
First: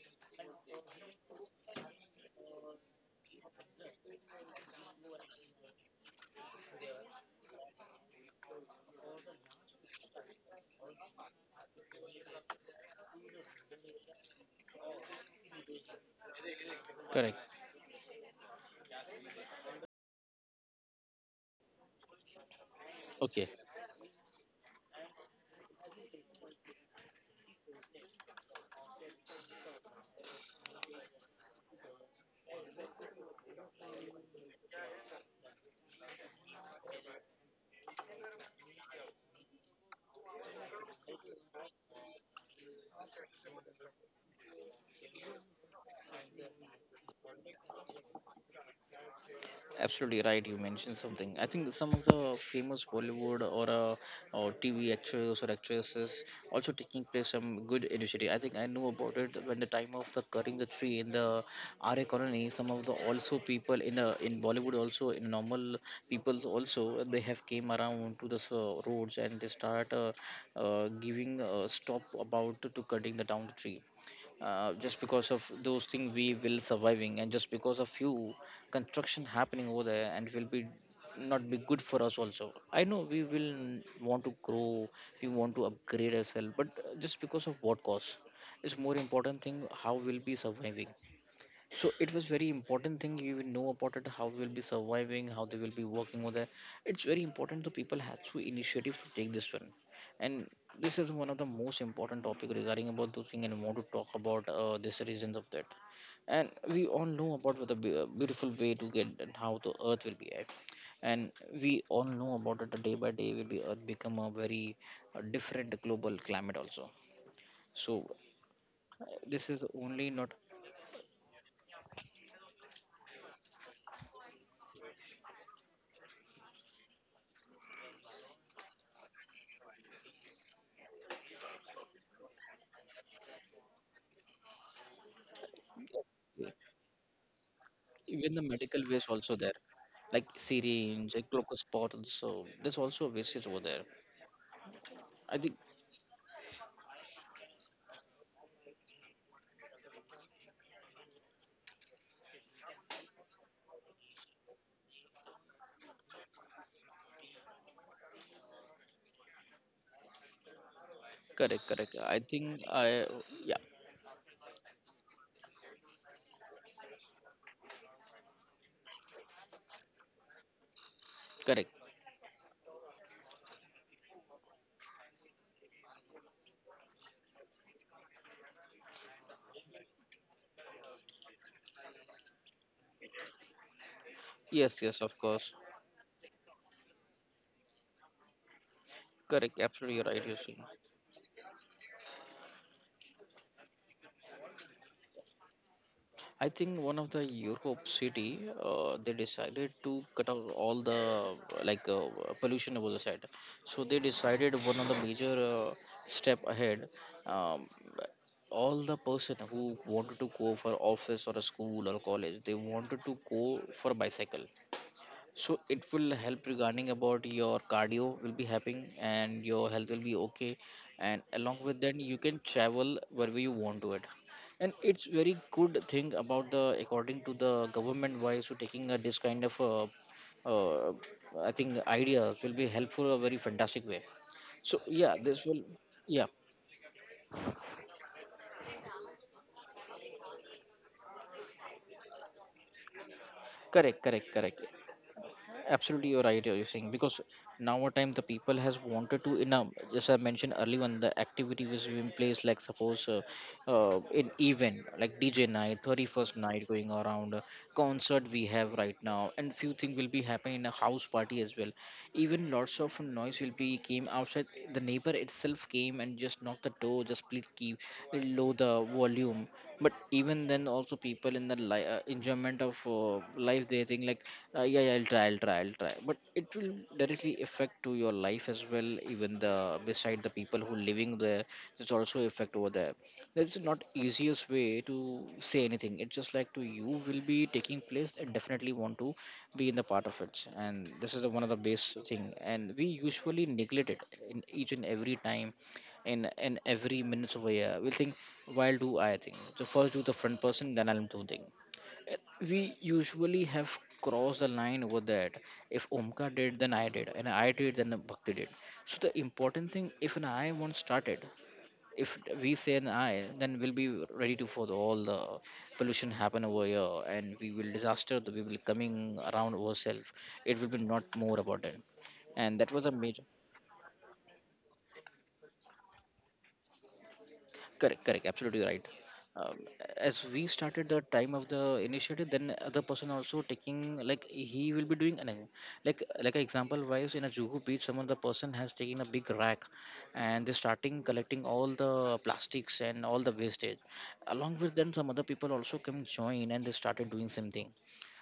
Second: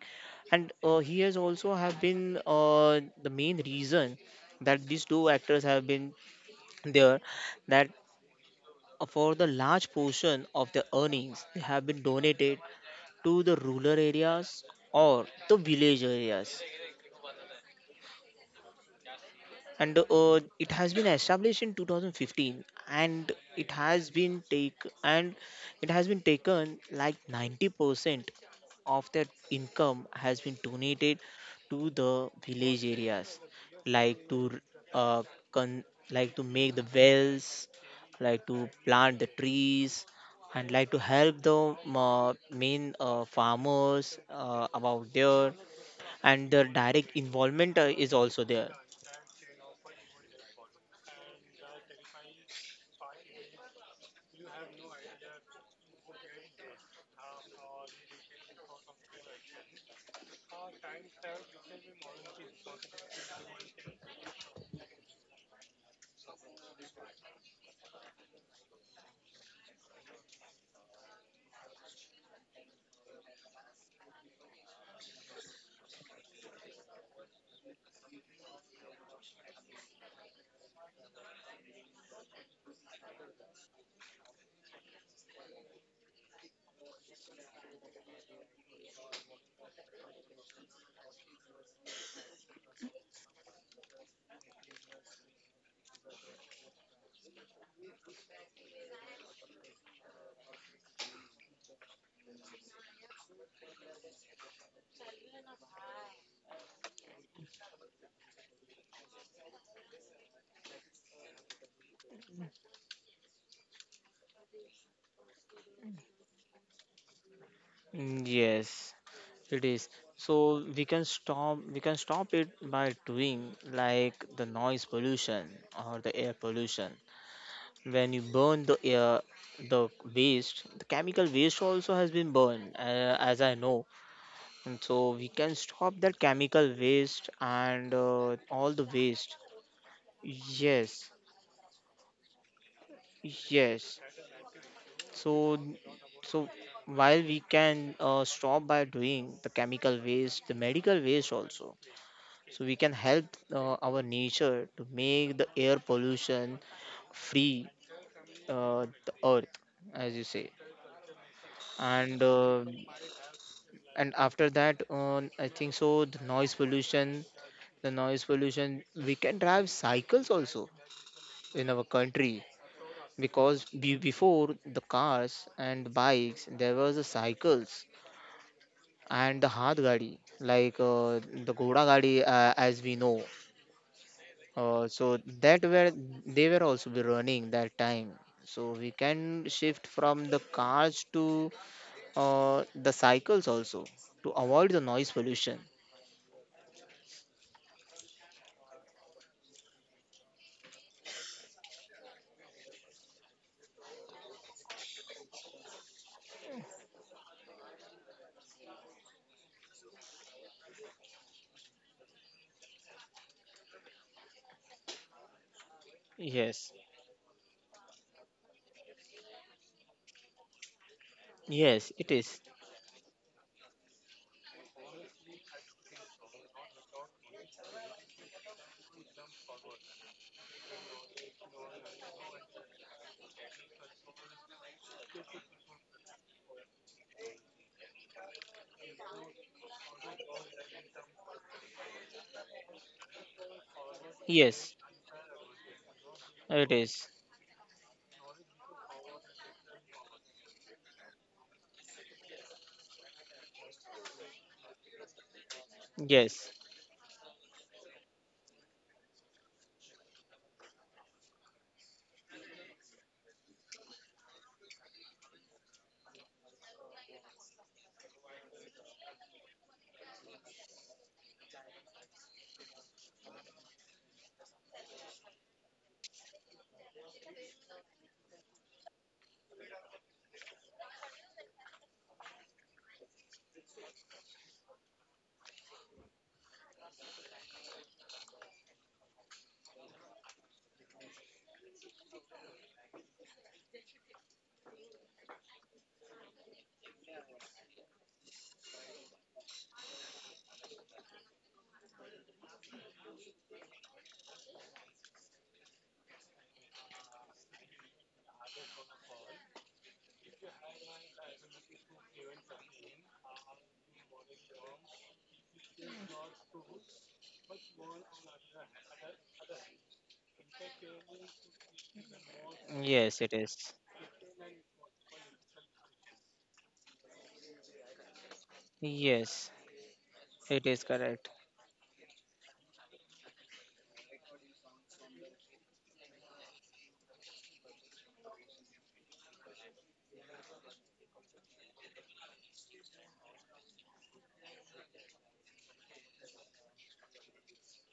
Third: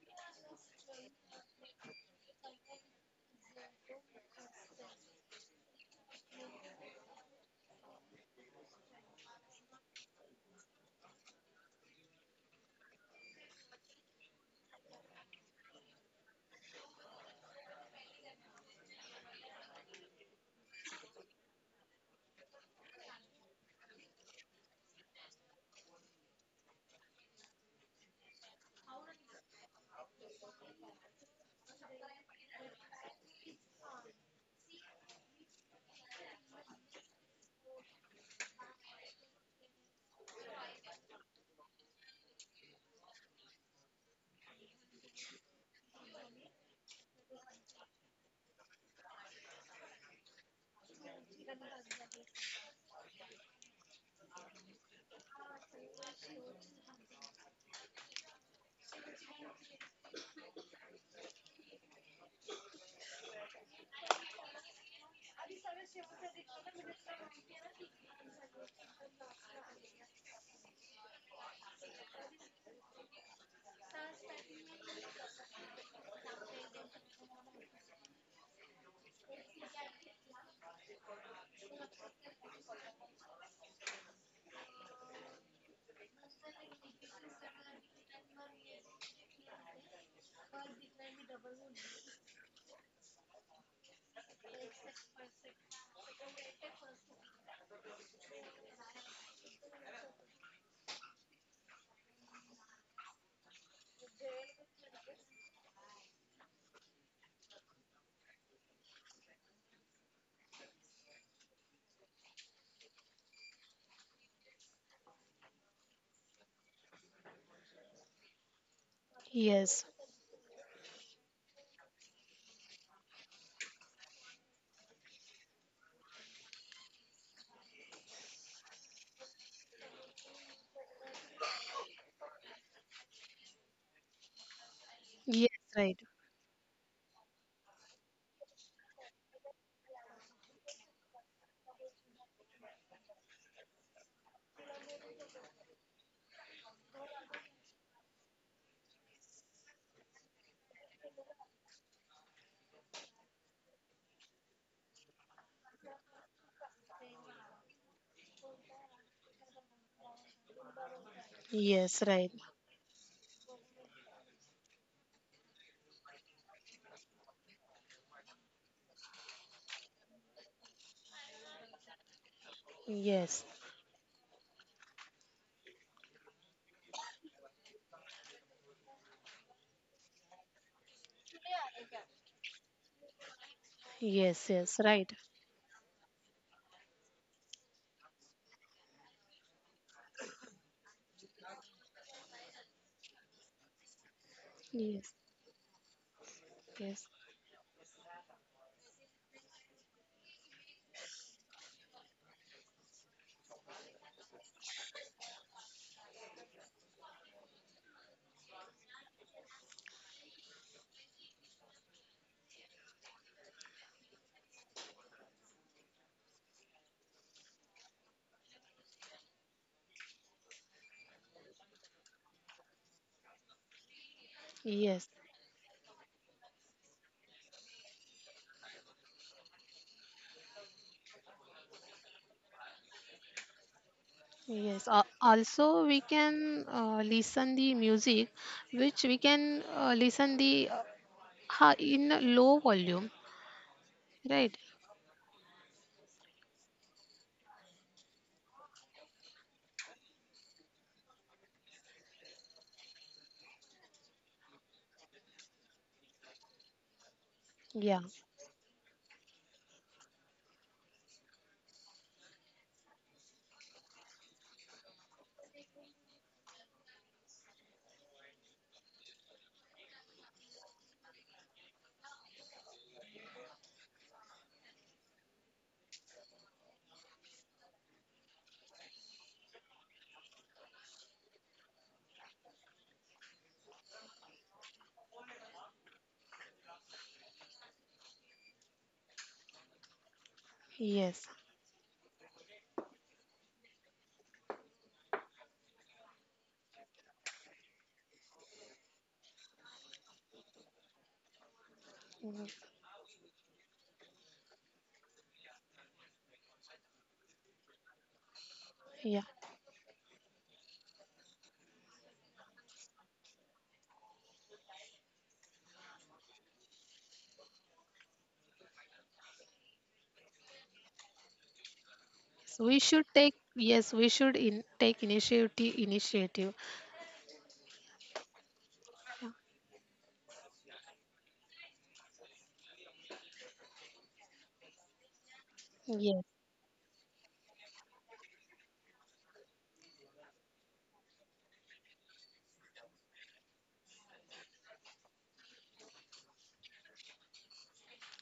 and uh, he has also have been uh, the main reason that these two actors have been there. That for the large portion of their earnings they have been donated to the rural areas or the village areas,
correct.
and uh, it has been established in two thousand fifteen, and
Okay,
it has been take and it has been taken like ninety percent of their income has been donated to the village areas, like to uh, con- like to make the wells, like to plant the trees, and like to help the uh, main uh, farmers uh, about there, and their direct involvement uh, is also there.
absolutely right. You mentioned something. I think some of the famous Bollywood or uh, or T V actors or actresses also taking place some good initiative. I think I know about it when the time of the cutting the tree in the R A colony. Some of the also people in uh, in Bollywood, also in normal people also, they have came around to the uh, roads, and they start uh, uh, giving uh stop about to, to cutting the down the tree, uh, just because of those things we will surviving, and just because of you construction happening over there and will be not be good for us also. I know we will n- want to grow, we want to upgrade ourselves, but uh, just because of what cost, it's more important thing how we'll be surviving. So it was very important thing you will know about it, how will be surviving, how they will be working over there. It's very important the people has to initiative to take this one, and this is one of the most important topic regarding about those thing, and I want to talk about uh, this reasons of that. And we all know about what the be- uh, beautiful way to get and how the earth will be at, and we all know about it day by day will be earth become a very uh, different global climate also. So
Mm, yes,
uh, this is
it
Yes,
is.
only not.
So we can stop we can stop it by doing like the noise pollution or the air pollution. When you burn the air, the waste, the chemical waste also has been burned, uh, as I know. And so
yes,
we can
right.
stop that chemical waste and
Even the
uh,
medical
all
waste
the
also there,
waste.
like syringe, like
Yes,
glucose bottles, so there's also wastage over there,
yes.
I think.
So so while we can uh, stop by doing the chemical waste, the medical waste also, so we can help uh, our nature to make the air pollution free, uh, the earth, as you say.
Correct, correct,
Yes,
I
right.
And
think
uh,
I. Yeah.
and after that on I think so the noise pollution the noise pollution we can drive cycles also
Correct.
in our country
Yes,
because be- before the cars and bikes there was the cycles and the hard gadi, like uh, the ghoda gadi, uh, as we know.
yes, yes,
Yes, yes,
right.
of
Uh, so
course.
that were they were also be running that time. So we
Correct,
can
absolutely
shift
right, you see.
from the cars to uh, the cycles also to avoid the
Yes,
noise pollution.
I think one
yes,
of the Europe city, uh, they decided to cut out all the uh, like uh, pollution was said. So they decided one of the major, uh, step ahead. Um, all the person who wanted to go for office or a school or college, they wanted to go for bicycle, so it will help regarding
Yes.
about your cardio will be happening and your health will be okay. And along with that, you
Yes,
can
it is.
travel wherever you want to it, and it's
yes.
very good thing about the according to the government wise so taking uh, this kind of uh, uh, I think ideas will be helpful a very fantastic way. So
Yes, uh,
yeah, this will,
also we
yeah,
can uh, listen the music which we can uh, listen the uh, ha- in a low volume,
correct, correct,
right?
correct.
Yes,
Absolutely, you're right, you're saying,
it
because
is.
now a time the people has wanted to in a, as I mentioned earlier on the activity was in place, like suppose uh, uh in event like DJ night, thirty-first night
Yes.
going around, uh,
Yeah.
concert we have right now, and few things will be happening in a house party as well. Even lots of noise will be came outside. The neighbor itself came and just knocked the door, just please keep low the volume. But even then, also people in the li- uh, enjoyment of uh, life, they think like, uh, yeah, yeah, I'll try, I'll try, I'll try. But it will directly affect to your life as well. Even the beside the people who living there, it's also affect over there. That's not easiest way to say anything. It's just like to you will be taking place and definitely want to be in the part of it, and this is
Yes.
the one of the base thing, and we usually neglect it in each and every time, in in every minutes of a year we'll think, while do I think so first, do the front person, then I'll do thing. Uh, we usually have crossed the line over that. If Omka did, then I did, and I did, then Bhakti did. So the
Yeah.
important thing, if an I once started, if we say an I, then we'll be ready to for the, all the pollution happen over here, and we will disaster. We will coming around ourselves. It will be not more about it, and
So
that
we
was a
should
major.
take,
Yes, it
yes,
is.
we should in take initiative initiative.
Correct, correct, absolutely right. Um,
Yes,
as we started
it
the
is
time of
correct.
the initiative, then other person also taking like he will be doing an, like
Yes.
like an example wise in a Juhu beach, someone the person has taken a big rack and they starting collecting all the plastics and all the wastage. Along with them, some other people also come join and they started doing same thing.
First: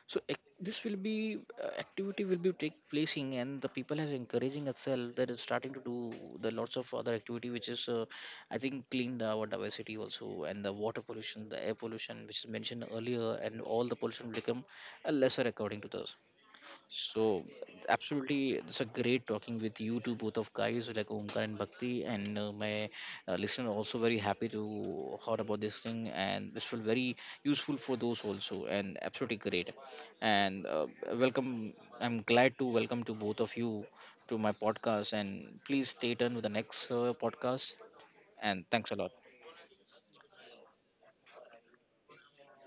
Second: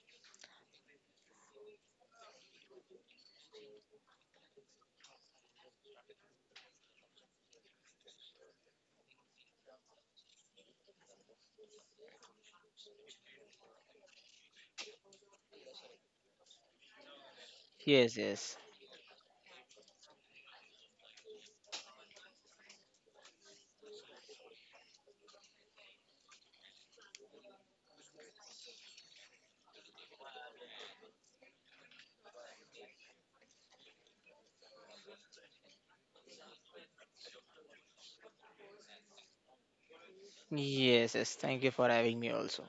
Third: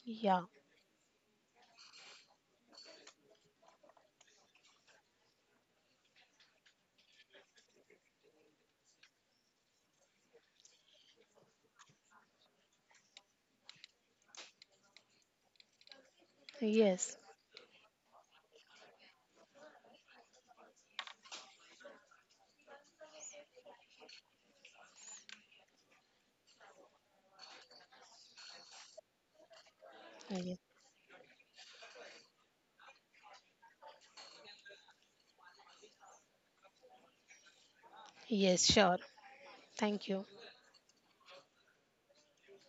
So
Yeah.
ac- this will be uh, activity will be take placing, and the people are encouraging itself that is starting to do the lots of other activity which is uh, I think clean the, our diversity also, and the water pollution, the air pollution, which is mentioned earlier, and all the pollution will become a lesser according to this.
Yes.
So,
Yes,
absolutely,
yes.
it's a great talking with you two, both of guys like Omkar and Bhakti, and uh, my uh, listener also very happy to heard about this thing, and this will very useful for those also, and absolutely great.
Yes.
And uh, welcome, I'm glad to welcome to both of you to my podcast, and please stay tuned with the next uh, podcast
Yes,
and thanks a
sure.
lot.
Thank you.
Yes, yes. Thank you for having me also.